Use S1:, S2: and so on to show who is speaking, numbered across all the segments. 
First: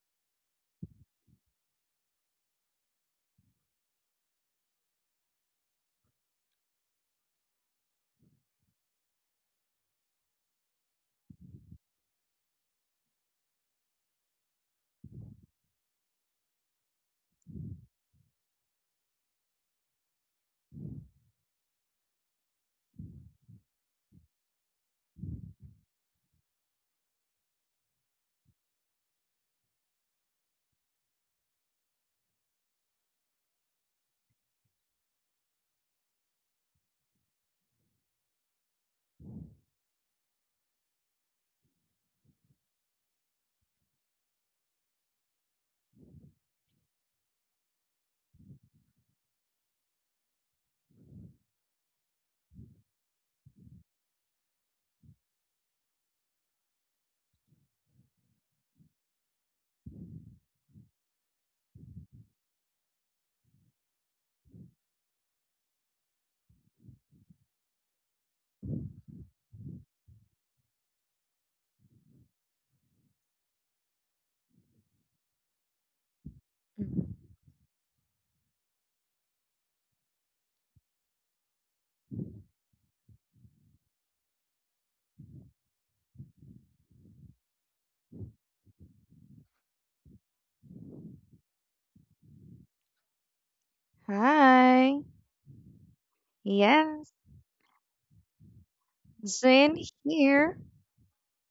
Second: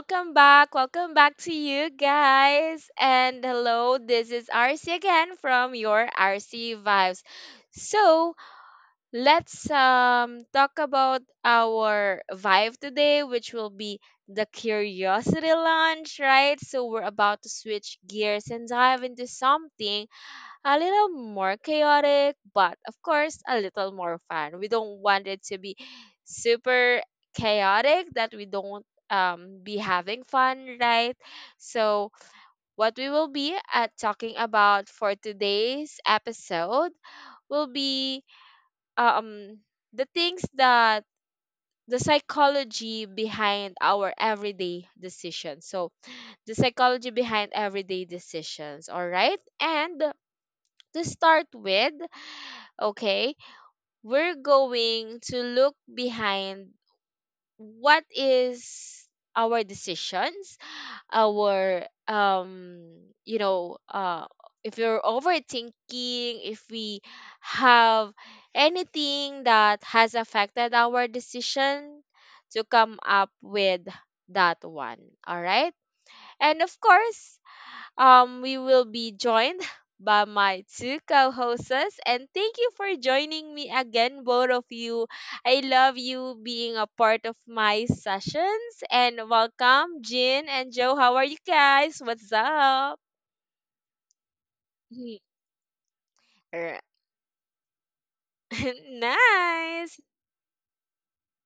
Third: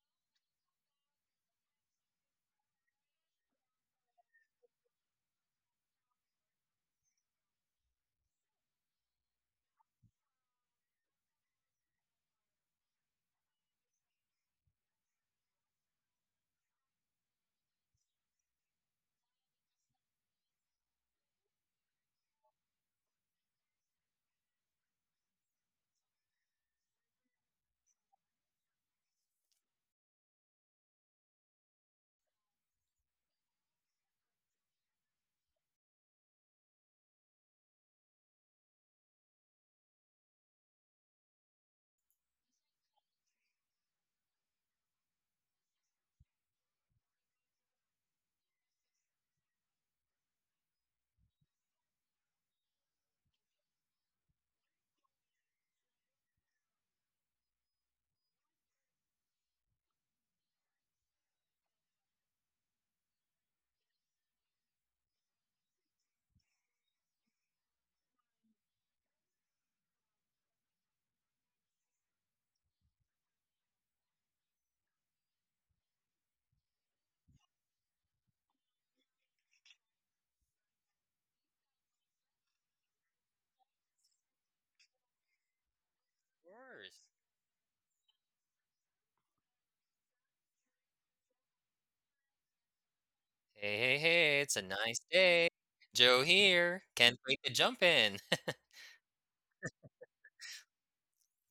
S1: welcome back. Welcome back to you guys. And hello, this is RC again from your RC Vibes. So, let's talk about our vibe today, which will be the curiosity launch, right? So, we're about to switch gears and dive into something a little more chaotic, but of course, a little more fun. We don't want it to be super chaotic that we don't be having fun, right? So, what we will be talking about for today's episode will be um, the things that the psychology behind our everyday decisions. So, the psychology behind everyday decisions, all right? And to start with, okay, we're going to look behind what is our decisions, our you know uh if we're overthinking, if we have anything that has affected our decision to come up with that one, all right. And of course, we will be joined by my two co-hosts, and thank you for joining me again, both of you. I love you being a
S2: Course.
S1: part of my sessions, and welcome, Jin and Joe. How are you guys? What's up?
S2: Hey, hey, hey, it's a nice
S3: Hi.
S2: day. Joe here.
S1: Alright.
S3: Yes,
S2: Can't wait to jump in.
S3: Zin
S1: Nice.
S3: here.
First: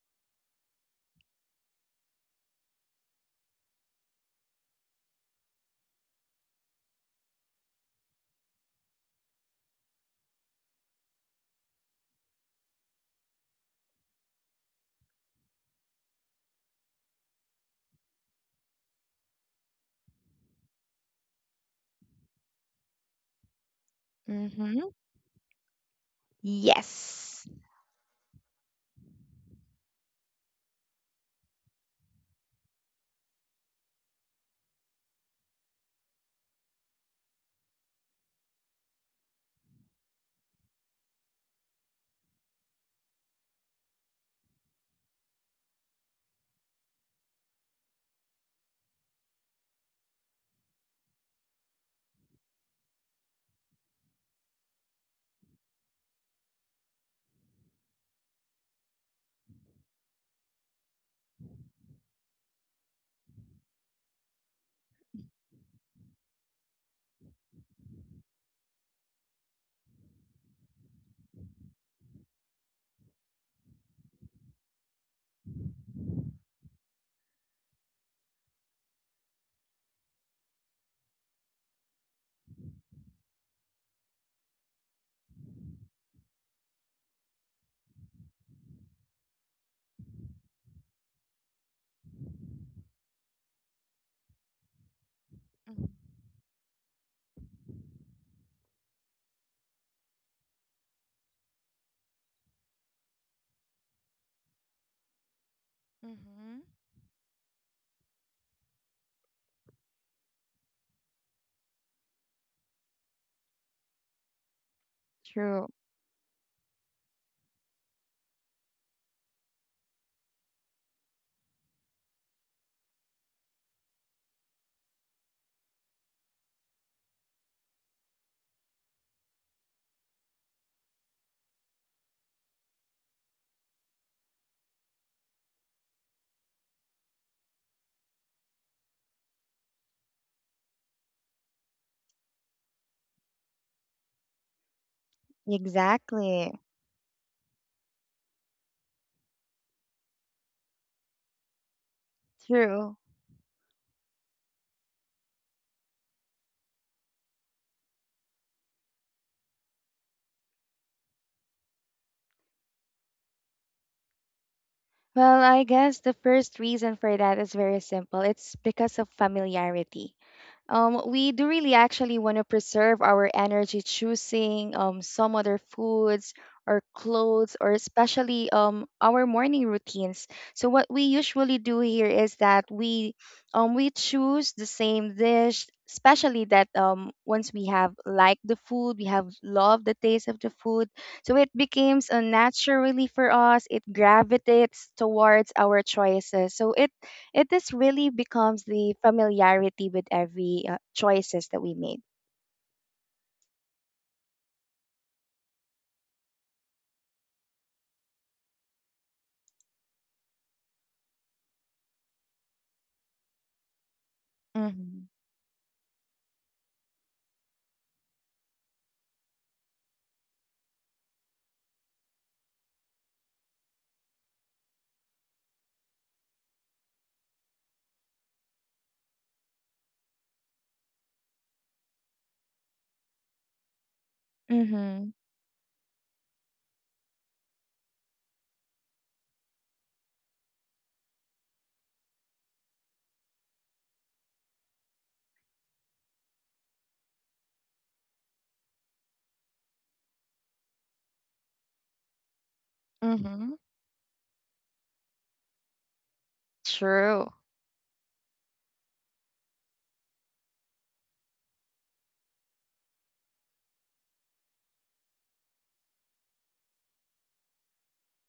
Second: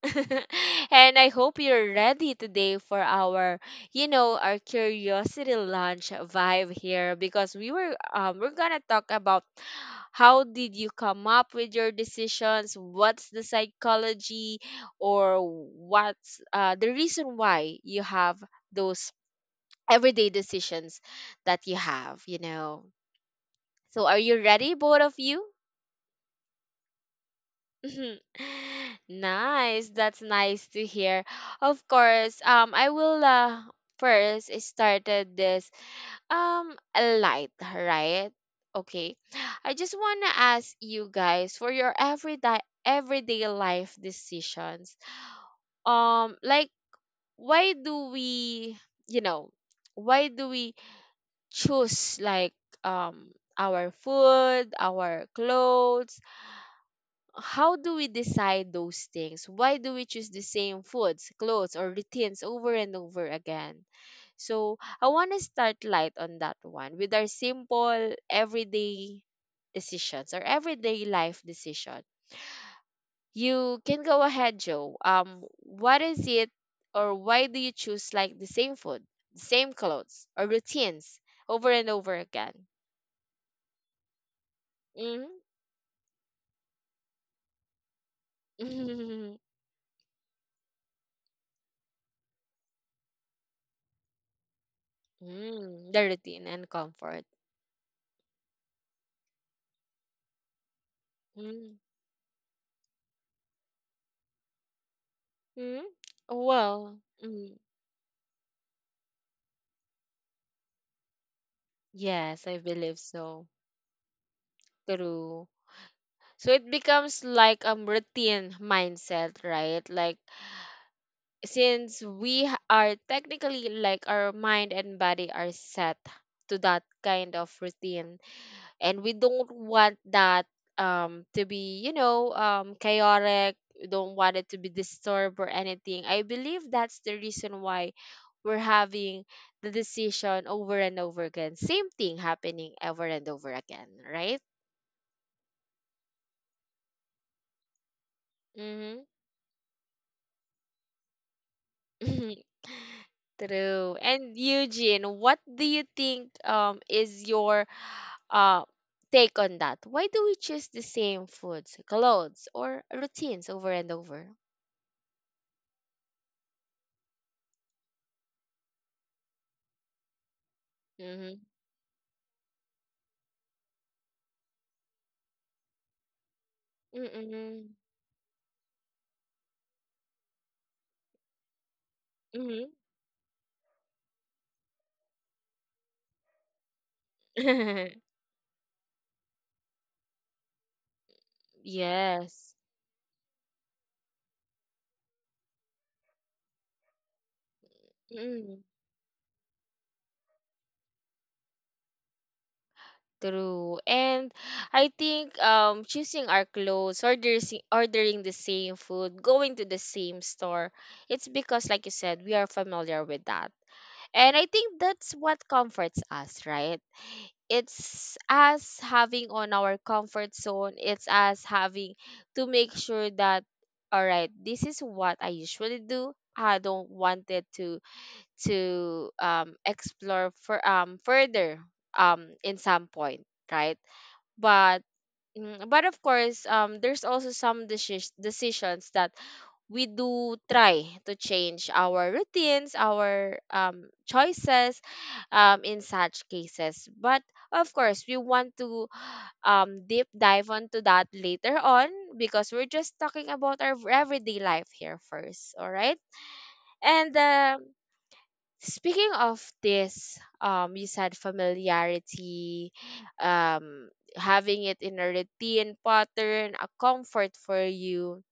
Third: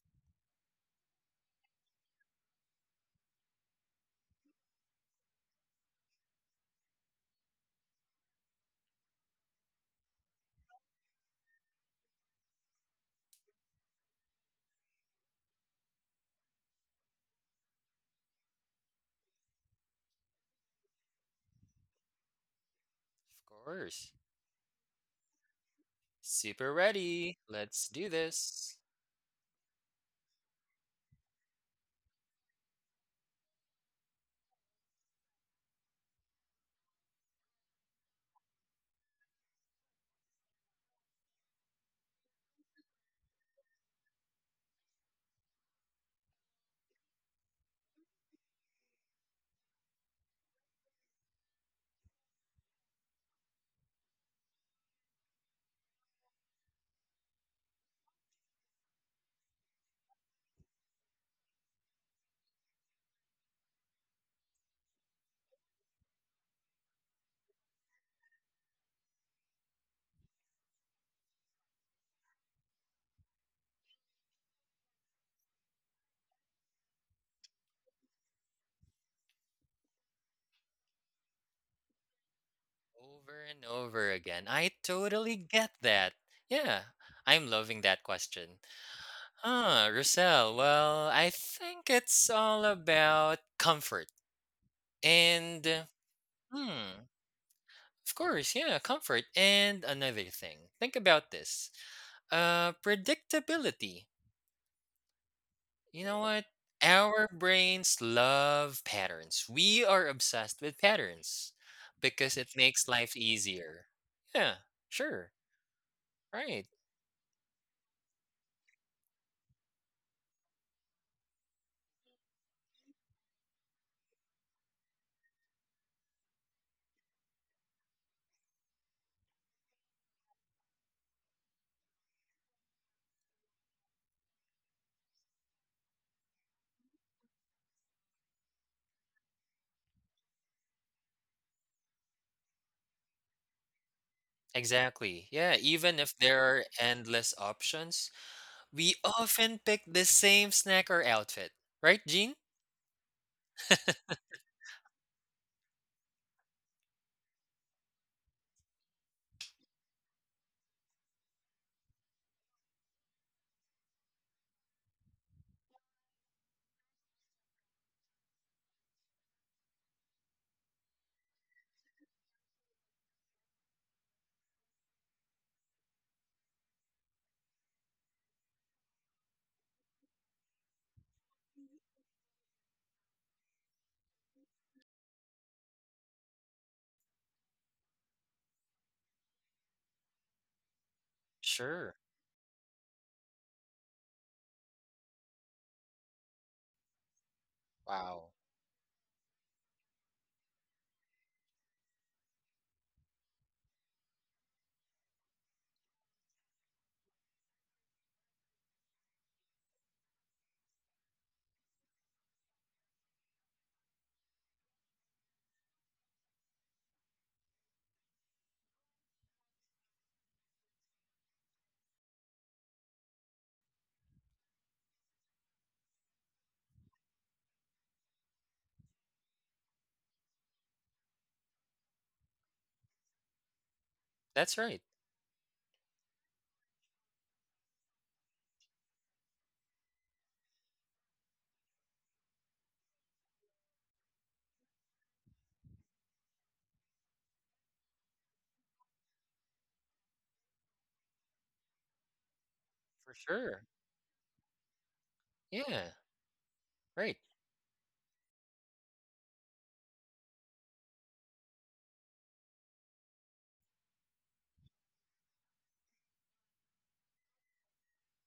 S1: And I hope you're ready today for our, you know, our curiosity lunch vibe here because we're gonna talk about how did you come up with your decisions, what's the psychology, or what's the reason why you have those everyday decisions that you have, you know.
S2: Of
S1: So
S2: course.
S1: are you ready,
S3: Mm-hmm.
S1: both of you?
S2: Super ready.
S3: Yes.
S2: Let's do this.
S1: Nice. That's nice to hear. Of course, I will first started this light, right? Okay. I just want to ask you guys for your everyday life decisions. Um, like why do we, you know, why do we choose like, um our food, our clothes? How do we decide those things? Why do we choose the same foods, clothes, or routines over and over again? So I want to start light on that one with our simple everyday decisions or everyday life decision. You can go ahead, Joe. What is it, or why do you choose like the same food, the same clothes, or routines over and over again?
S2: Over and over again. I
S1: Mm-hmm.
S2: totally get that. Yeah, I'm loving that question. Huh, Russell, well, I think it's all about comfort. And,
S1: Mm, the routine and
S2: hmm,
S1: comfort.
S2: of course, yeah, comfort. And another thing. Think about this.
S1: Mm.
S2: Predictability.
S1: Hmm.
S2: You know what?
S3: Mm-hmm.
S1: Well,
S2: Our
S1: mm,
S2: brains love patterns. We are obsessed with patterns because
S1: yes, I
S2: it makes
S1: believe
S2: life
S1: so.
S2: easier. Yeah, sure.
S1: True.
S3: True.
S1: So
S2: Right.
S1: it becomes like a routine mindset, right? Like, since are technically like our mind and body are set to that kind of routine, and we don't want that to be, you know, chaotic. We don't want it to be disturbed or anything. I believe that's the reason why we're having the decision over and over again, same thing happening over and over again, right?
S2: Exactly. Yeah, even if there
S3: Exactly.
S2: are endless options, we
S1: Mm-hmm.
S2: often pick the same snack or outfit. Right, Jean?
S3: True.
S1: True. And Eugene, what do you think, is your uh take on that? Why do we choose the same foods, clothes, or routines over and over?
S3: Well, I guess the first reason for that is very simple. It's because of familiarity.
S1: Mm-hmm.
S3: We do really actually want to preserve our energy, choosing some other foods or clothes, or
S1: Mm-mm.
S3: especially our morning routines. So what we usually do here is that
S1: Mhm.
S3: we choose the same dish, especially that once we have liked the food, we have loved the taste of the food. So it
S2: Sure.
S3: becomes
S1: Yes.
S3: naturally for us. It gravitates towards our choices. So it this really
S2: Wow.
S1: Mm,
S3: becomes the familiarity with every choices that we make.
S1: true. And I think choosing our clothes, ordering the same food, going to the same store, it's because, like you said, we are familiar with that. And I think
S3: Mhm.
S1: that's what comforts us, right? It's us having on our comfort zone. It's us having to make sure that, all right, this is what I usually do. I don't want it to explore for further in some point, right?
S2: That's
S1: But
S2: right.
S3: Mhm.
S1: mm, but of course, there's also some decisions that we do try to change our routines, our choices in such cases. But of course, we want to deep dive onto that later on, because we're just
S2: For
S1: talking
S3: Mhm.
S1: about
S2: sure.
S1: our everyday life here first. All
S2: Yeah,
S1: right. And
S2: right.
S3: True.
S1: speaking of this, you said familiarity, um, having it in a routine pattern, a comfort for you.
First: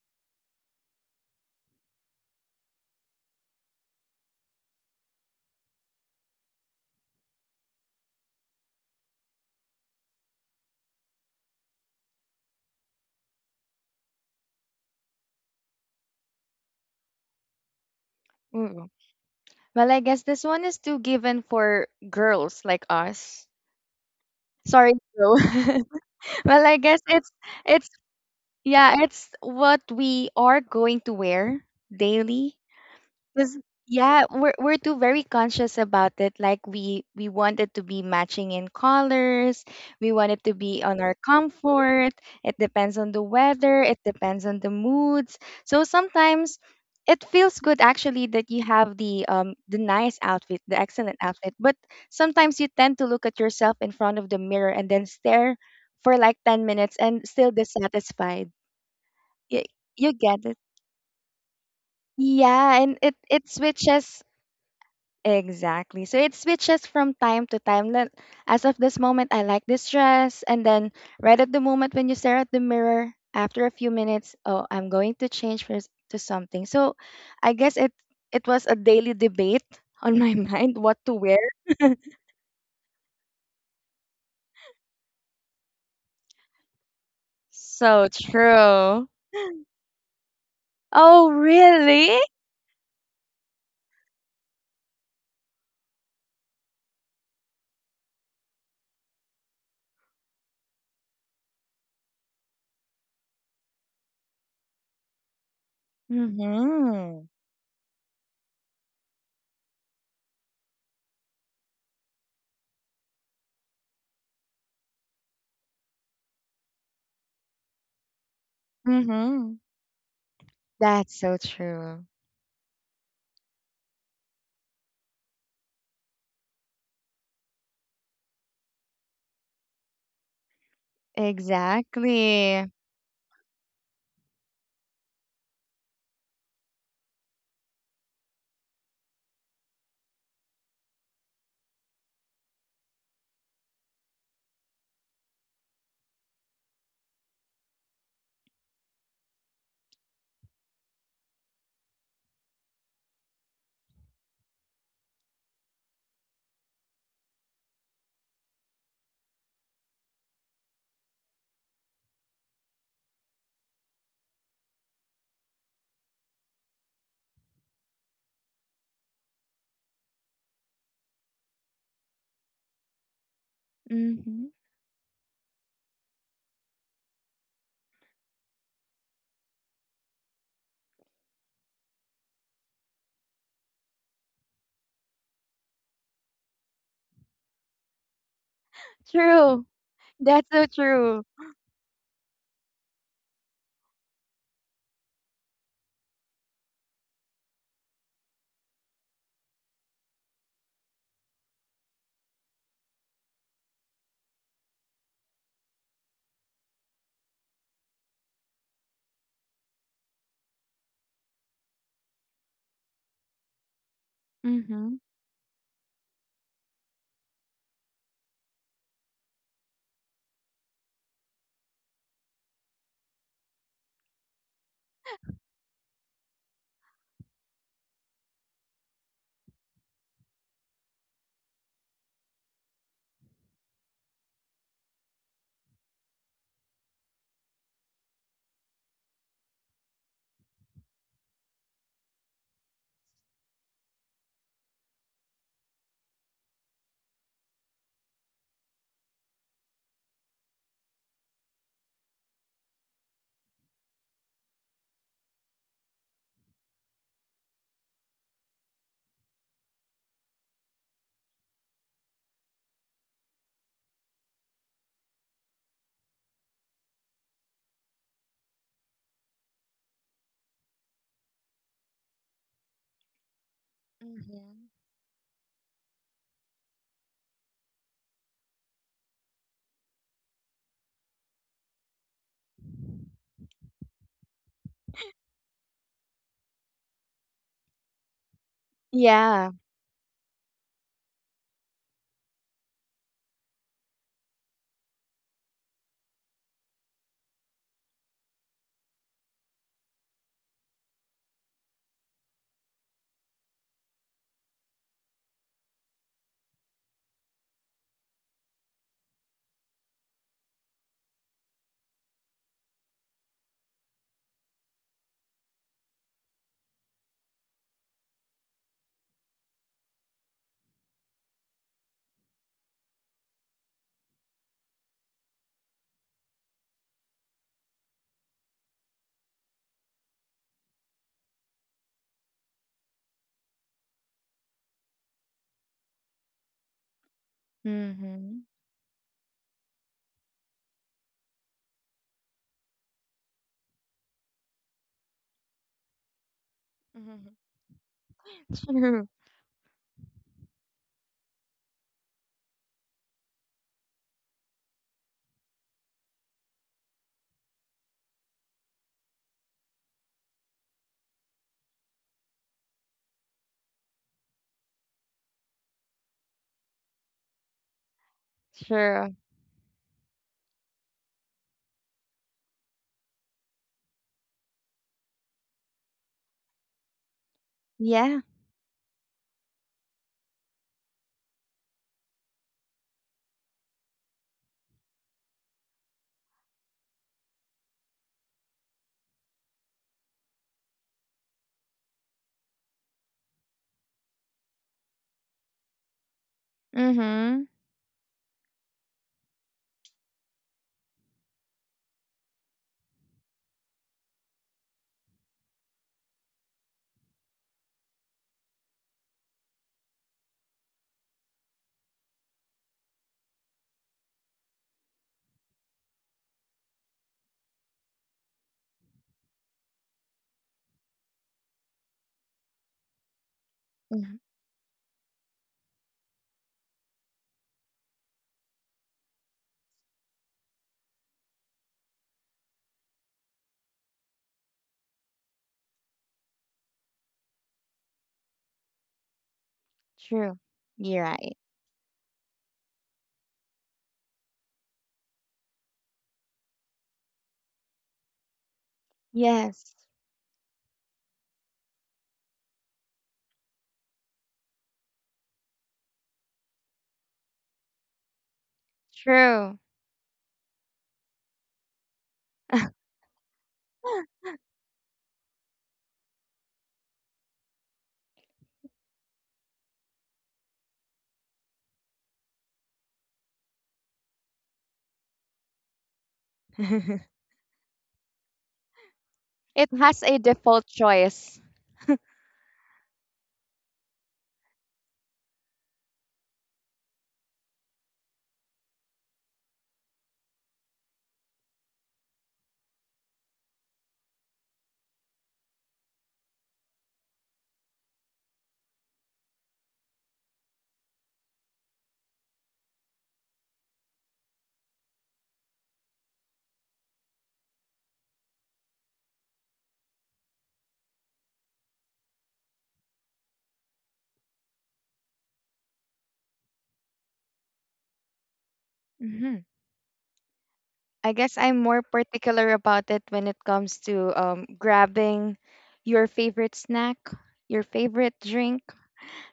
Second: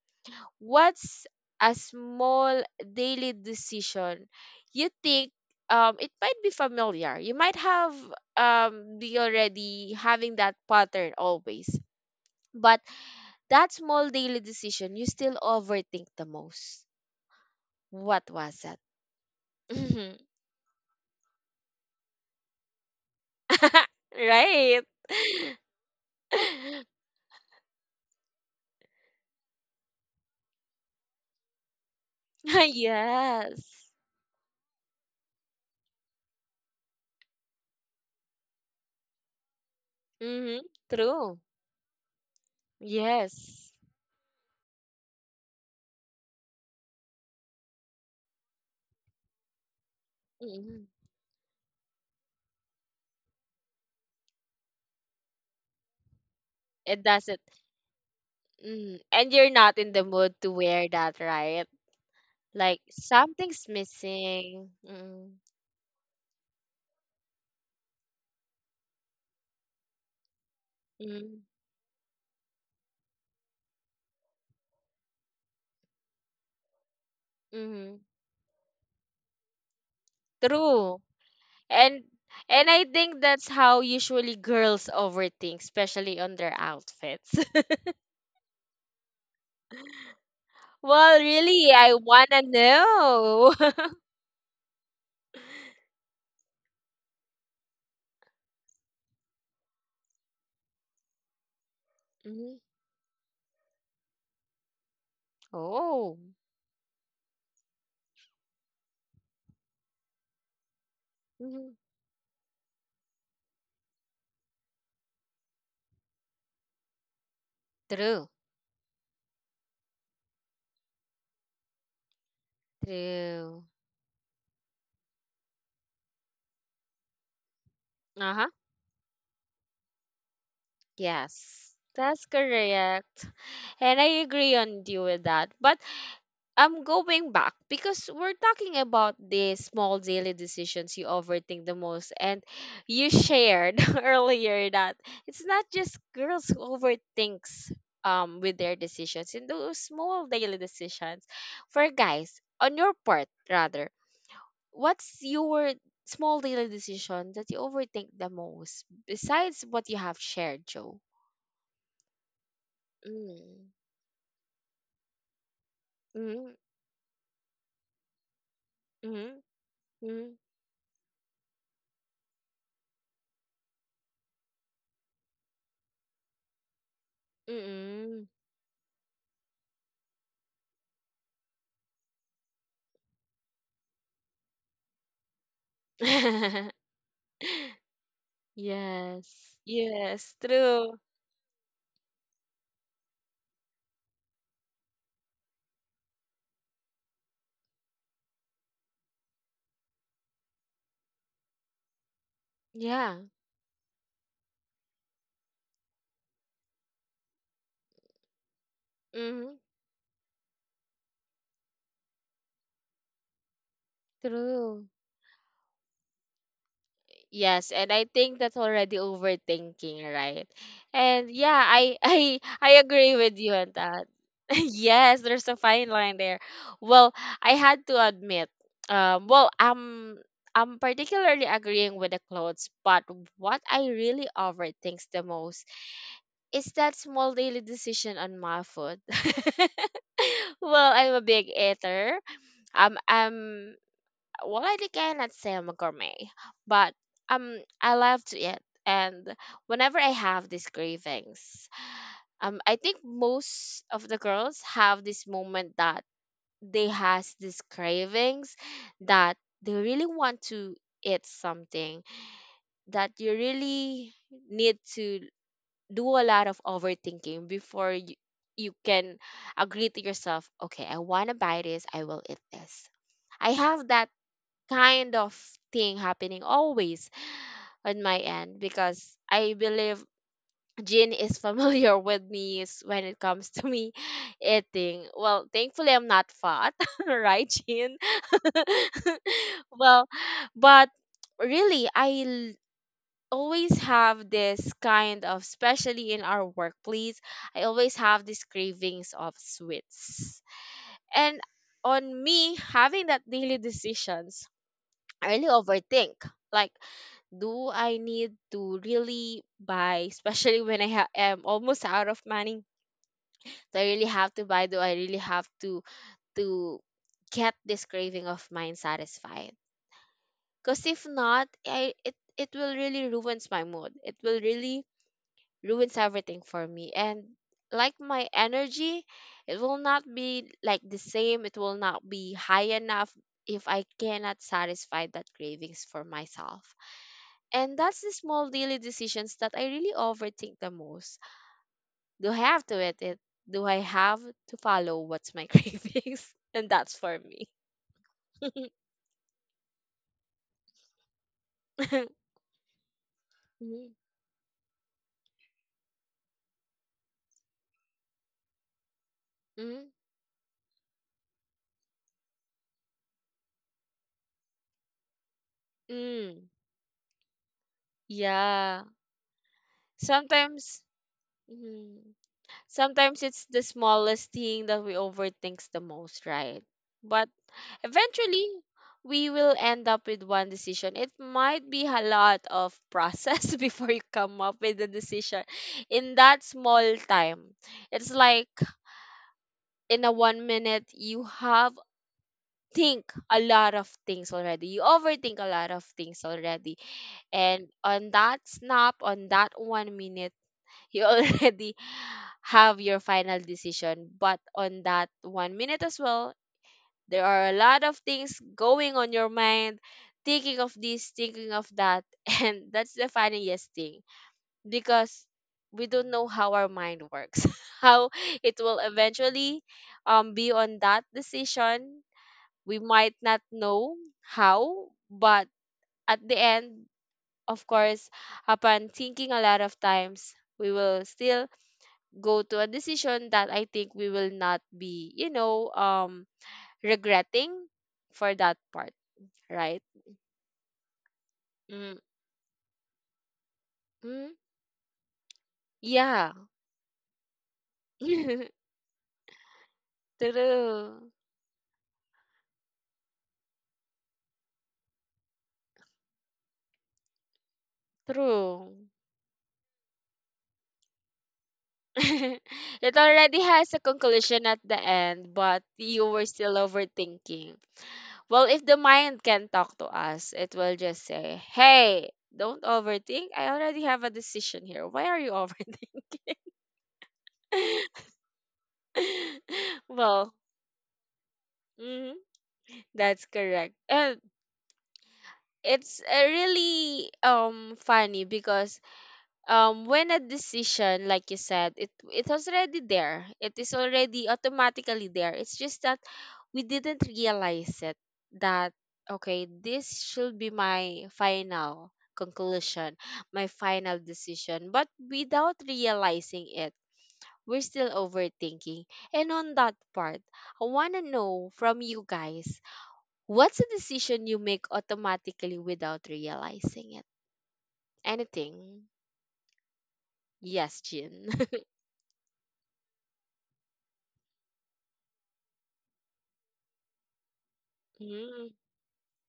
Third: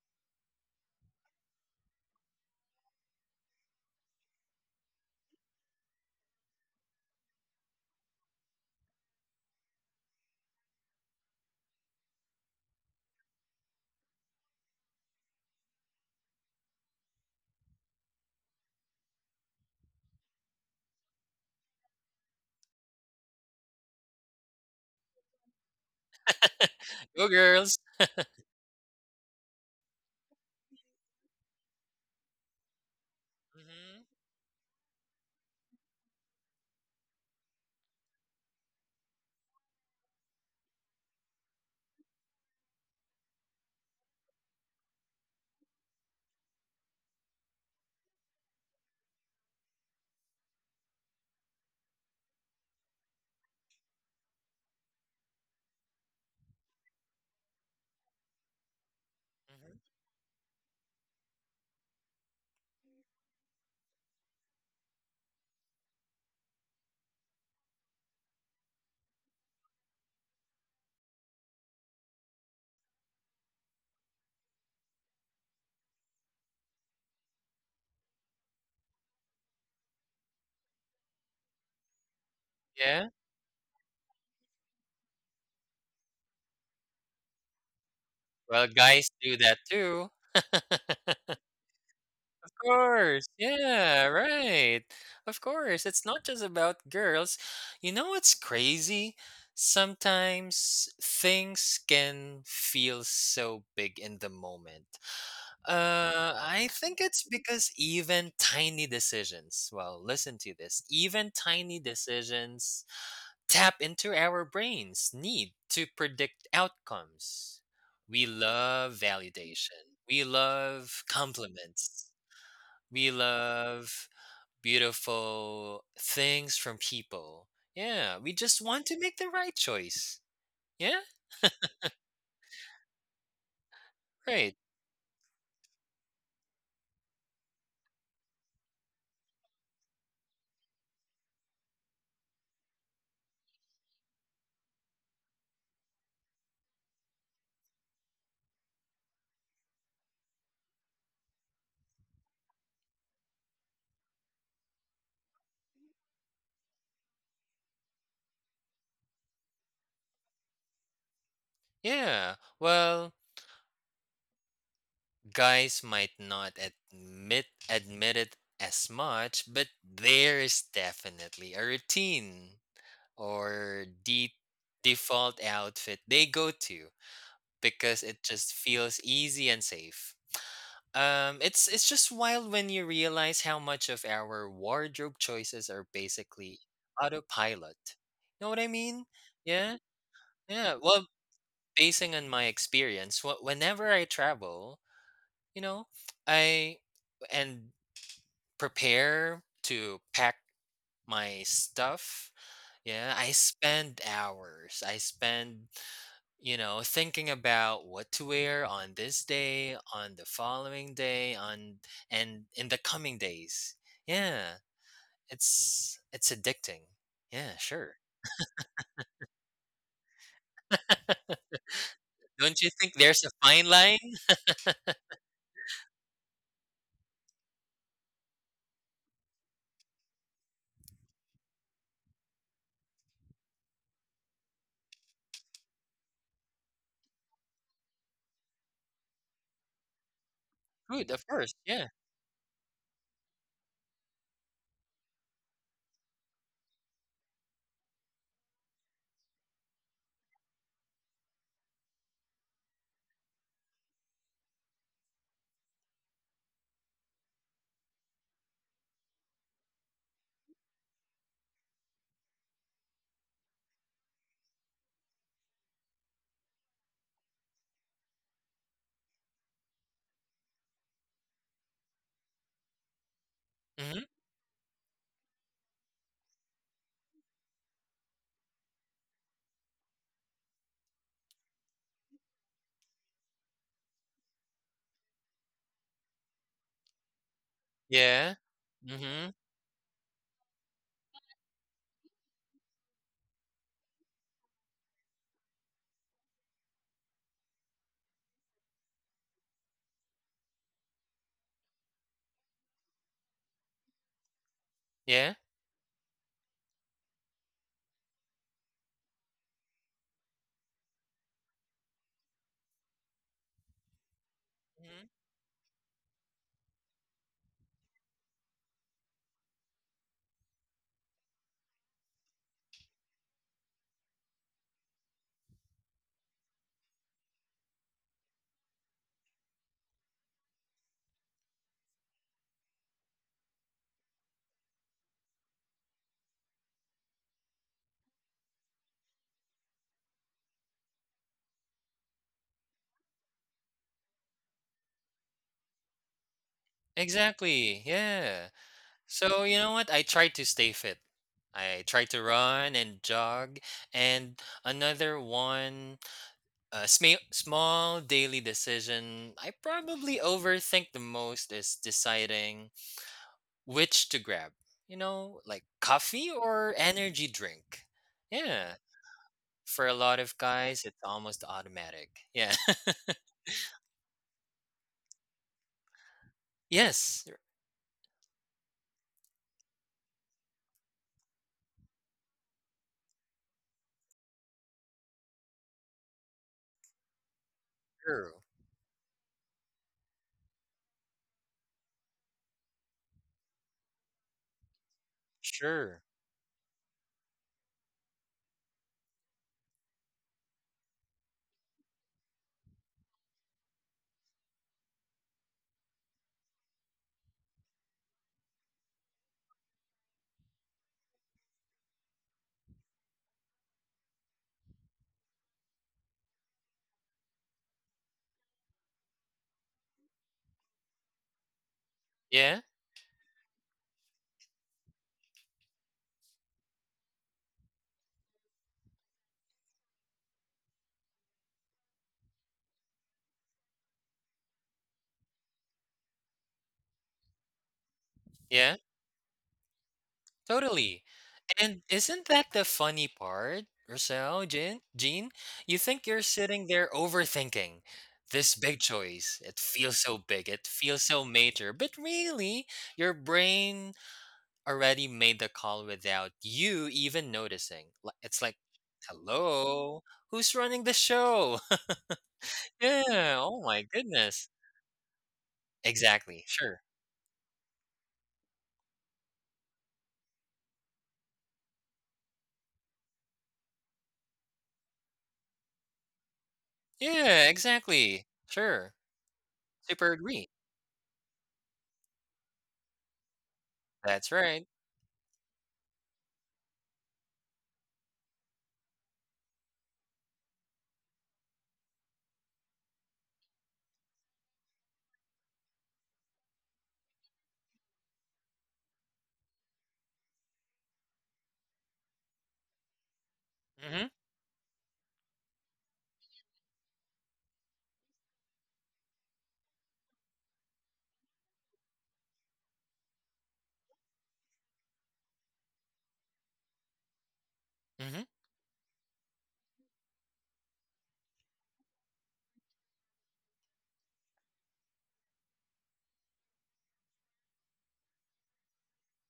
S1: What's a small daily decision you think, it might be familiar? You might have, be already having that pattern always, but that small daily decision you still overthink the most. What was that?
S3: Ooh. Well, I guess this one is too given for girls like us.
S1: Right.
S3: Sorry, Joe. well, I guess
S2: Go,
S3: it's
S2: girls.
S3: it's yeah, it's what we are going to wear daily. Because
S1: Yes.
S2: Mhm.
S3: yeah, we're too very conscious about it. Like we want it to be matching in colors. We want it to
S1: Mm-hmm.
S3: be on our
S1: True.
S3: comfort. It depends on the
S1: Yes.
S3: weather. It depends on the moods. So sometimes it feels good actually that you have the nice outfit, the
S1: Mm-hmm.
S3: excellent outfit. But sometimes you tend to look at yourself in front of the mirror and then stare for like 10 minutes
S1: It
S3: and
S1: doesn't.
S3: still dissatisfied.
S1: Mm. And you're
S3: You,
S1: not
S2: Mhm.
S1: in the
S3: you
S1: mood
S3: get
S1: to
S3: it.
S1: wear that, right? Like
S3: Yeah, and it
S1: something's
S3: switches
S1: missing. Mm.
S3: Exactly. So it switches from time to time. Like, as of this moment, I like this dress. And then right
S1: Mm.
S3: at the moment when you stare at the mirror, after a few minutes, oh, I'm going to change to something. So I guess it
S1: Mm.
S3: it was a daily debate on my mind what
S1: True.
S3: to wear.
S1: And and I
S2: Yeah.
S1: think that's how usually girls overthink, especially on their outfits.
S3: So
S2: Well,
S3: true.
S2: guys do that too.
S1: Well,
S3: Oh,
S1: really, I
S3: really?
S1: wanna
S2: course.
S1: know.
S2: Yeah, right. Of course. It's not just about girls. You know what's crazy? Sometimes things can
S1: Mhm.
S2: feel so big in the moment.
S1: Oh.
S2: I think it's
S3: Mhm.
S2: because even tiny decisions, well, listen to this, even
S1: Mhm.
S2: tiny decisions tap into our brain's need to predict outcomes. We
S1: True.
S2: love
S3: Mhm.
S2: validation, we love
S3: That's so true.
S2: compliments. We
S1: True.
S2: love beautiful things from people. Yeah, we
S1: Uh-huh.
S2: just want to make the right choice. Yeah,
S1: Yes, that's
S3: Exactly.
S1: correct. And I
S2: right.
S1: agree on you with that. But I'm going back, because we're talking about the small daily decisions you overthink the most. And you shared earlier that it's not just girls who overthinks with their decisions in those small daily decisions. For guys, on your part rather, what's your small daily decision that you overthink the most besides what you have shared, Joe?
S2: Yeah. Well,
S1: Mm.
S2: guys might not
S1: Mhm,
S2: admit it as much,
S1: mhm,
S2: but
S1: mhm,
S2: there
S1: mm.
S2: is definitely a routine or
S3: Mhm.
S2: default outfit they go to because it
S1: Mm.
S2: just feels easy and safe. It's just wild when you realize how much of our wardrobe choices are basically autopilot. Know what I mean?
S1: Yes.
S3: True.
S2: Yeah,
S1: Yes,
S3: That's so
S2: yeah.
S1: true.
S2: Well,
S3: true.
S2: basing on my experience, whenever I travel, you know, I and prepare to pack my stuff. Yeah,
S1: Yeah.
S2: I spend hours. I spend you know, thinking about what to wear on this
S1: Mm-hmm.
S2: day, on the following day, on and in the coming days. Yeah,
S1: True.
S3: Mhm.
S2: it's addicting. Yeah,
S1: Yes,
S2: sure.
S1: and I think that's already overthinking, right? And yeah, I I
S2: Don't you
S1: I
S2: think
S1: agree
S2: there's a
S1: with you
S2: fine
S1: on
S2: line?
S1: that. Yes, there's a fine line there. Well, I had to admit, well, I'm particularly agreeing with the clothes, but what I really overthinks the most, it's that small daily decision on my food. Well,
S2: Food,
S1: I'm a
S2: of
S1: big
S2: course. Yeah.
S1: eater. I'm, well, I cannot say I'm a gourmet, but I love to eat. And whenever I have these cravings, I think most of the girls have this moment that they has these cravings that they really want to eat something, that you really need to do a lot of overthinking before you, you can agree to yourself, okay, I want to buy this, I will eat this. I have
S2: Hmm.
S1: that
S3: Mhm.
S1: kind of thing happening always on my end, because I believe Jin is familiar with me when it comes to me eating. Well, thankfully I'm not fat, right, Jin?
S2: Yeah. Hmm.
S3: Yeah.
S1: Well, but really, I always have this kind of, especially in our workplace, I always have these cravings of sweets. And on me having that daily decisions, I
S2: Yeah.
S1: really overthink, like, do I need to really buy, especially when I am almost out of money? Do I really have to buy? Do I
S2: Hmm.
S1: really have to get this craving of mine satisfied? Because if not, it it will really ruins my mood, it will really ruins everything for me. And like my energy, it will not be like the same, it will not be high enough if I cannot satisfy that cravings for myself. And that's the
S3: Mm-hmm.
S1: small daily decisions that I really overthink the most. Do I have to eat it? Do I have to follow what's my cravings? And that's for me.
S2: Exactly. Yeah.
S3: Mhm.
S2: So you know what? I try to stay fit. I try to run and jog,
S1: Mhm,
S2: and another one. A small daily decision I
S1: mhm,
S2: probably overthink the most is deciding which to grab. You know, like coffee
S1: mm.
S2: or energy drink.
S3: True.
S2: Yeah.
S1: Yeah,
S3: True.
S2: For a lot of
S1: sometimes,
S2: guys, it's almost
S1: mhm.
S2: automatic. Yeah.
S1: Sometimes it's the smallest thing that we overthinks the most, right?
S2: Yes.
S1: But
S3: Yeah.
S1: eventually we will end up with one decision. It might be a lot of process before you come up with the decision in that small time. It's
S2: Sure.
S1: like in a one minute you have think a lot of things already. You overthink a lot of
S2: Sure.
S1: things already.
S3: Mm-hmm.
S1: And on that snap, on that one minute, you already have your final decision. But on that one minute as well, there are a lot of things going on your mind, thinking of this, thinking of that. And that's the funniest thing, because we don't know how our mind works, how it will eventually be on that decision.
S2: Yeah.
S1: We might not know
S3: hmm
S1: how, but at the end, of course, upon thinking a lot of times, we will still go to a decision that I think we will not be, you know, regretting for that
S2: Yeah.
S1: part, right?
S3: True. You're
S2: Totally.
S3: right.
S2: And isn't that the funny part,
S1: Mm-hmm.
S2: Rochelle, Jean? Jean, you think you're
S1: Yeah.
S2: sitting there overthinking
S1: True.
S2: this big choice. It
S3: Yes.
S2: feels so big. It feels so major. But really, your brain already made the call without you even noticing. It's like,
S1: True.
S3: True.
S2: hello, who's running the show?
S1: It
S2: Yeah.
S1: already
S2: Oh
S1: has a
S2: my
S1: conclusion
S2: goodness.
S1: at the end, but you were
S2: Exactly.
S1: still
S2: Sure.
S1: overthinking. Well, if the mind can talk to us, it will just say, hey, don't overthink. I already have a decision here. Why are you overthinking?
S2: Yeah. Exactly. Sure.
S3: it has
S2: Super
S3: a
S1: Well,
S2: agree.
S3: default choice.
S1: hmm. That's correct. And
S2: That's right.
S1: it's really funny because when a decision, like you said, it was already there. It is already automatically there. It's just that we didn't realize it that, okay, this should be my final conclusion, my final
S2: Mm-hmm.
S1: decision. But without realizing it, we're still overthinking. And on that part, I want to know from you guys, what's a decision you make automatically without realizing it?
S2: Mm-hmm.
S1: Anything?
S3: hmm
S1: Yes,
S3: I
S1: Jin.
S3: guess I'm more particular about it when it comes to grabbing your favorite snack, your favorite
S1: Mm,
S3: drink.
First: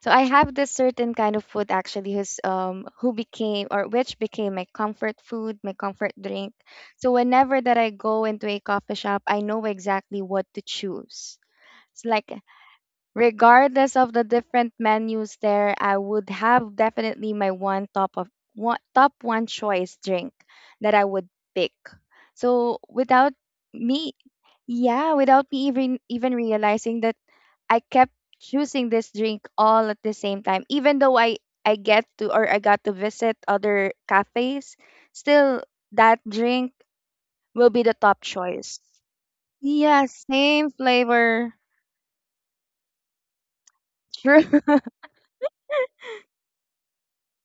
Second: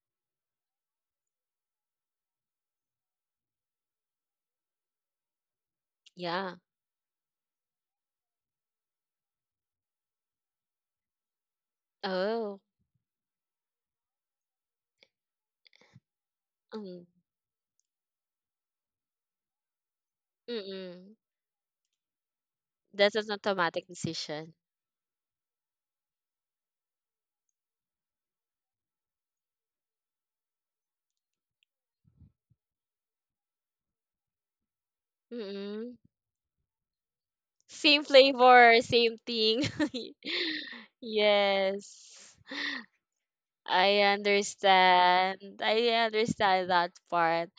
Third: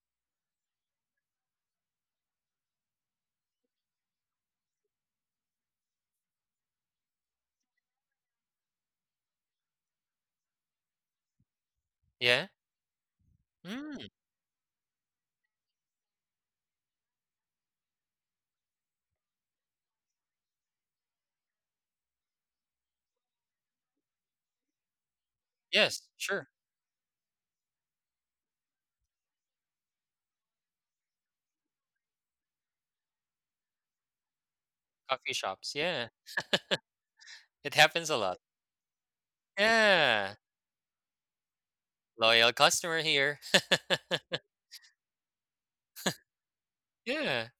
S3: So I have this certain kind of food actually who's who became or which became my comfort food, my comfort drink.
S1: yeah.
S3: So whenever that I go into a coffee shop, I know exactly what to choose. It's like
S2: Yeah.
S1: Oh.
S3: regardless
S2: Mm.
S3: of the different menus there, I would have
S1: Mm.
S3: definitely my one top of one top one choice drink that I
S1: Mm-mm.
S3: would pick. So
S1: That's an
S3: without
S1: automatic
S3: me
S1: decision.
S3: yeah, without me
S2: Yes,
S3: even
S2: sure.
S3: even realizing that I kept choosing this drink all at the same time. Even though I get to or I got to visit other cafes,
S2: Coffee shops,
S3: still
S1: Mm-mm.
S2: yeah.
S3: that drink
S2: It
S3: will be
S1: Same
S3: the
S2: happens a
S3: top
S2: lot.
S1: flavor,
S3: choice.
S1: same thing.
S3: Yeah,
S2: Yeah.
S3: same flavor.
S1: Yes.
S2: Loyal customer here.
S1: I
S3: True.
S1: understand. I understand that
S2: Yeah.
S1: part.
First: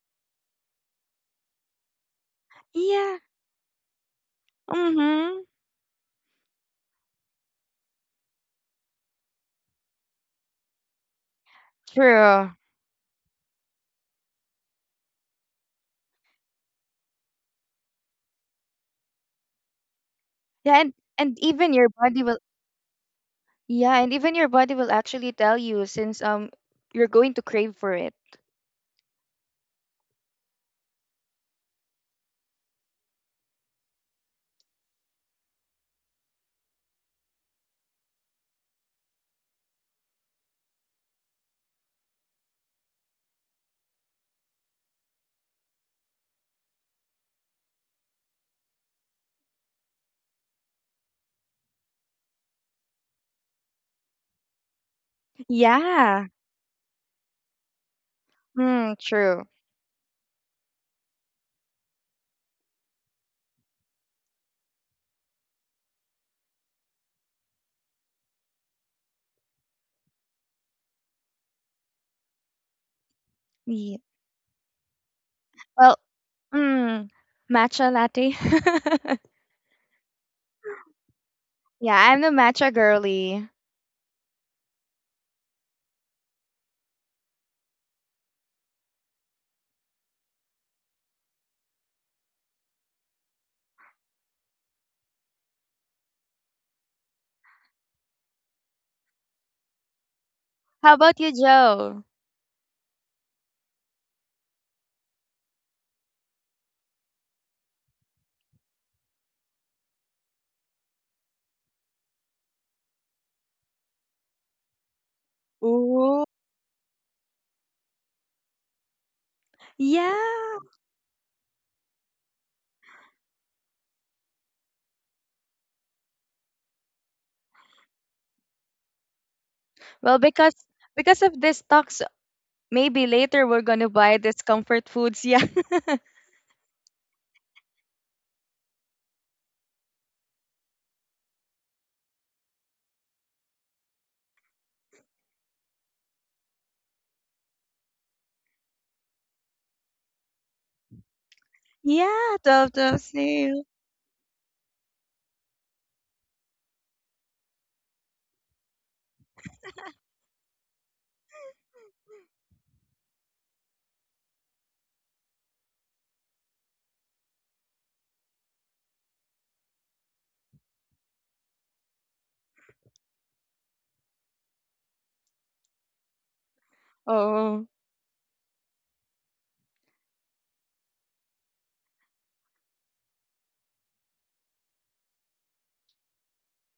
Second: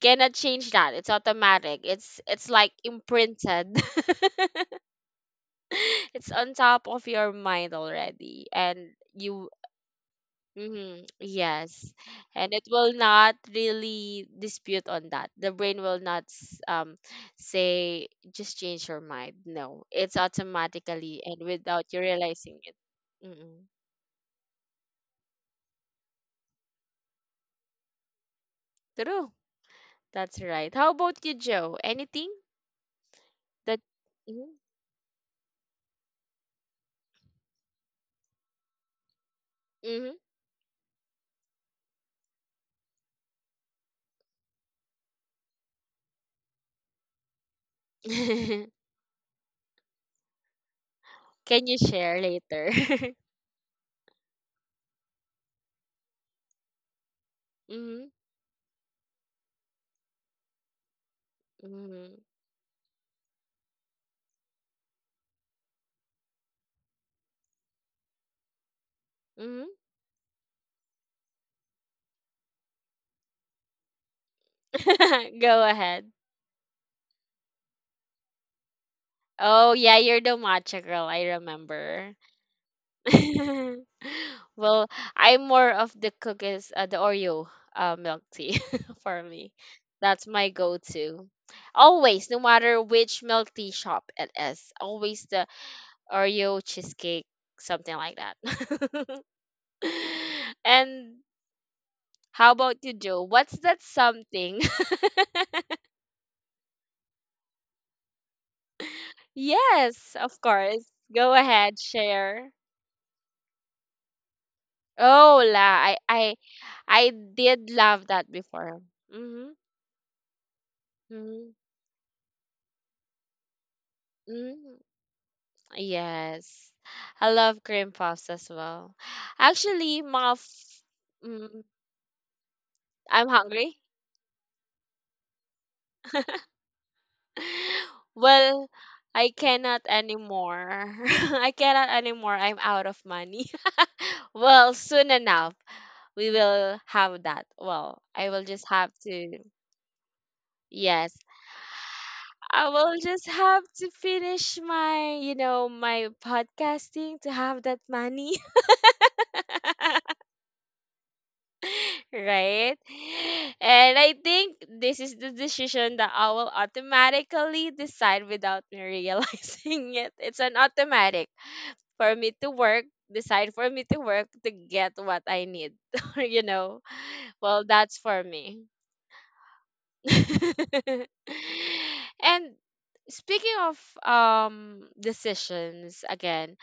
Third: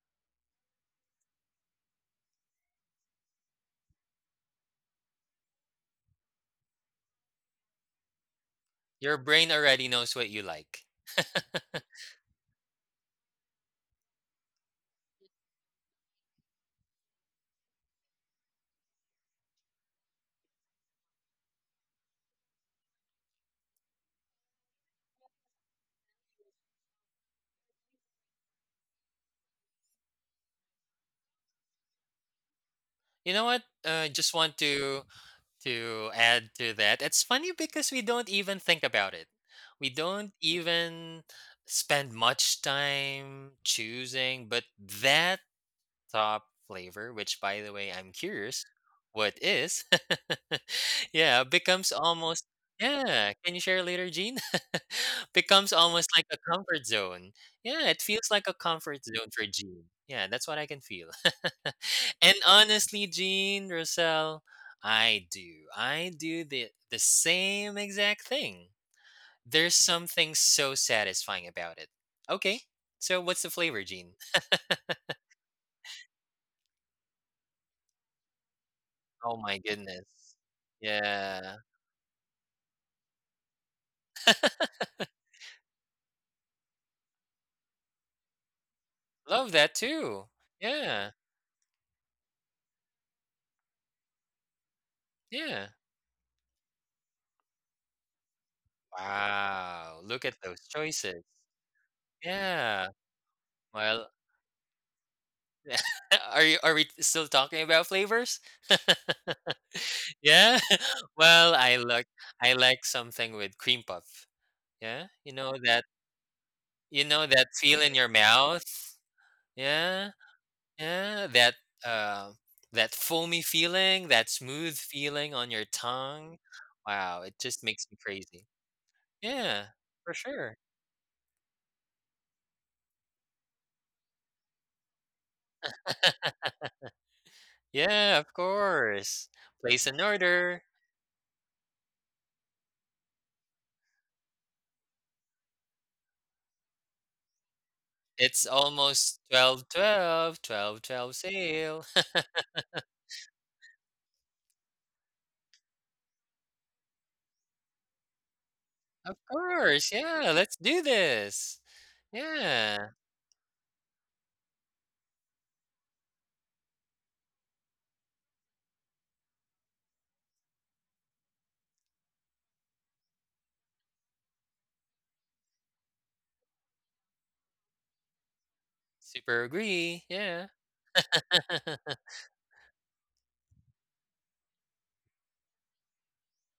S1: Cannot change that. It's automatic. It's like
S3: yeah.
S1: imprinted.
S3: Mhm.
S1: It's on top of your mind already, and
S2: Your
S1: you
S2: brain already knows what you like.
S1: mhm, yes, and
S3: True.
S1: it will not really dispute on that, the brain will not say just change your mind, no, it's
S3: Yeah,
S1: automatically and
S3: and even
S1: without
S3: your
S1: you
S3: body will
S1: realizing it, mm,
S3: yeah, and even your body will actually tell you since you're going to crave for it.
S1: true. That's right, how about you, Joe? Anything
S2: You know what?
S1: that
S2: Uh, just
S1: hmm
S2: want to to add to that. It's funny because we don't even think about it. We
S1: hmm
S2: don't even spend much time choosing, but that top flavor, which by the way, I'm curious what is. Yeah,
S1: Can you
S2: becomes
S1: share
S2: almost.
S1: later?
S2: Yeah, can you share later, Gene? Becomes almost
S3: Yeah.
S2: like a comfort zone. Yeah, it
S1: Mm-hmm,
S2: feels like a
S3: Mm,
S2: comfort zone
S3: true.
S2: for Gene. Yeah, that's what I can feel.
S1: mm-hmm,
S2: And honestly, Gene, Roselle, I do. I do the same exact thing.
S1: mm-hmm.
S2: There's something so satisfying about it. Okay. So what's the flavor,
S3: Yeah.
S2: Gene?
S1: Go
S3: Well,
S1: ahead.
S3: mm, matcha latte.
S2: Oh my
S1: Oh yeah,
S2: goodness.
S1: you're the matcha girl. I
S2: Yeah.
S3: Yeah, I'm
S1: remember.
S3: the matcha girly.
S1: well, I'm more of the cookies, the Oreo milk tea for me.
S2: Love that
S1: That's
S2: too.
S1: my
S2: Yeah.
S1: go-to. Always, no matter which milk tea shop it is, always the
S2: Yeah.
S1: Oreo cheesecake, something like that.
S2: Wow. Look at those
S3: How about you,
S1: and
S2: choices.
S3: Joe?
S1: How about
S2: Yeah.
S1: you, Joe? What's that
S2: Well,
S1: something?
S2: are you, are we still talking about flavors?
S1: Yes, of
S2: Yeah.
S1: course. Go
S2: Well, I
S1: ahead,
S2: like
S1: share.
S2: I like something with cream puff. Yeah. You
S1: Oh,
S2: know
S1: la.
S2: that
S1: I
S3: Ooh.
S1: I
S2: you
S1: I
S2: know that
S1: did
S2: feel in
S1: love
S2: your
S1: that before.
S2: mouth?
S1: Mhm.
S2: Yeah.
S3: Yeah.
S2: Yeah,
S1: Mhm.
S2: that uh, that foamy feeling, that
S1: Mhm.
S2: smooth feeling on your tongue.
S1: Yes.
S2: Wow,
S1: I
S2: it
S1: love
S2: just makes
S1: cream
S2: me
S1: puffs as
S2: crazy.
S1: well.
S2: Yeah,
S1: Actually,
S3: Well,
S2: for
S3: because
S2: sure.
S3: because of this
S1: mm,
S3: talks, maybe
S1: I'm
S3: later we're gonna
S1: hungry.
S3: buy this comfort foods. Yeah.
S2: Yeah, of
S1: Well,
S2: course.
S1: I cannot
S2: Place an order.
S1: anymore. I cannot anymore. I'm out of money. Well, soon enough, we will have that. Well, I will
S2: It's
S1: just have
S2: almost
S1: to.
S2: 12, 12, 12,
S1: Yes.
S2: 12 sale.
S3: yeah, 12
S1: I
S3: 12
S1: will just
S3: sale.
S1: have to finish my, you know, my podcasting to have that money.
S2: Of course. Yeah, let's do this.
S1: Right?
S2: Yeah.
S1: And I think this is the decision that I will automatically decide without me realizing it. It's an automatic for me to work, decide for me to work to get what I need. You know?
S3: Oh.
S1: Well, that's for me.
S2: Super agree. Yeah.
S1: and Speaking of decisions again,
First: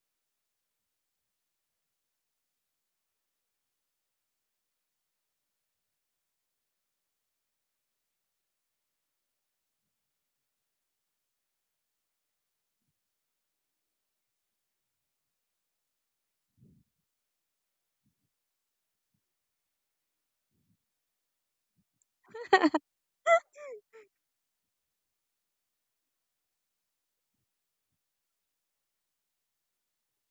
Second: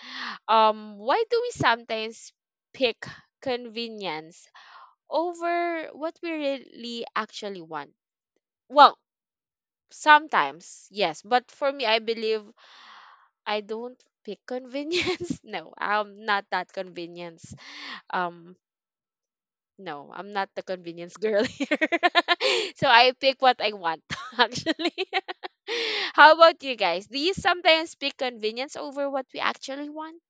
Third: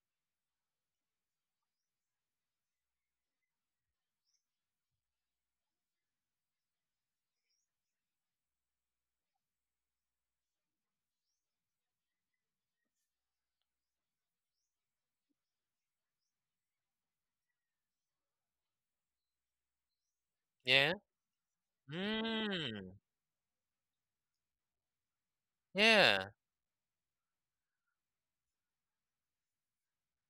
S1: why do we sometimes pick convenience over what we really actually want? Well, sometimes, yes, but for me I believe I don't pick convenience. No, I'm not that convenience um no, I'm not the
S2: Yeah.
S1: convenience girl here. So
S2: Mm,
S1: I pick what I want, actually.
S2: yeah.
S1: How about you guys? Do you sometimes pick convenience over what we actually want?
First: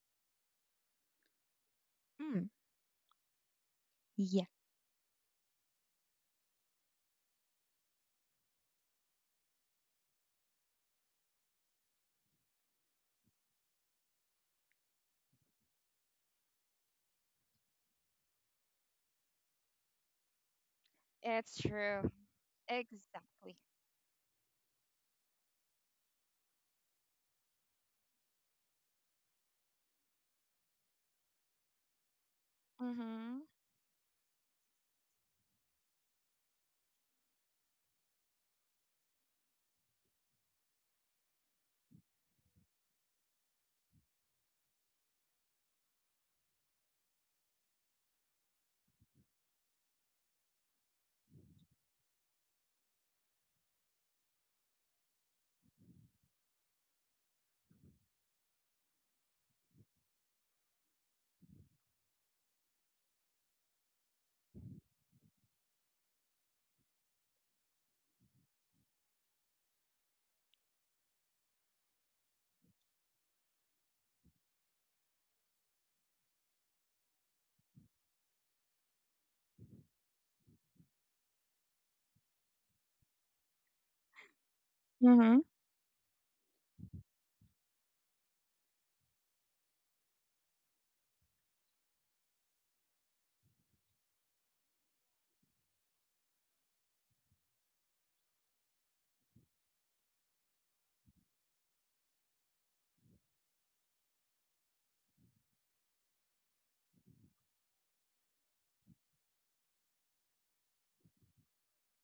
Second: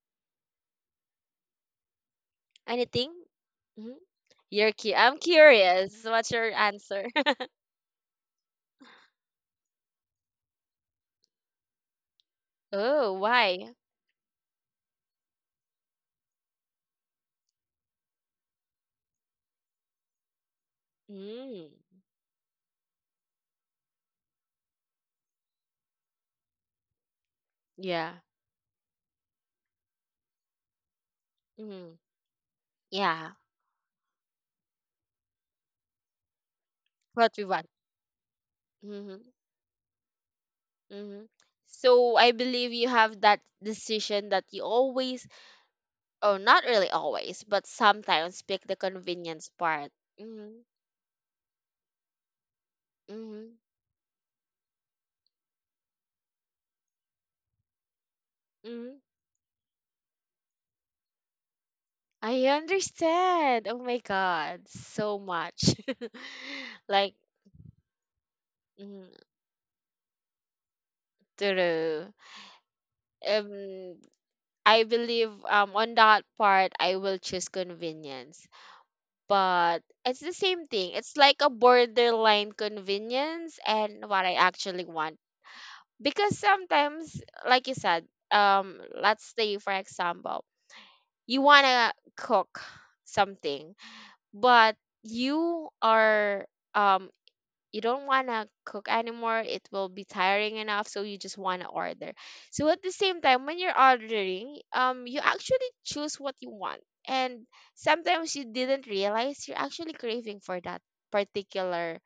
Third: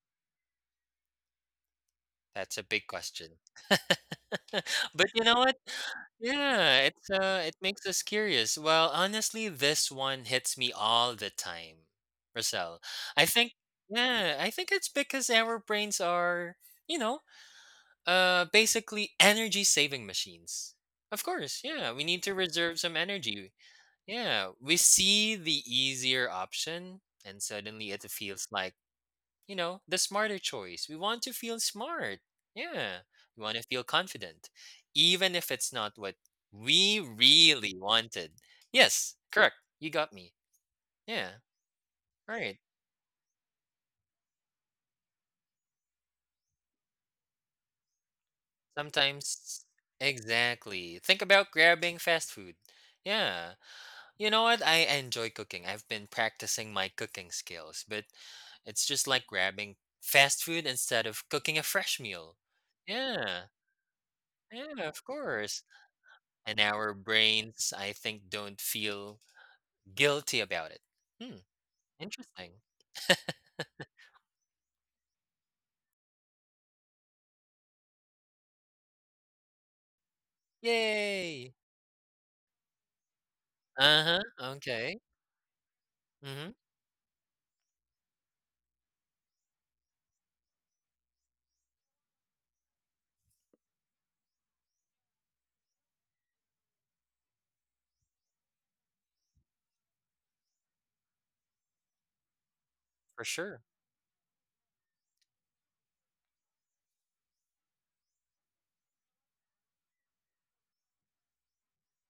S3: Mm,
S2: That's a big
S1: Anything?
S2: question.
S1: Mhm.
S3: yeah.
S2: But
S1: I'm
S2: you know what?
S1: curious. What's your
S2: Yeah,
S1: answer?
S2: it's it makes us curious. Well, honestly, this one hits me all the time, Roselle.
S1: Oh,
S2: I think
S1: why?
S2: yeah, I think it's because our brains are, you know, basically energy saving machines. Of
S3: It's
S2: course,
S1: Mm,
S2: yeah, we
S3: true.
S2: need to reserve some energy.
S3: Exactly.
S2: Yeah, we see the easier option and suddenly it
S1: yeah.
S2: feels like you know, the smarter choice. We want to feel
S1: Mm,
S2: smart. Yeah.
S1: yeah.
S2: We
S3: Mm-hmm.
S2: want to feel confident, even if it's not what we
S1: What we want.
S2: really wanted. Yes,
S1: Hmm.
S2: correct. You got me.
S1: Hmm.
S2: Yeah.
S1: So
S2: All
S1: I
S2: right.
S1: believe you have that decision that you always, or not really always, but sometimes pick the convenience
S2: Sometimes,
S1: part.
S2: exactly. Think about grabbing fast food. Yeah.
S1: Mm-hmm.
S2: You know what? I enjoy cooking. I've been practicing my cooking skills, but it's
S1: Hmm.
S2: just like grabbing fast food instead of cooking a fresh meal.
S1: I
S2: Yeah.
S1: understand. Oh my God,
S2: Yeah, of
S1: so
S2: course.
S1: much.
S2: And our
S1: Like,
S2: brains, I think, don't
S1: mm,
S2: feel guilty about it. Hmm,
S1: true.
S2: interesting.
S1: Um, I believe on that part I will choose convenience, but it's the same thing. It's like
S2: Yay!
S1: a borderline convenience and
S2: Uh-huh,
S1: what I actually
S2: okay.
S1: want. Because
S2: Mhm,
S1: sometimes, like you said, let's say for example, you wanna cook something, but you are um you don't want to cook anymore. It will be tiring enough, so you just want to order. So at the
S2: for
S1: same time,
S2: sure.
S1: when you're ordering, you actually choose what you want. And sometimes you didn't realize you're actually craving for that particular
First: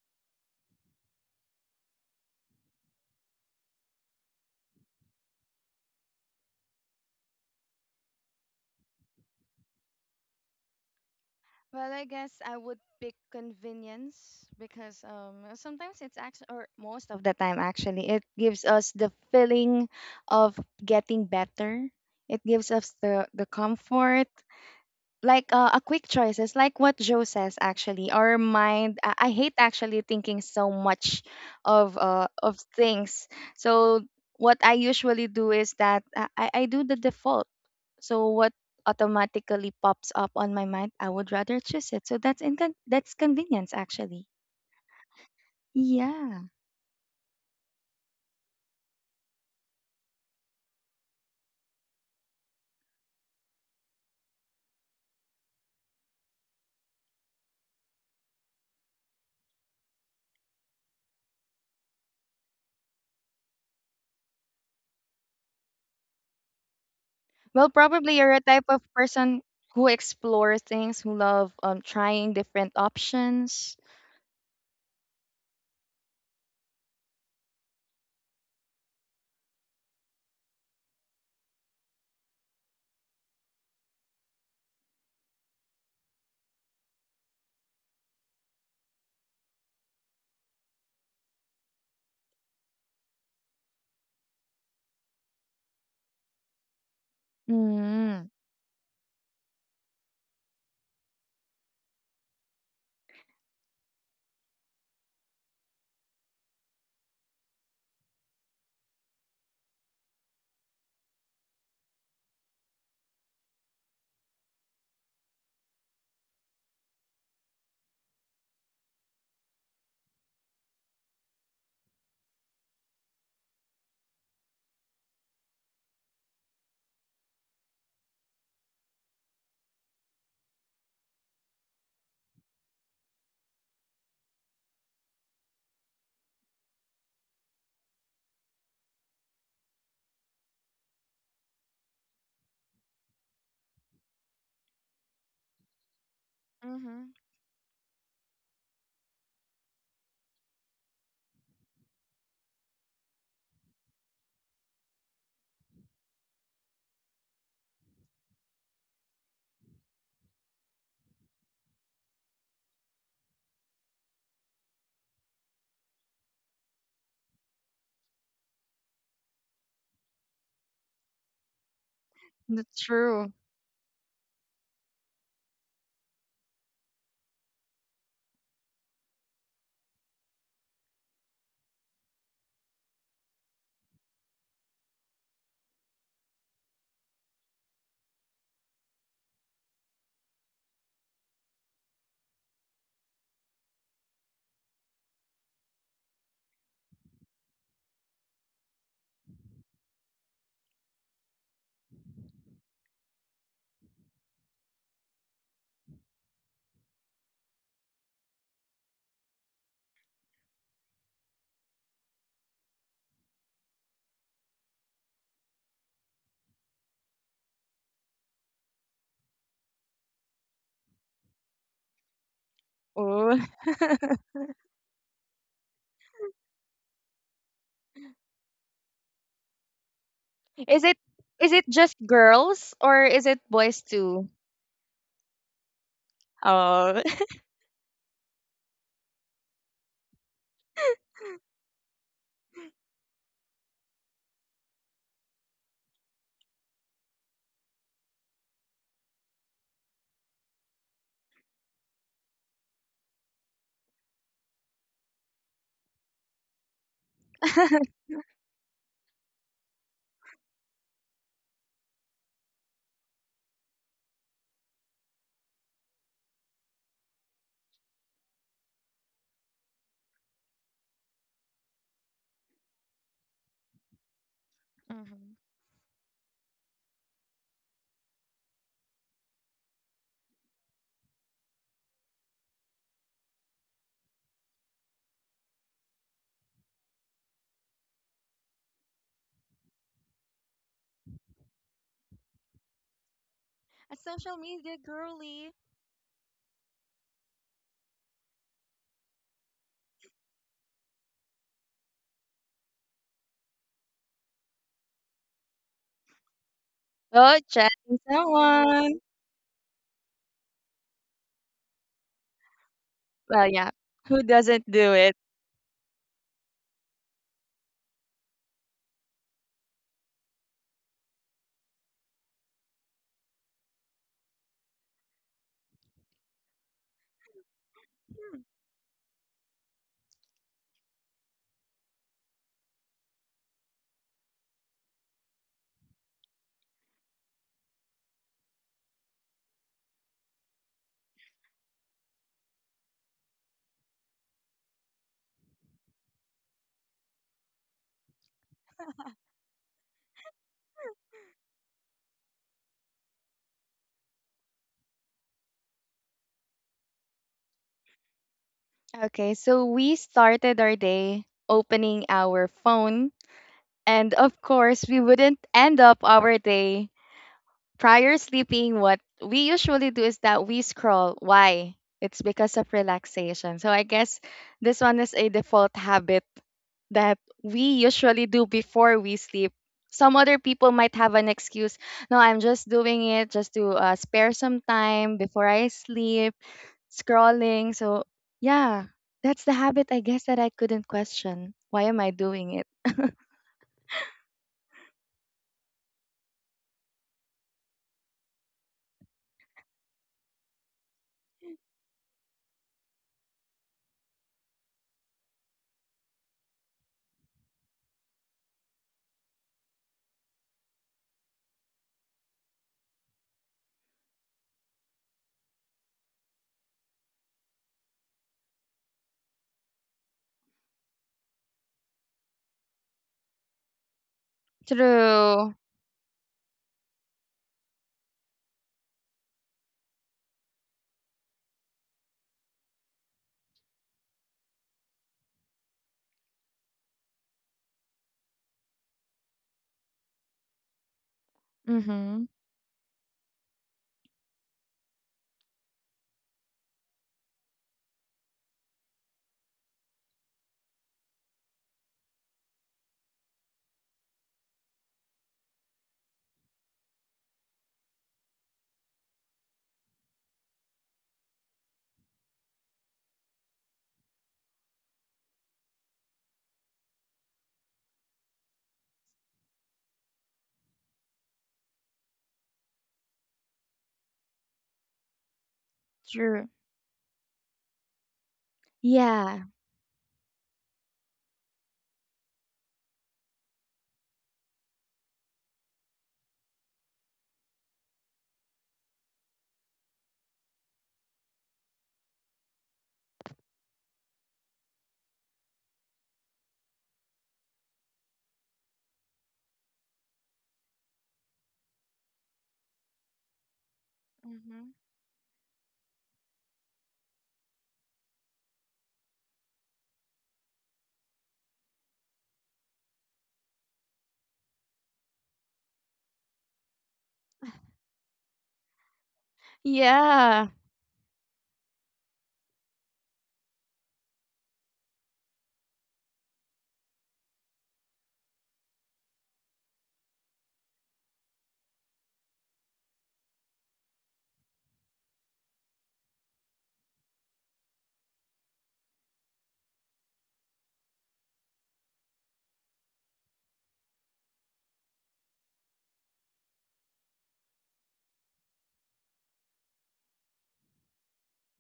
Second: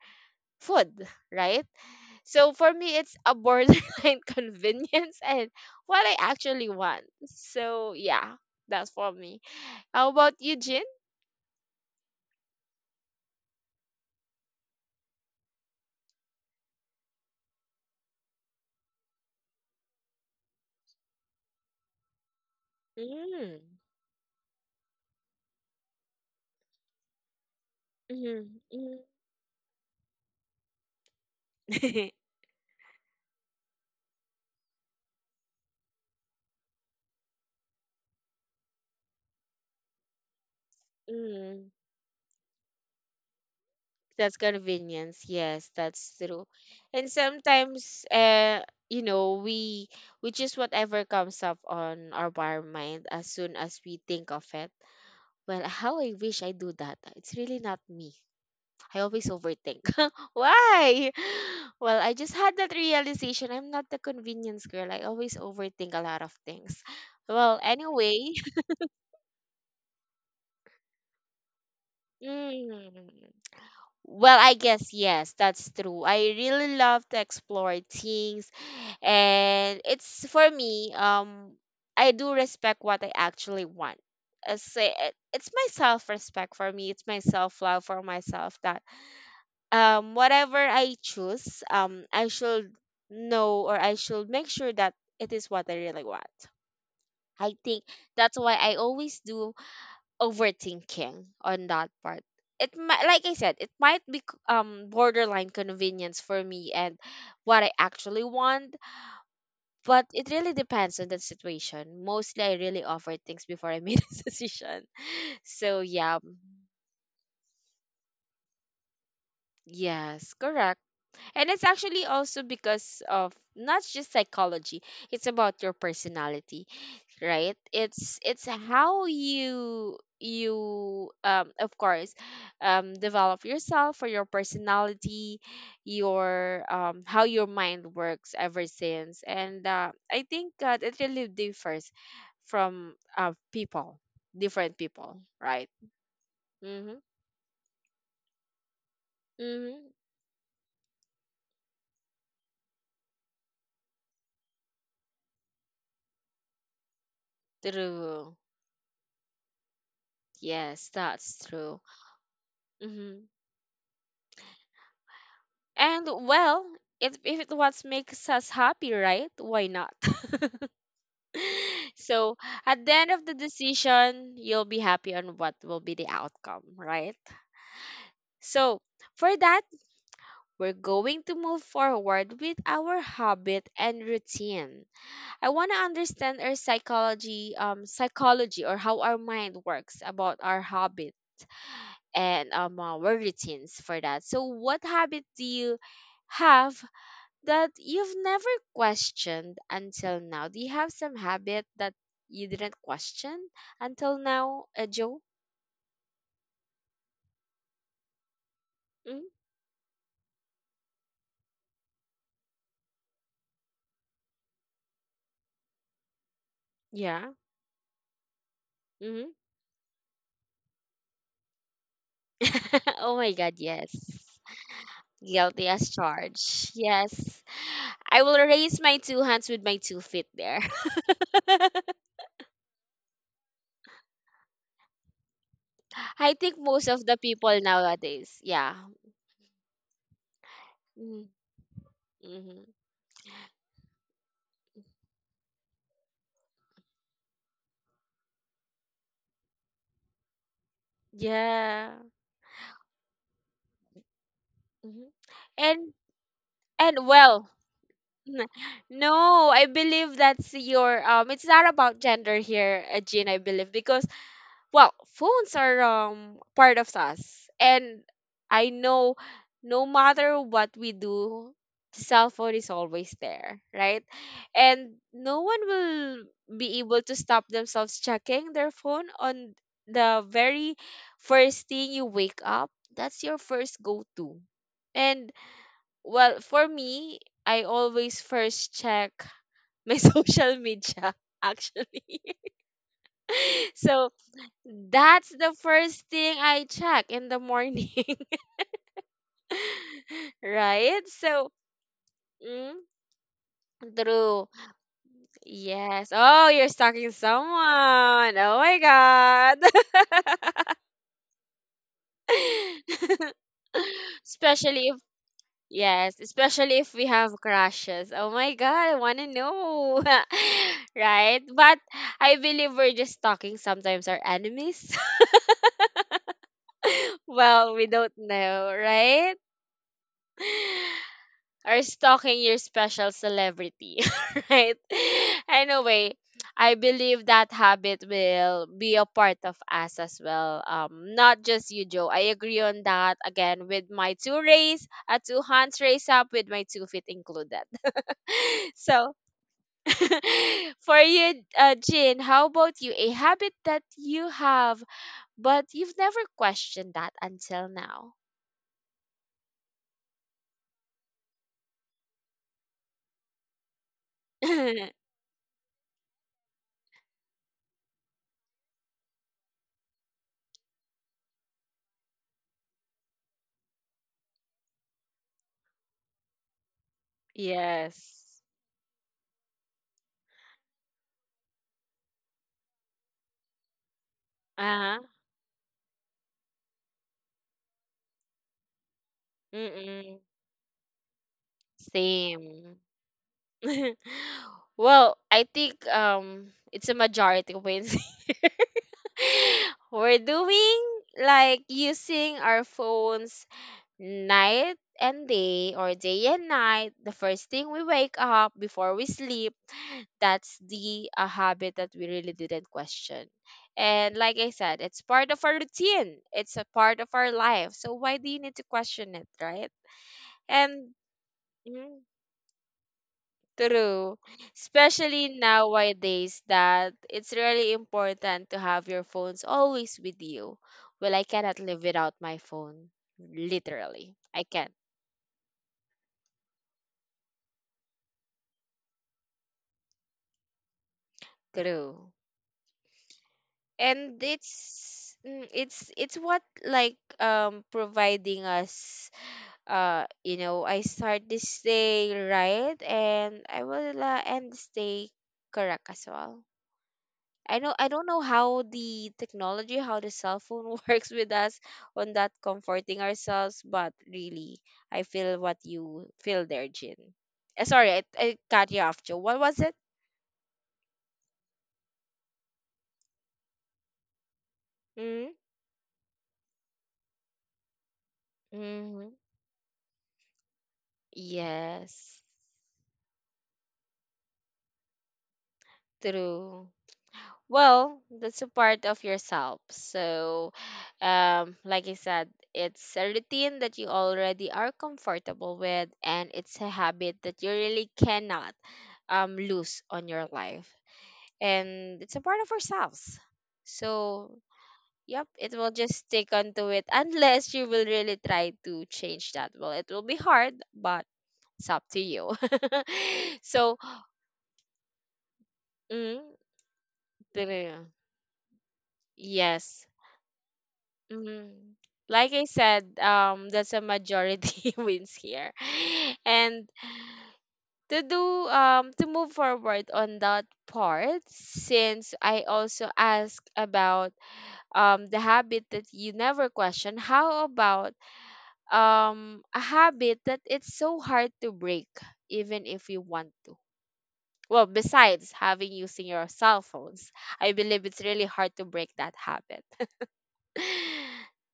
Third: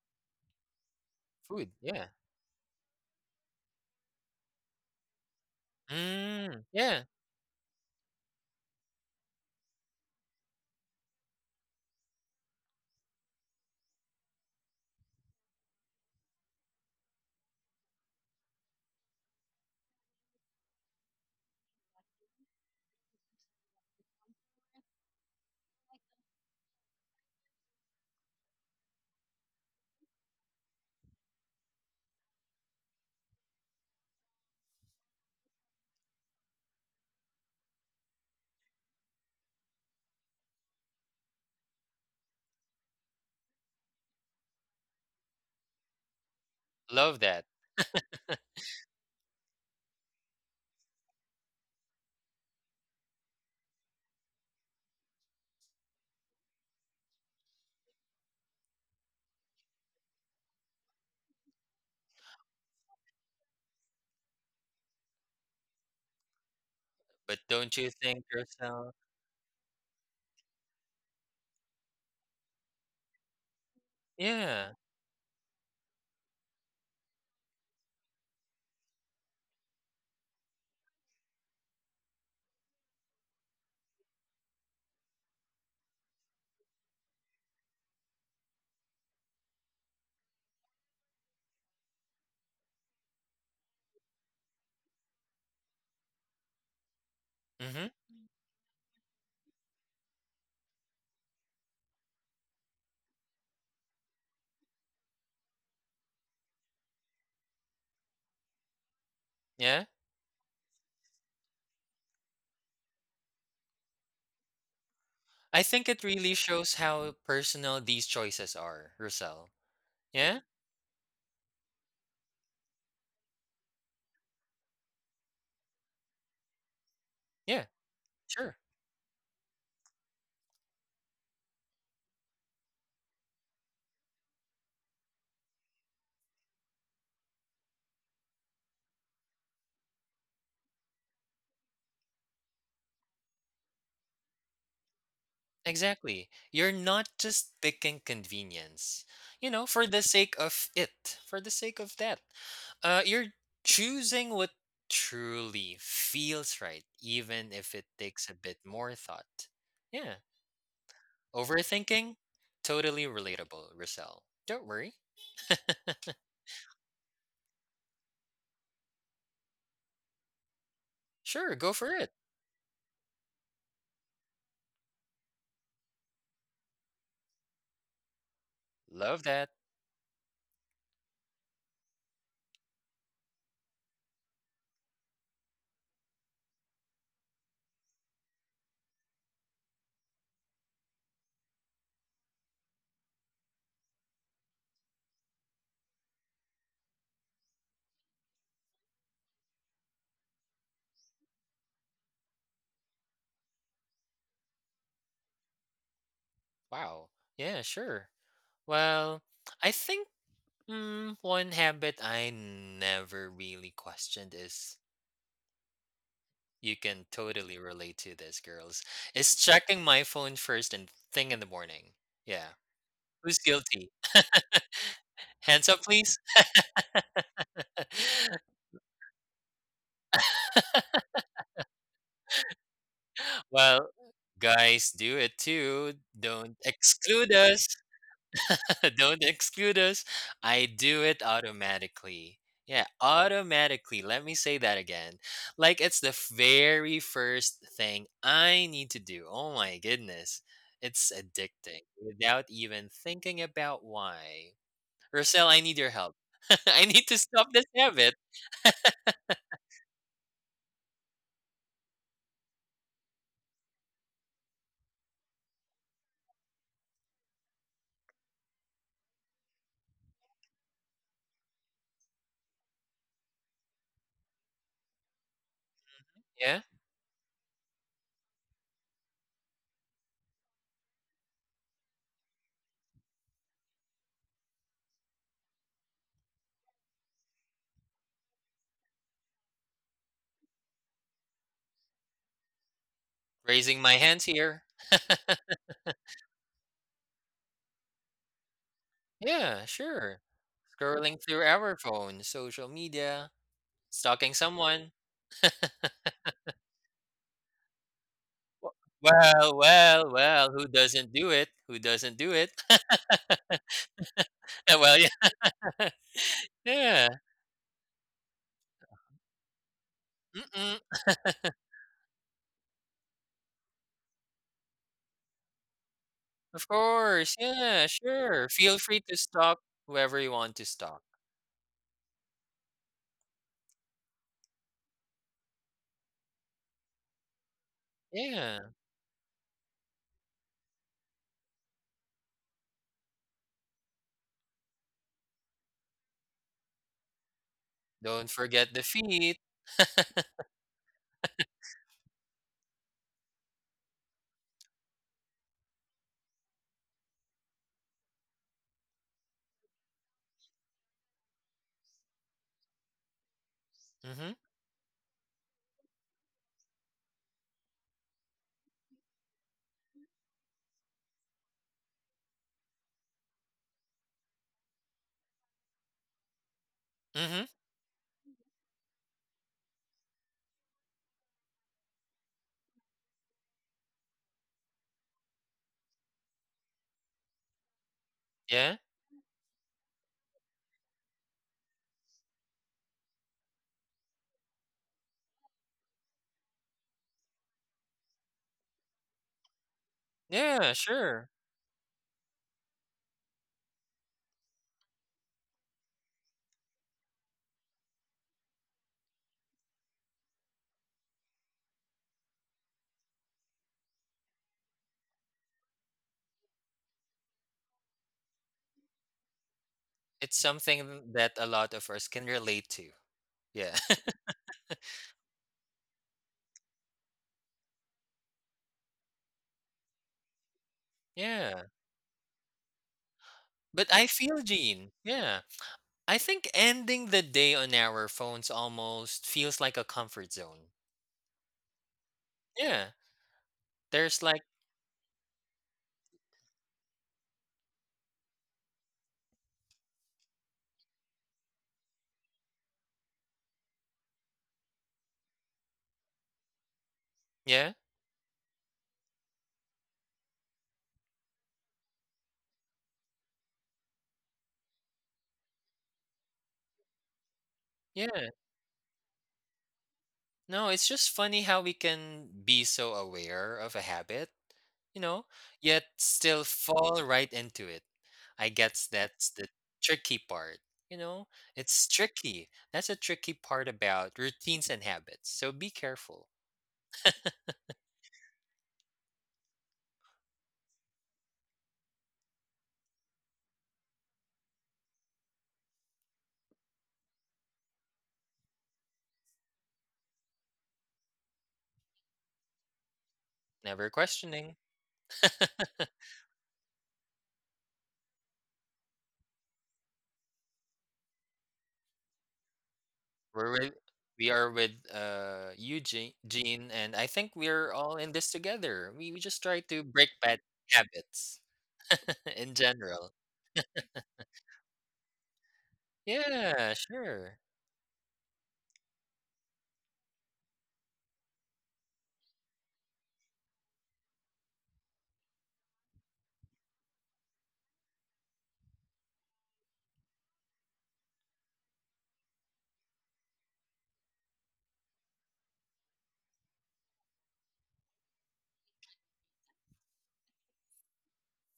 S1: food, right?
S2: Food, yeah.
S1: So for me, it's a borderline convenience and what I
S2: Mm,
S1: actually want,
S2: yeah,
S1: so yeah, that's for me. How about you, Jin?
S3: Well, I guess I would pick convenience because sometimes it's actually or most of the time actually it gives us the feeling of getting better. It gives us the
S1: Mm.
S3: comfort like a quick choices like what Joe says. Actually, our
S1: Mm-hmm.
S3: mind, I hate actually thinking so much of things. So what I usually do is that I do the default. So what automatically pops up on my mind, I would rather
S1: Mm-hmm.
S3: choose it. So that's convenience actually,
S1: That's convenience. Yes, that's
S3: yeah.
S1: true. And
S2: love that.
S1: sometimes, you know, we choose whatever comes up on our bar mind as soon as we think of it. Well, how I wish I do that. It's really not me. I always overthink. Why? Well, I just had that realization. I'm not the convenience girl. I always overthink a lot of things.
S2: But
S1: Well,
S3: Well,
S2: don't you
S3: probably
S2: think
S3: you're
S1: anyway.
S3: a type of
S2: yourself.
S3: person who explores things, who love trying different
S1: Mm.
S3: options.
S1: Well, I
S2: Yeah,
S1: guess yes, that's true. I really love to explore things, and it's for me, I do respect what I actually want. It's my self-respect, for me, it's my self-love for myself, that whatever I choose, I should know, or I should make sure that it is what I really want. I think
S2: mhm,
S3: mm,
S1: that's why I always do overthinking on that part. It might, like I said, it might be borderline convenience for me and what I actually want,
S2: yeah.
S1: but it really depends on the situation. Mostly, I really offer things before I made a decision.
S2: I
S1: So
S2: think it
S1: yeah,
S2: really shows how personal these choices are, Russell.
S1: yes,
S2: Yeah?
S1: correct. And it's actually also because of not just psychology; it's about your personality. Right,
S2: Yeah,
S1: it's
S2: sure.
S1: how you of course develop yourself or your personality, your how your mind works ever since, and I think that it really differs from people, different people, right?
S2: Exactly. You're
S1: Mm-hmm.
S3: Mm-hmm.
S2: not just picking convenience, you know, for
S1: Mm-hmm.
S2: the sake of it, for the sake of that. You're choosing what truly feels right, even if it takes a
S1: True.
S2: bit more thought. Yeah.
S1: Yes, that's true.
S2: Overthinking? Totally
S1: Mm-hmm.
S2: relatable, Rosel. Don't worry.
S1: And well, if it what makes us happy, right, why not?
S2: Sure, go for it.
S1: So
S3: That's
S1: at the end of
S3: true.
S1: the decision, you'll be happy on what will be the outcome, right? So
S2: Love
S1: for
S2: that.
S1: that, we're going to move forward with our habit and routine. I want to understand our psychology, psychology or how our mind works about our habit and our routines for that. So what habit do you have that you've never questioned until now? Do you have some habit that you didn't question until now, Joe?
S2: Wow. Yeah, sure.
S1: Mm?
S2: Well, I think one habit I never really questioned is. You can
S1: Yeah.
S2: totally relate to this, girls.
S1: Hmm.
S2: Is checking my phone first and thing in the morning. Yeah.
S1: Oh my
S3: Oh.
S2: Who's
S1: God,
S2: guilty?
S1: yes. Guilty
S2: Hands up,
S1: as
S2: please.
S1: charged. Yes. I will raise my two hands with my two feet there.
S3: Is it, is it just girls or is it boys
S2: Well,
S3: too?
S2: guys, do it too.
S1: I
S2: Don't
S1: think most
S3: Oh.
S1: of the
S2: exclude
S1: people
S2: us.
S1: nowadays, yeah.
S2: Don't exclude us. I do it
S1: Mm-hmm.
S2: automatically.
S1: Mm-hmm.
S2: Yeah, automatically. Let me say that again. Like it's the very first thing I need to do. Oh my goodness. It's addicting
S1: Yeah.
S2: without even thinking about why.
S1: Hmm.
S2: Rosel, I need your
S1: And
S2: help. I
S1: and
S2: need to stop
S1: well,
S2: this habit.
S1: N- No, I believe that's your it's not about gender here, Jean, I believe because well, phones are part of us, and I know, no matter what we do, the cell phone is always there, right? And
S3: Mm-hmm.
S1: no one will
S2: Yeah.
S1: be able to stop themselves checking their phone on the very first thing you wake up. That's your first go-to. And well, for me, I always first check my social media actually.
S2: Raising
S3: A
S2: my
S1: So
S2: hands
S3: social
S2: here.
S3: media
S1: that's
S3: girly.
S1: the first thing I check in the morning,
S2: Yeah, sure.
S1: right?
S2: Scrolling through
S1: So
S2: our phone, social
S1: mm,
S2: media, stalking
S1: true.
S2: someone.
S1: Yes. Oh, you're stalking
S3: Oh,
S1: someone.
S3: chatting
S1: Oh
S2: W-
S1: my
S3: someone.
S2: Well,
S1: god.
S2: well, well, who doesn't do it? Who doesn't do it?
S3: Well, yeah. Who doesn't
S1: Especially
S3: do
S1: if.
S2: Well, yeah.
S3: it?
S1: Yes, especially if we
S2: Yeah.
S1: have crushes. Oh my god, I want to know.
S2: Mm-mm.
S1: Right? But I believe we're just talking sometimes our enemies.
S2: Of course.
S1: Well, we
S2: Yeah,
S1: don't
S3: Hmm.
S2: sure.
S1: know,
S2: Feel free to
S1: right?
S2: stalk whoever you want to stalk.
S1: Or stalking your special celebrity, right? Anyway, I believe that habit
S2: Yeah.
S1: will be a part of us as well. Not just you, Joe. I agree on that. Again, with my two raise, a two hands raise up with my two feet included.
S2: Don't forget the
S1: So
S2: feet.
S1: for you, Jin, how about you? A habit that you have, but you've never questioned that until now.
S3: Okay, so we started our day opening our phone, and
S2: Mm-hmm.
S3: of course, we wouldn't end up our day. Prior sleeping, what we usually do is that we scroll. Why? It's because of relaxation. So I guess this one is a default habit that
S2: Mm-hmm.
S3: we usually
S1: Yes.
S3: do before we sleep. Some other people might have an excuse. No, I'm just doing it just to spare some
S1: Uh huh.
S3: time before I sleep, scrolling. So,
S2: Yeah.
S3: yeah, that's the habit I guess
S1: Mm-mm.
S3: that I couldn't question. Why am I doing it?
S1: Same. Well, I think it's a majority wins here. We're
S2: Yeah,
S1: doing
S2: sure.
S1: like using our phones night and day, or day and night, the first thing we wake up, before we sleep. That's the a habit that we really didn't question, and like I said, it's part of our routine, it's a part of our life, so why do you need to question it, right?
S2: It's
S1: And
S2: something that a lot of
S1: mm,
S2: us can relate to. Yeah.
S1: true, especially
S3: True.
S1: nowadays that it's really important to have your phones always with you. Well, I cannot
S2: Yeah.
S1: live without my phone.
S2: But I
S1: Literally, I
S2: feel
S1: can't.
S2: Gene. Yeah. I think ending the day on our phones almost feels like a comfort zone.
S1: True.
S3: Mm-hmm.
S2: Yeah. There's
S1: And
S2: like,
S1: it's it's what like providing us you know, I start this day, right, and I will end this day correct as well. I
S2: yeah.
S1: know, I don't know how the technology, how the cell phone works with us on that comforting ourselves, but really I feel what you feel there, Jin. Sorry,
S2: Yeah.
S1: I cut you off, Joe. What was it?
S2: No, it's just funny how we can be so aware of a habit, you know, yet still
S3: True.
S2: fall right into it. I guess
S1: Mm-hmm.
S2: that's
S3: Yeah.
S2: the tricky part. You know, it's
S1: Yes.
S2: tricky. That's a tricky part about routines and habits. So be careful.
S1: True. Well, that's a part of yourself. So, like I said, it's a routine that you already are comfortable with, and it's a habit that you really cannot lose on your life. And it's a part of ourselves.
S2: Never
S1: So,
S2: questioning.
S1: yep, it will just stick onto it unless you will really try to change that. Well, it will be hard, but it's up to you.
S2: We're with
S1: So,
S2: we are with Eugene
S1: mm,
S2: Gene and I think we're
S1: pero-
S2: all in this together. We just try to
S1: yes.
S2: break bad
S3: Yeah,
S2: habits
S1: Mm. Like I
S2: in
S1: said,
S2: general.
S1: that's a majority wins here. And
S2: Yeah, sure.
S1: to do to move forward on that part, since I also asked about the habit that you never question, how about a habit that it's so hard to break even if you want to? Well, besides having using your cell phones, I believe it's really hard to break that habit.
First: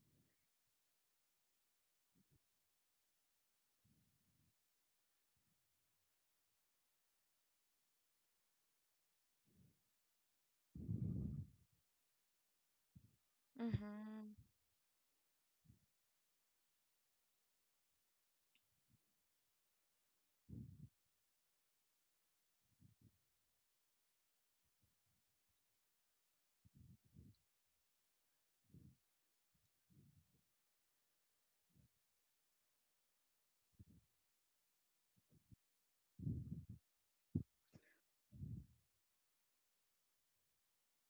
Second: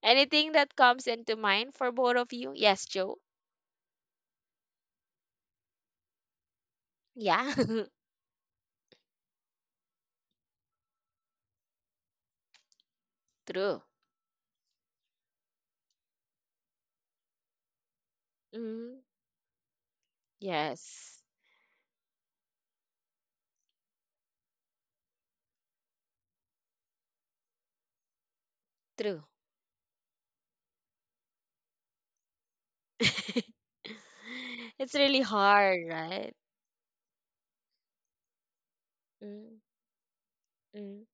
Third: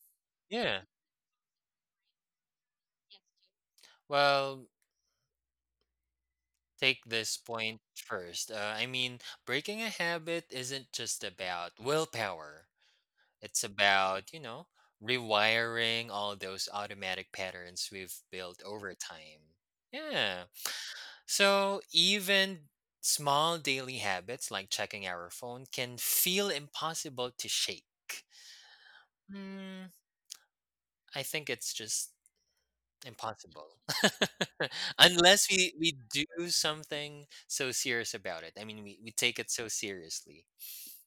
S1: Anything that
S2: Yeah.
S1: comes into mind for both of you? Yes, Joe.
S2: Well, take this
S1: Yeah,
S2: point first. Breaking a habit isn't just about willpower. It's
S1: true.
S2: about,
S3: mm-hmm.
S2: you know, rewiring all those automatic patterns we've built over
S1: Mm,
S2: time. Yeah.
S1: yes,
S2: So even small daily habits like checking our phone can feel impossible to shake.
S1: true.
S2: Mm, I think it's just impossible.
S1: It's really
S2: Unless
S1: hard,
S2: we
S1: right?
S2: do something so serious about it. I mean, we take it
S1: Mm,
S2: so seriously.
S1: mm.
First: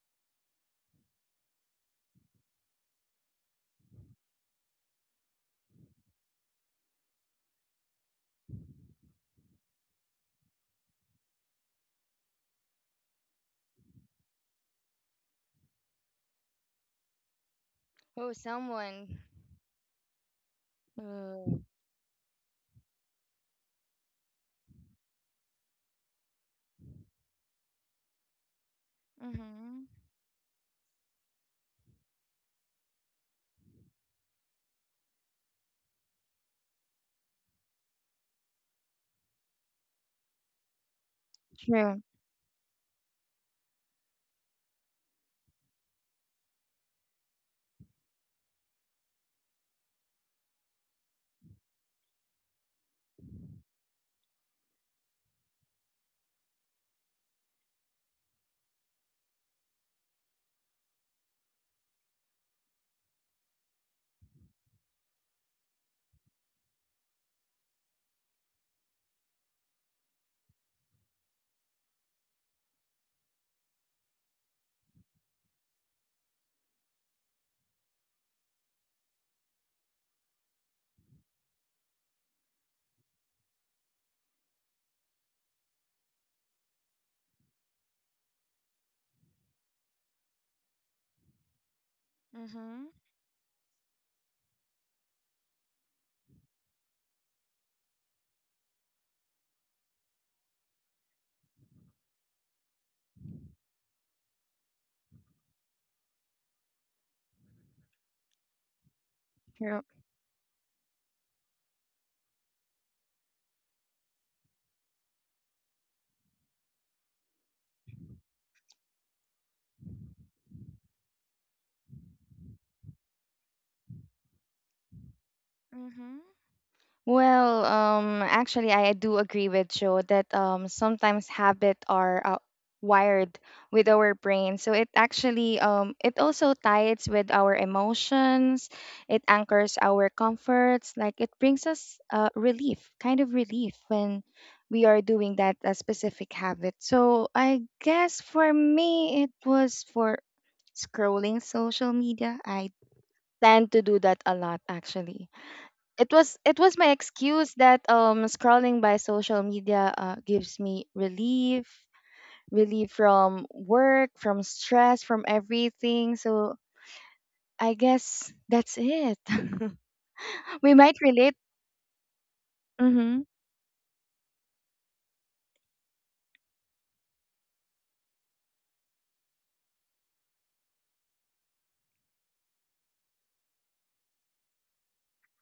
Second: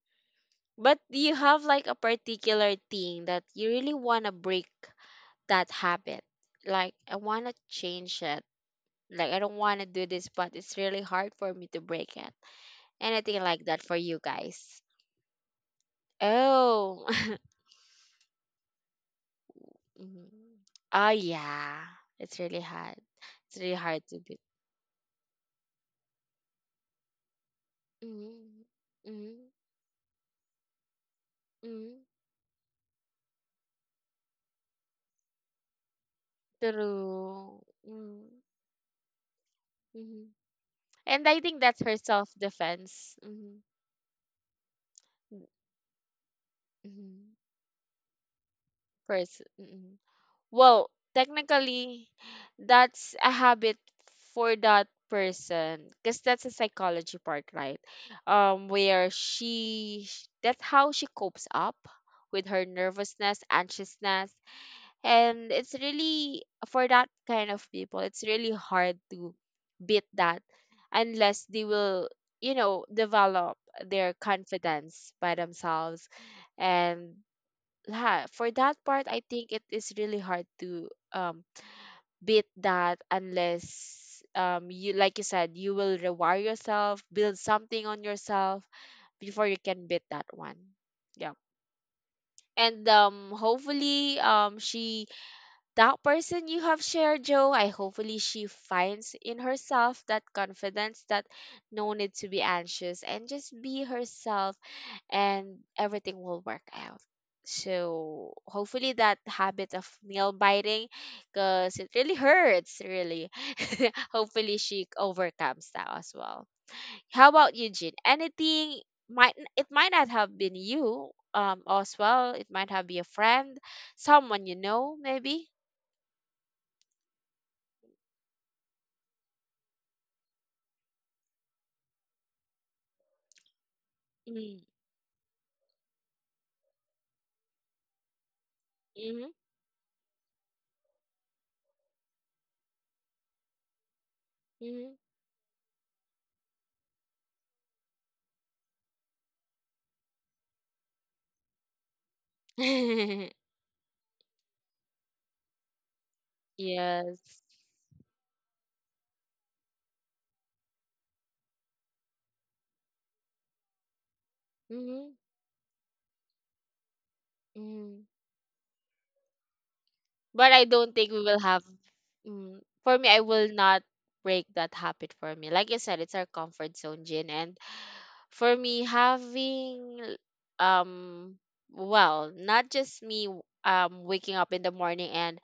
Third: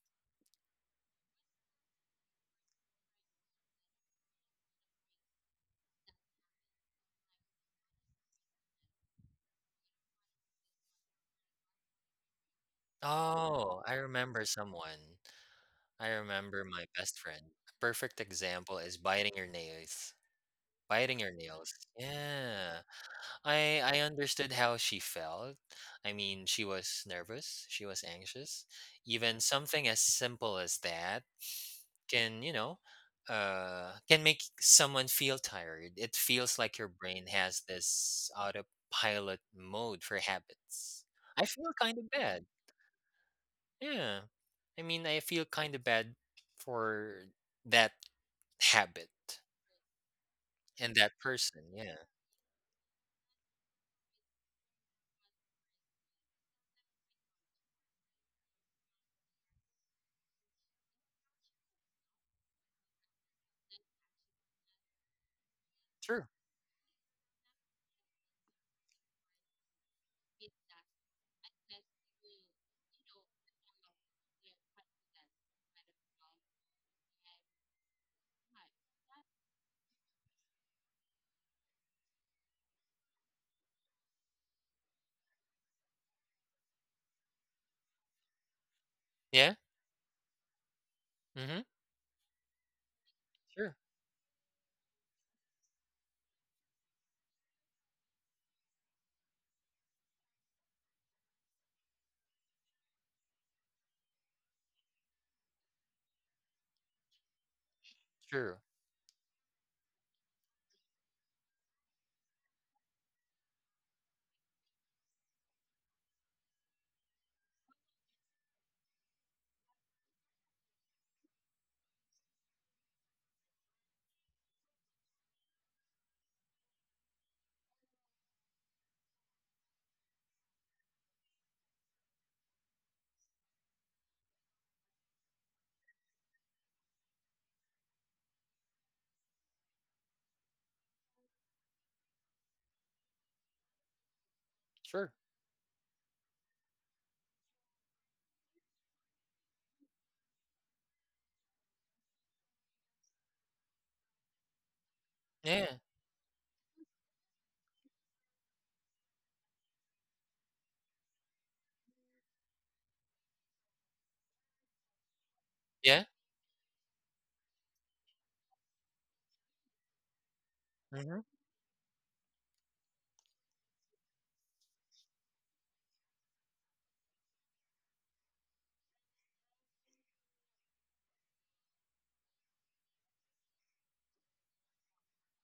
S1: But do you have like a particular thing that you really want to break that habit? Like, I want to change it. Like, I don't want to do this, but it's really hard for me to break it. Anything like that
S2: Oh, I
S1: for you
S2: remember
S1: guys?
S2: someone. I remember my
S1: Oh,
S2: best friend. Perfect
S3: Oh,
S2: example is
S3: someone.
S2: biting your nails.
S1: mhm. Oh
S2: Biting your
S3: Uh,
S2: nails.
S1: yeah, it's really
S2: Yeah.
S1: hard. It's really
S2: I
S1: hard to beat.
S2: understood how she felt. I mean, she was nervous, she was
S1: Mm-hmm.
S2: anxious.
S1: Mm-hmm.
S2: Even
S3: mm-hmm.
S2: something as simple as that
S1: Mm-hmm.
S2: can, you know, can make someone feel tired. It feels like your brain
S1: True.
S2: has this
S1: Mm-hmm.
S2: autopilot mode for habits.
S1: And I
S2: I
S1: think
S2: feel
S1: that's her
S2: kind
S3: True,
S2: of bad.
S1: self-defense. Mm-hmm.
S2: Yeah. I mean, I feel kind of bad for
S1: Mm-hmm.
S2: that habit
S1: First. Mm-hmm. Well,
S2: and that person. Yeah.
S1: technically, that's a habit for that person because that's a psychology part, right? Where she That's how she copes up with her nervousness, anxiousness, and it's
S2: True.
S1: really for that kind of people, it's really hard to beat that unless they will, you know, develop their confidence by themselves, and yeah, for that part I think it is really hard to beat that unless you, like you said, you will rewire yourself, build something on yourself before
S2: Yeah.
S1: you can beat that one, yeah.
S2: Mhm.
S3: mm-hmm.
S1: And
S2: Sure,
S1: hopefully she that person you have shared, Joe, I hopefully she finds in herself that confidence that no need to be anxious and just be herself, and everything will work out. So
S2: sure,
S1: hopefully that habit
S3: True.
S1: of nail biting, cause it really hurts, really. Hopefully she overcomes that as well. How about you, Jean? Anything it might not have been you, as well. It might have been a friend, someone you know, maybe.
S3: Mm-hmm. Well, actually, I do agree with Joe that sometimes habit are wired with our brain.
S1: Mm,
S3: So it actually, it also ties with our emotions. It
S1: mhm,
S3: anchors our comforts. Like it brings us relief, kind of relief when we are
S1: mhm.
S2: sure.
S3: doing that specific habit. So I guess for me, it was for scrolling social media. I tend to do that a lot, actually.
S2: Yeah,
S3: It was my
S1: Yes.
S3: excuse that scrolling by social media gives me relief, relief from work, from stress,
S1: Mm-hmm.
S3: from
S2: yeah.
S3: everything. So I
S1: Mm-hmm.
S3: guess that's it.
S1: But I
S3: We might
S1: don't think
S2: Hmm.
S1: we
S3: relate.
S1: will have. Mm, for me, I
S3: hmm
S1: will not break that habit for me. Like you said, it's our comfort zone, Jin. And for me, having um, well, not just me waking up in the morning and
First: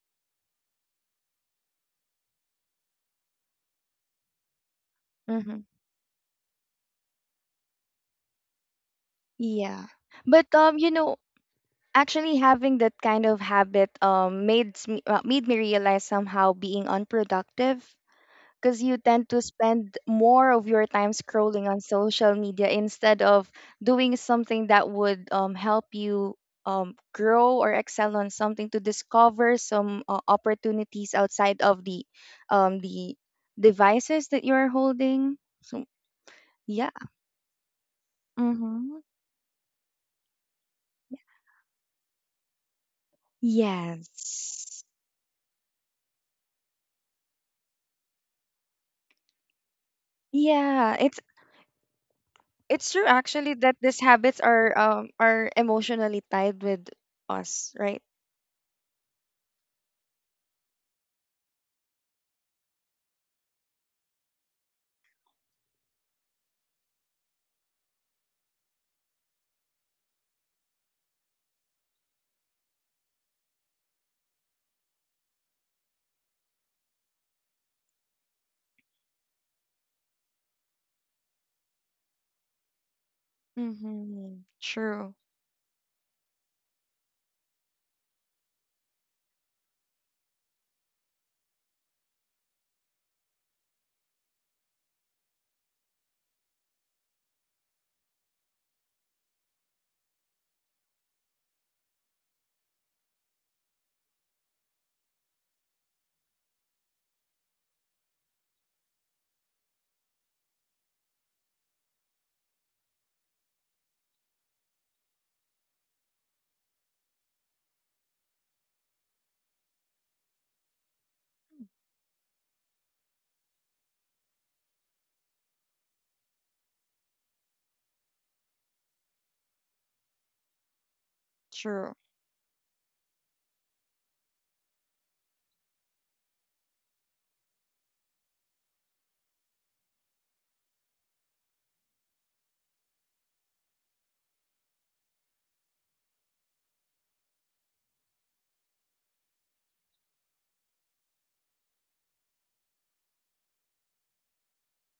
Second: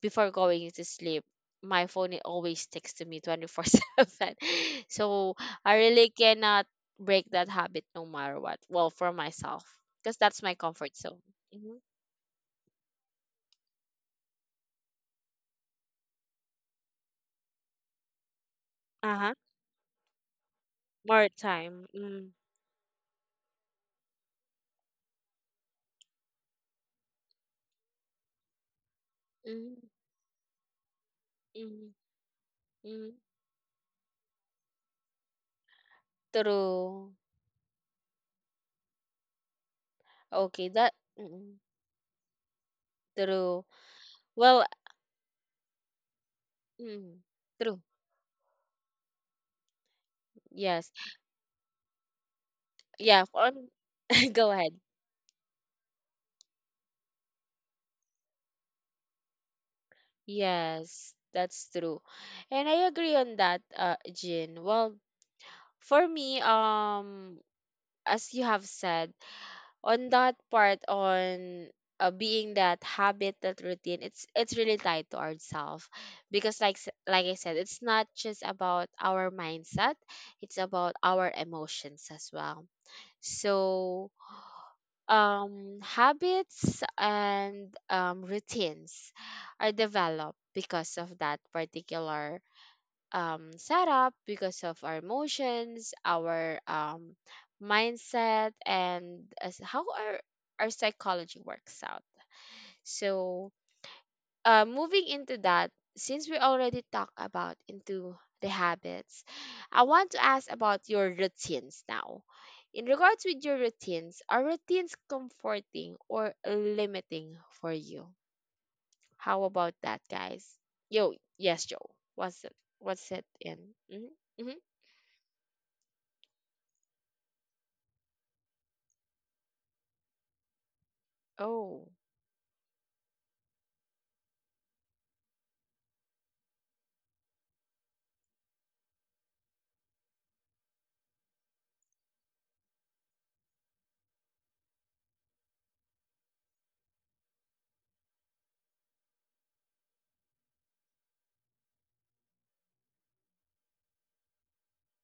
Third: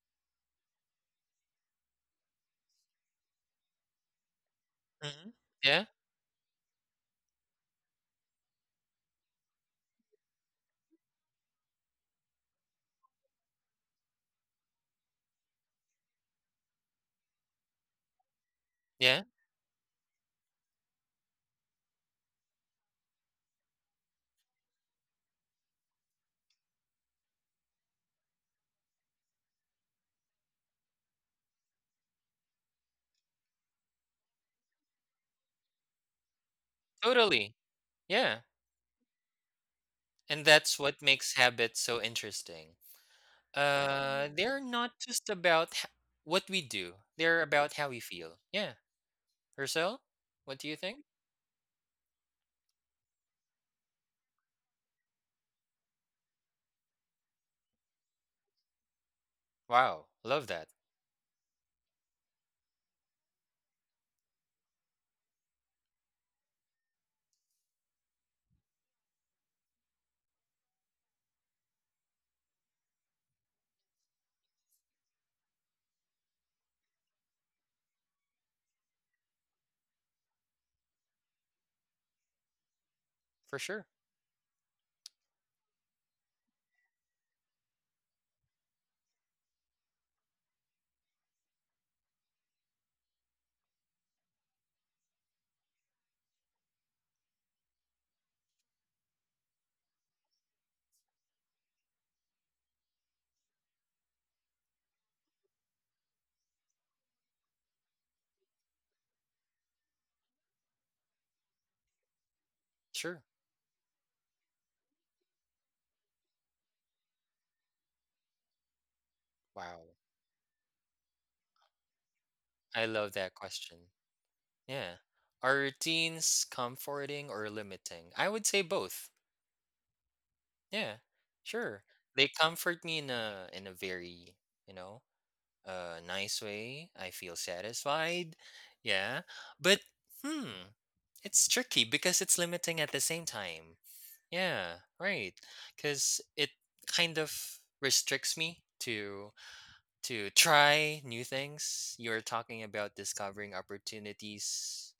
S1: before going to sleep, my phone it always texts to me 24/7.
S2: Hmm.
S1: So
S3: hmm
S1: I
S2: Yeah,
S1: really cannot break that habit no matter what. Well, for myself,
S3: yeah,
S1: because that's
S3: but
S1: my
S3: you
S1: comfort
S3: know,
S1: zone. hmm
S3: actually having that kind of habit made me realize somehow being unproductive, because you
S1: Uh
S2: yeah.
S3: tend
S1: huh.
S3: to spend more of your time
S1: More
S3: scrolling on
S1: time. Mm.
S3: social media instead of doing something that would help you grow or excel on something, to discover
S1: Mm,
S3: some opportunities outside of
S1: mm,
S3: the um,
S1: mm.
S3: the devices that you're holding. So yeah.
S1: True.
S2: Totally. Yeah.
S3: Mm-hmm.
S2: And
S1: Okay,
S2: that's
S1: that
S2: what makes
S1: mm,
S2: habits so interesting.
S1: true.
S2: Uh, they're
S1: Well,
S3: Yes.
S2: not just about h- what we do,
S1: mm,
S2: they're about
S1: true.
S2: how we feel. Yeah. Herself, what do you
S1: Yes.
S3: Yeah,
S2: think?
S3: it's true
S1: Yeah,
S3: actually
S1: on
S3: that these habits
S1: go ahead.
S3: are emotionally tied with us, right?
S2: Wow. Love that.
S1: Yes, that's true. And I agree on that, Jin. Well, for me, as you have said, on that part on being that habit, that routine, it's really tied to ourselves because like I said, it's not just about our mindset, it's about our emotions as well.
S2: For sure.
S1: So
S3: Mm-hmm. True.
S1: habits and routines are developed because of that particular set up, because of our emotions, our mindset, and as how our psychology works out. So, moving into that, since we already talked about into the habits, I want to ask about your routines now. In
S2: Sure.
S1: regards with your routines, are routines comforting or limiting for you? How about
S2: Wow.
S1: that, guys? Yo, yes, Joe. What's it?
S2: I love
S1: What's it
S2: that
S1: in?
S2: question.
S1: Mm-hmm. Mm-hmm.
S2: Yeah. Are routines comforting or limiting? I would say both. Yeah, sure.
S1: Oh,
S3: True.
S2: They comfort me in a very, you know, nice way. I feel satisfied. Yeah. But hmm, it's tricky because it's limiting at the same time. Yeah, right. Cuz it kind of restricts me to try new things. You're talking about discovering opportunities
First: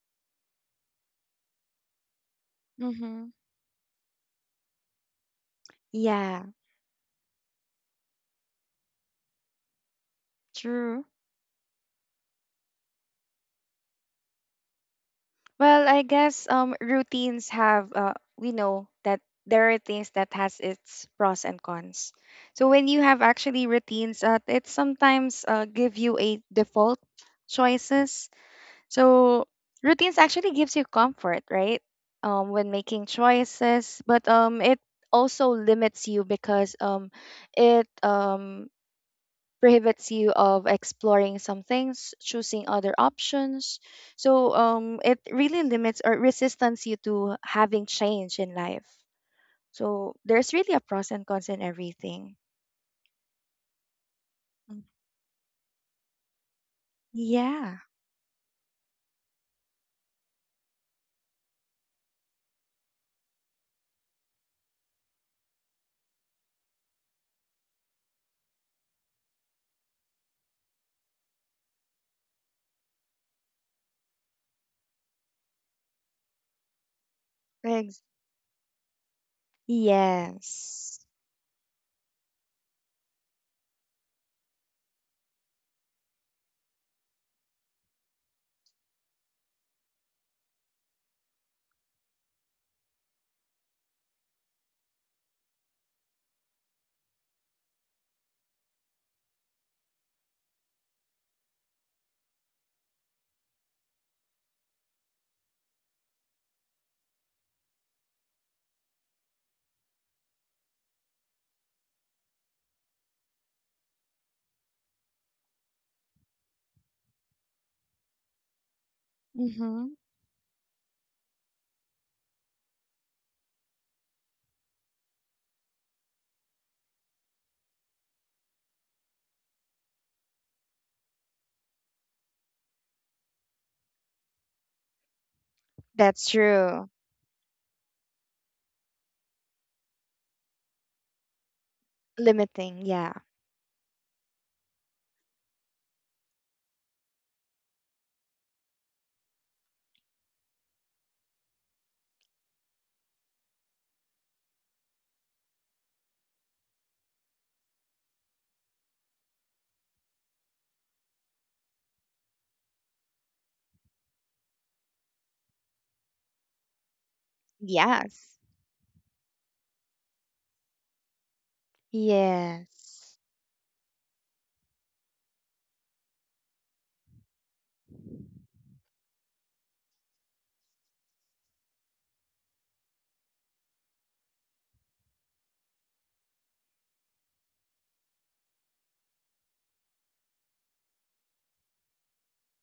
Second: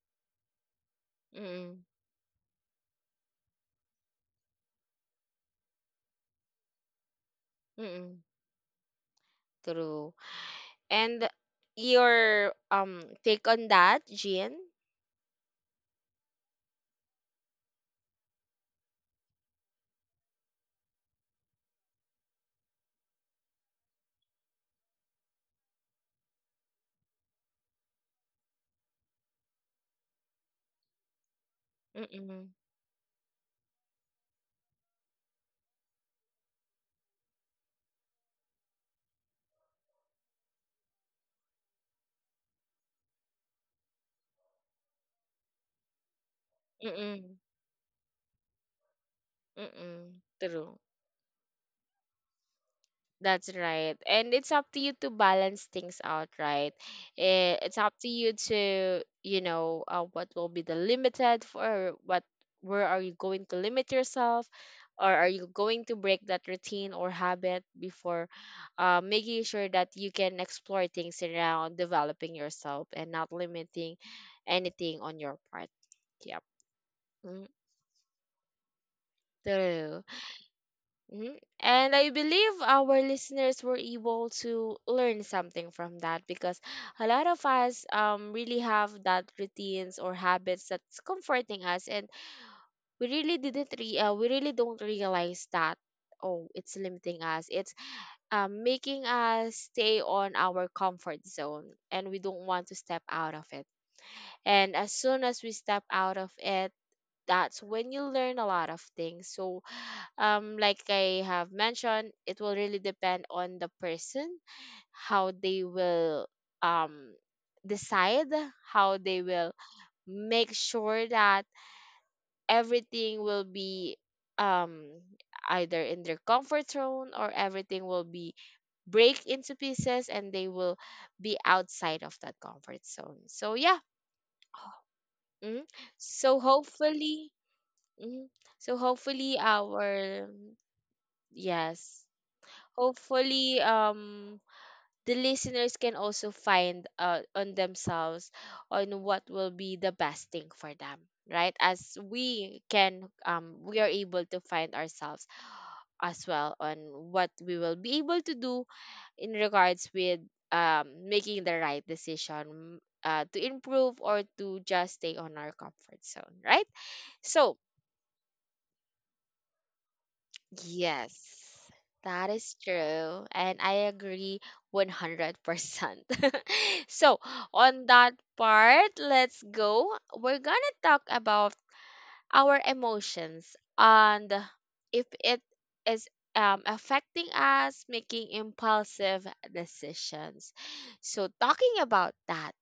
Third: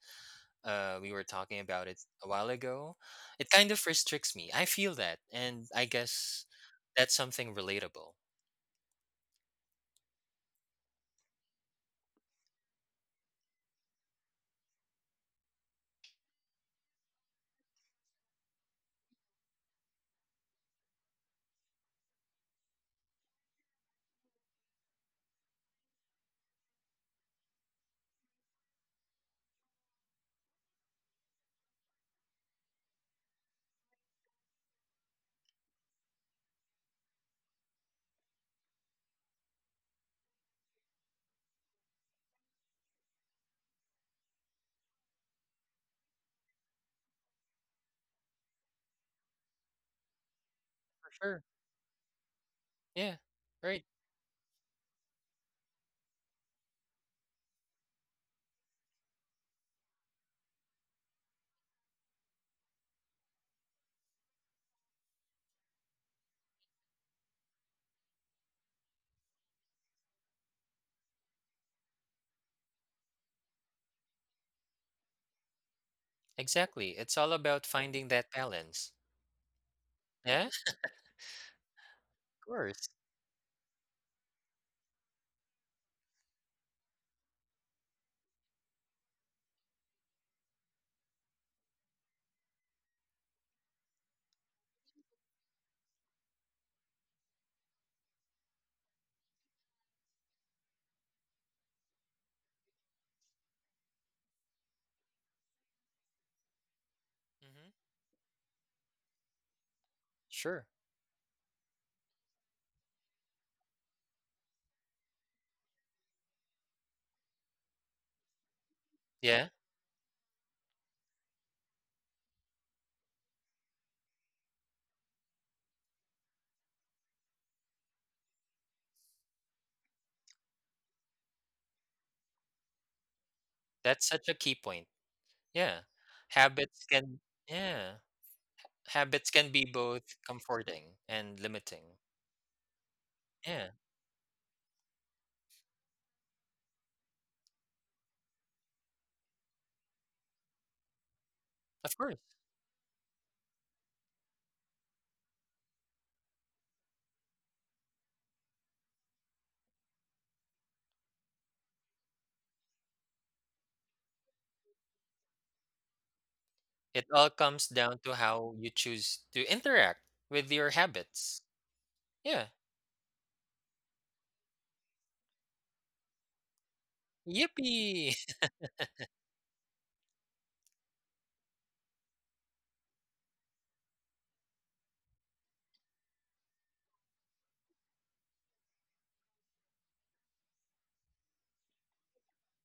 S2: we were talking
S1: mm,
S2: about it a while ago,
S3: Mm-hmm.
S2: it kind of restricts me. I feel that, and I guess
S3: Yeah,
S2: that's something relatable.
S1: mm, true.
S3: true.
S1: And your take on that, Jean?
S3: Well, I guess routines have we know that there are things that has its pros and cons. So when you have actually routines, it sometimes give you a default choices. So routines actually gives you comfort, right?
S1: Mm, mm,
S3: When making choices, but it also limits you because it prohibits you of exploring some things, choosing other options. So it really limits or resistance you
S1: mm,
S3: to having change in life. So
S1: mm,
S3: there's really
S1: true.
S3: a
S2: For
S3: pros and
S2: sure.
S3: cons in everything.
S2: Yeah.
S1: That's
S2: Right.
S1: right. And it's up to
S3: Mm.
S1: you to balance things out, right? Eh, it's
S3: Yeah.
S1: up to, you know, what will be the limited for what, where are you going to limit yourself? Or are you going to break that routine or habit before making sure that you can explore things around developing yourself and not limiting anything on your part? Yep.
S2: Exactly. It's all
S1: Mm,
S2: about finding
S3: Ex-
S2: that balance.
S1: true.
S2: Yeah. Of
S3: yes.
S1: Mhm. And I believe
S2: course.
S1: our listeners were able to learn something from that because a lot of us really have that routines or habits that's comforting us, and we really didn't re- we really don't realize that oh, it's limiting us, it's making us stay on our comfort zone and we don't want to step out of it. And as soon as we step out of it, that's
S2: Hmm.
S1: when you learn a lot of things. So
S2: Sure.
S1: like I have mentioned, it will really depend on the person, how they will um decide, how they
S2: Yeah.
S1: will
S3: Mm-hmm.
S1: make sure that everything will be um either in their comfort zone, or everything will be break into pieces and they will be outside of that comfort zone. So yeah.
S2: That's such a key point.
S1: Mhm.
S2: Yeah.
S3: That's
S1: So
S2: Habits
S3: true.
S2: can.
S1: hopefully.
S2: Yeah.
S1: Mhm. So
S2: Habits
S1: hopefully
S2: can be both
S1: our.
S2: comforting and limiting.
S1: Yes.
S3: Limiting. Yeah.
S1: Hopefully
S2: Yeah.
S1: the listeners can also find on themselves on what will be the best thing for them, right?
S2: Of
S1: As
S2: course.
S1: we can we are able to find ourselves as well on what we will be able to do in regards with making the right decision, to improve or to just stay on our comfort zone, right?
S2: It all
S1: So
S2: comes down to
S3: Yes.
S2: how you choose to interact with your
S1: yes,
S2: habits.
S1: that
S2: Yeah.
S1: is
S3: Yes.
S1: true. And I agree 100%. So, on
S2: Yippee!
S1: that part, let's go. We're gonna talk about our emotions and if it is affecting us making impulsive decisions. So, talking about that,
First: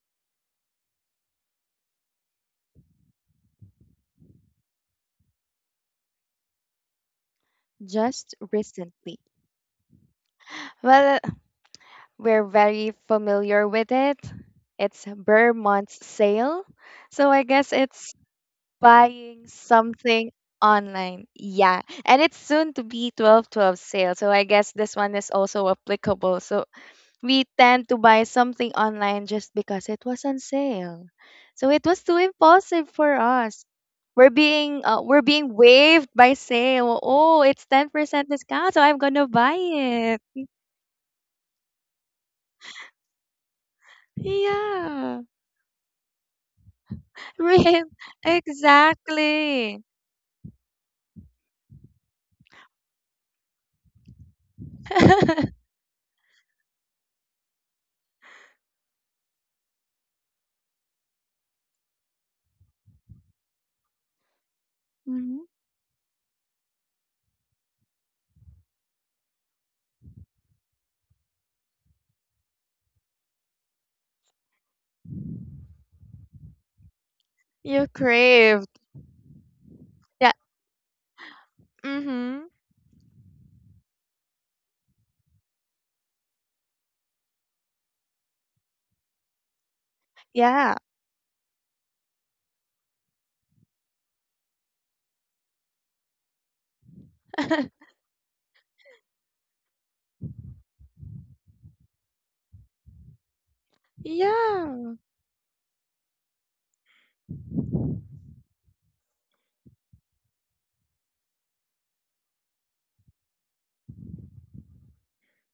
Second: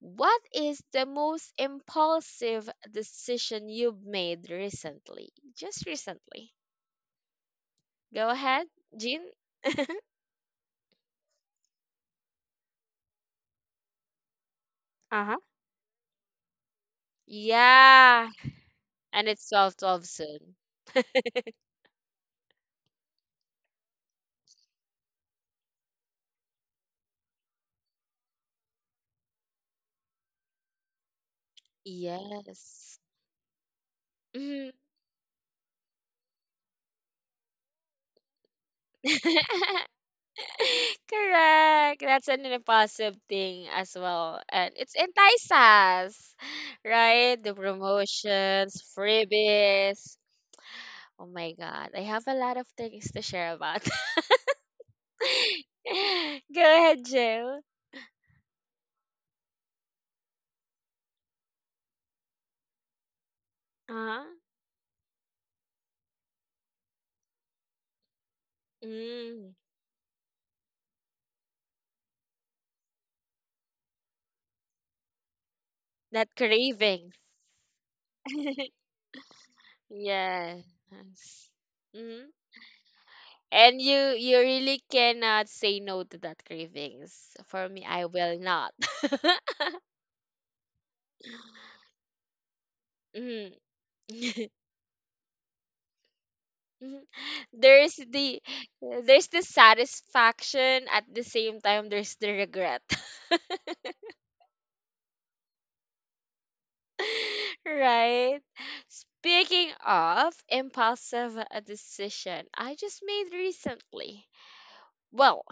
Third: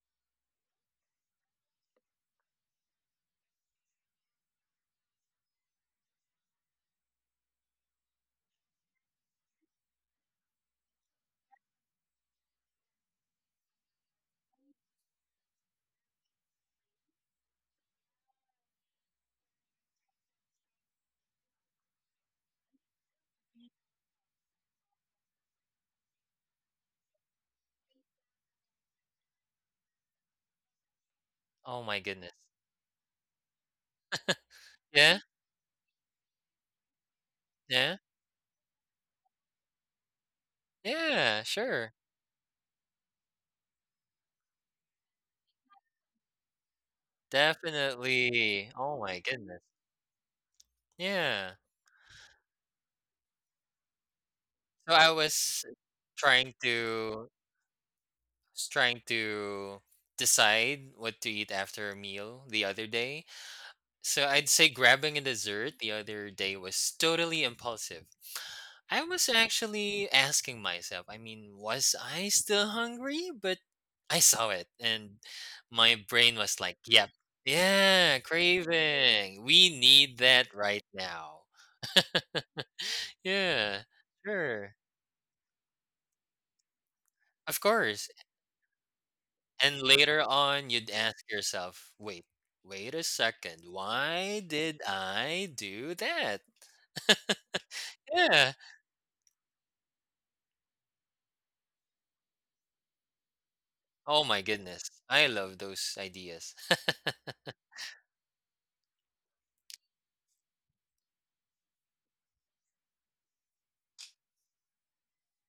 S1: what is the most impulsive decision you've made recently? Just recently. Go
S3: Just
S1: ahead,
S3: recently.
S1: Jean.
S3: Well, we're very familiar with it. It's
S1: Uh huh.
S3: Vermont's sale. So I guess it's
S1: Yeah. And
S3: buying
S1: it's solved
S3: something
S1: soon.
S3: online. Yeah. And it's soon to be 12 12 sale. So I guess this one is also applicable. So we tend to buy something online just because it was on sale. So
S2: Oh
S3: it was
S2: my
S3: too
S2: goodness.
S3: impulsive
S1: Yes.
S3: for us. We're
S1: Mhm.
S3: being uh,
S2: Yeah,
S3: we're being waived by sale. Oh, it's
S2: yeah,
S3: 10% discount, so I'm going to buy it.
S2: yeah, sure.
S1: Correct. That's an impulsive thing as well. And it's
S3: Yeah.
S1: entice us, right? The
S3: Real,
S2: Definitely.
S1: promotions,
S2: Oh my goodness.
S3: exactly.
S1: freebies. Oh my
S2: Yeah.
S1: God. I have a lot of things to share about.
S2: So I was trying
S1: Go ahead,
S2: to
S1: Jill.
S2: trying to decide what to eat after a meal the other day. So
S1: Uh-huh.
S2: I'd say grabbing a
S3: hmm
S2: dessert the other day was totally impulsive. I was
S1: Mm,
S2: actually asking myself, I mean, was I still hungry? But I saw it and my brain
S1: that
S2: was like, yep,
S1: craving.
S3: You
S2: yeah,
S3: craved.
S2: craving. We need
S3: Yeah.
S2: that
S1: Yes.
S2: right now.
S1: Mm-hmm.
S3: Mm-hmm.
S1: And
S2: Yeah,
S1: you
S2: sure.
S1: really cannot say no to that cravings.
S2: Of
S1: For me, I
S2: course.
S1: will not.
S2: And later
S3: Yeah.
S2: on, you'd ask yourself, wait, wait a
S1: Mhm.
S2: second, why did I do that?
S1: Mhm. There's the,
S2: Yeah.
S1: there's the satisfaction. At the same time, there's the regret.
S2: Oh my goodness.
S3: Yeah.
S2: I love those ideas.
S1: Right? Speaking of impulsive decision, I just made recently. Well,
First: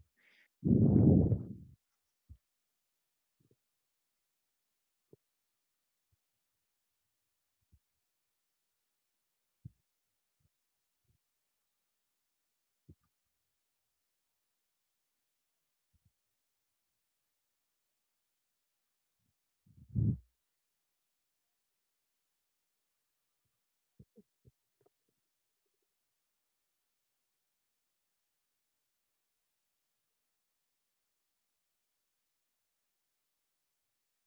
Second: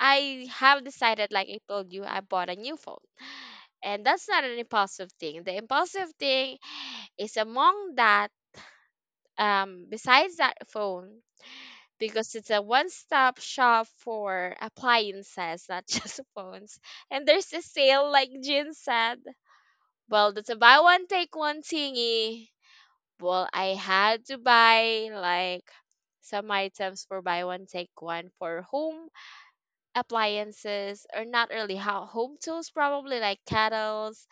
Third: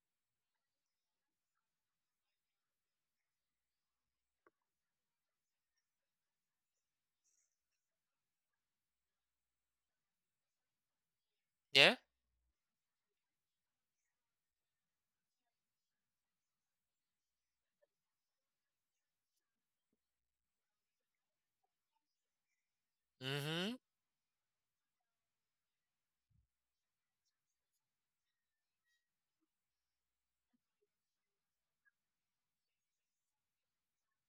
S1: I have decided, like I told you, I bought a new phone. And that's not an impulsive thing. The impulsive thing is among that, besides that phone,
S2: Yeah.
S1: because it's a one stop shop for appliances, not just phones. And there's a sale, like Jin said. Well, that's a buy one, take one thingy.
S2: Mm
S1: Well, I
S2: hmm.
S1: had to buy like some items for buy one, take one for home appliances, or not really home tools, probably like kettles,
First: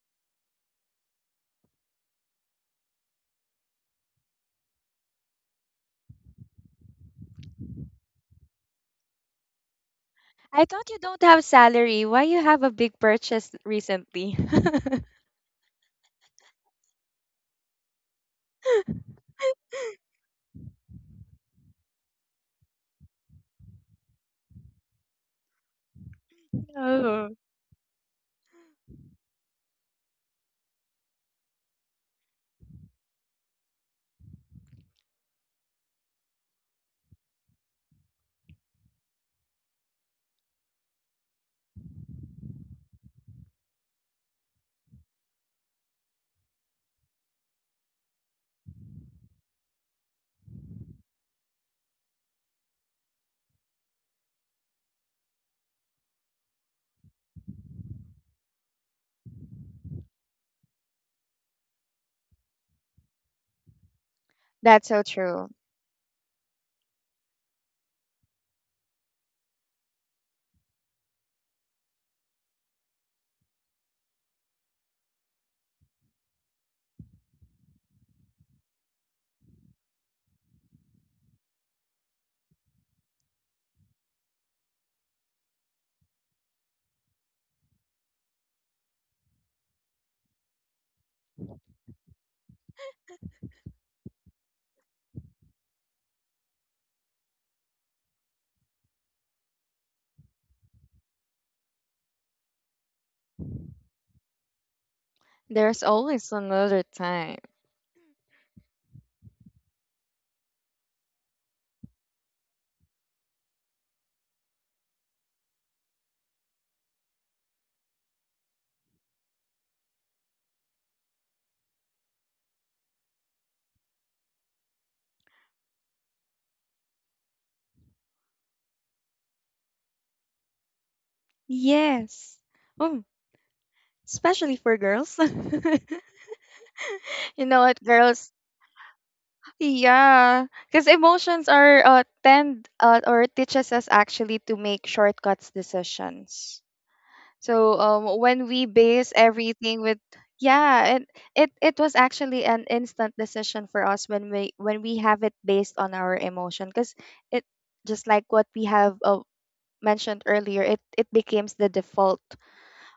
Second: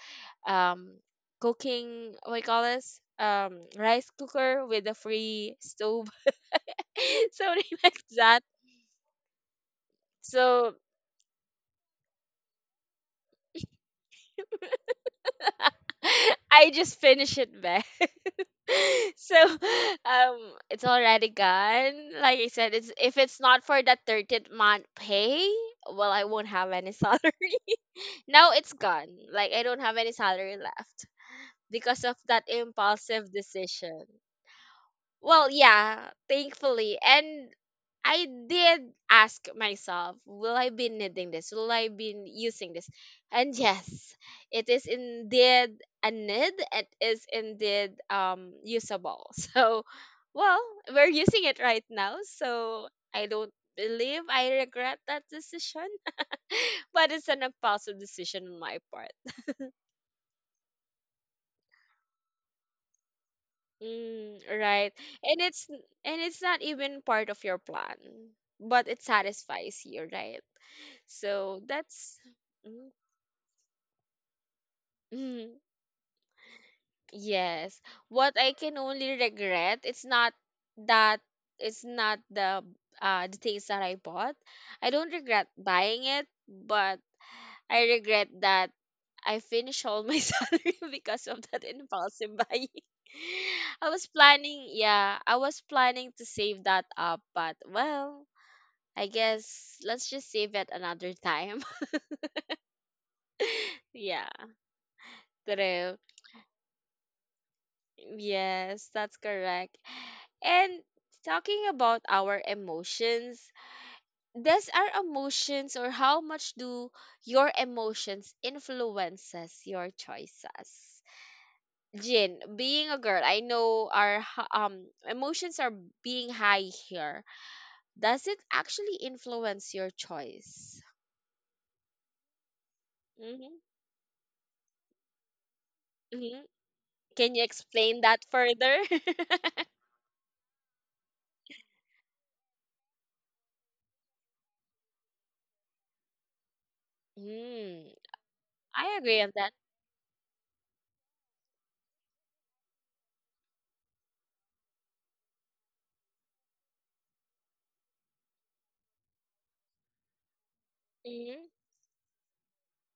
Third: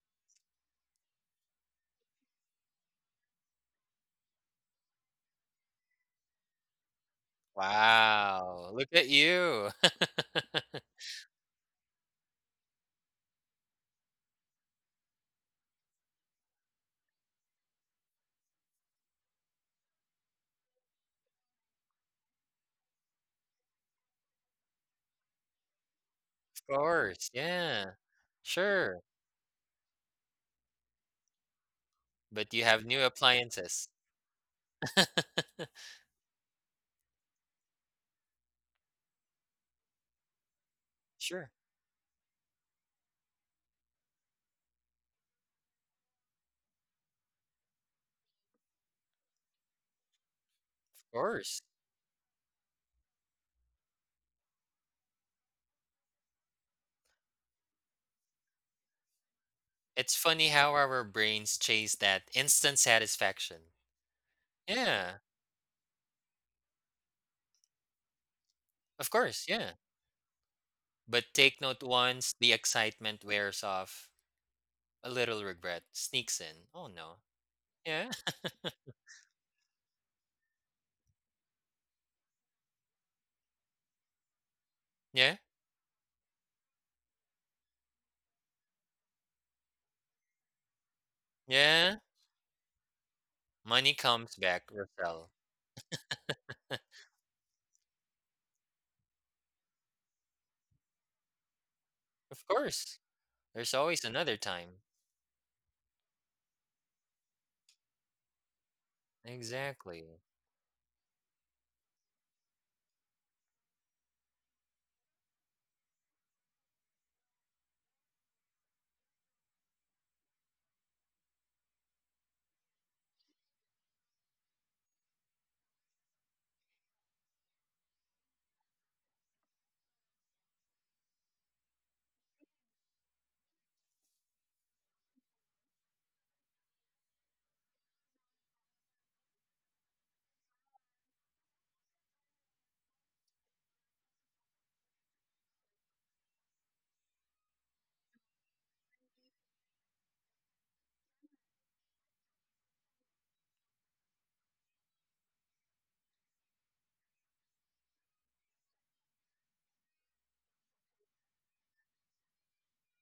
S1: um cooking, what you call this, rice cooker with a free stove something like that.
S2: Wow, look at you.
S3: I
S1: So
S3: thought you don't have salary. Why you have a big purchase recently?
S1: I just finish it back. So it's already gone. Like I said, it's if it's not for that 13th month pay, well I won't
S2: Of
S1: have any
S2: course,
S3: Oh,
S1: salary.
S2: yeah,
S1: Now it's
S2: sure,
S1: gone, like I don't have any salary left because of that
S2: but you have new
S1: impulsive
S2: appliances.
S1: decision. Well, yeah, thankfully. And I did ask myself, will I be needing this?
S2: Sure,
S1: Will I be using this? And yes, it is indeed a need. It is indeed usable. So, well, we're
S2: of
S1: using it
S2: course.
S1: right now. So, I don't believe I regret that decision, but it's an impulsive decision on my part.
S2: It's funny how our brains chase that instant satisfaction.
S1: Mm,
S3: that's
S1: right.
S3: so
S2: Yeah,
S1: And
S3: true.
S1: it's, and it's not even part of your plan, but it
S2: of course, yeah.
S1: satisfies you, right?
S2: But take
S1: So
S2: note,
S1: that's
S2: once the
S1: mm,
S2: excitement wears off, a little
S1: mm,
S2: regret sneaks in. Oh no.
S1: yes.
S2: Yeah,
S1: What I can only regret, it's not that, it's not the the things that I bought. I don't
S2: yeah,
S1: regret buying it, but I regret that I finished all my salary because of that
S2: yeah.
S1: impulsive buying. I
S2: Money
S1: was
S2: comes back,
S1: planning, yeah,
S2: Rafael.
S1: I was planning to save that up, but well, I guess let's just save it another time.
S2: Of course, there's always
S1: Yeah,
S2: another time.
S3: There's
S1: true.
S3: always another time.
S1: Yes, that's correct.
S2: Exactly.
S1: And talking about our emotions, does our emotions, or how much do your emotions influences your choices? Jin, being a girl, I know our emotions are being high here. Does it actually influence your choice?
S3: Yes. Oh,
S1: hmm
S3: especially for girls.
S1: hmm Can you
S3: You know what,
S1: explain that
S3: girls?
S1: further?
S3: Yeah, because emotions are tend or teaches us actually to make shortcuts decisions. So
S1: Mm,
S3: when we
S1: I
S3: base
S1: agree on that.
S3: everything with, yeah, and it was actually an instant decision for us when we have it based on our emotion, because it just like what we have mentioned earlier, it
S1: Mm-hmm.
S3: becomes the default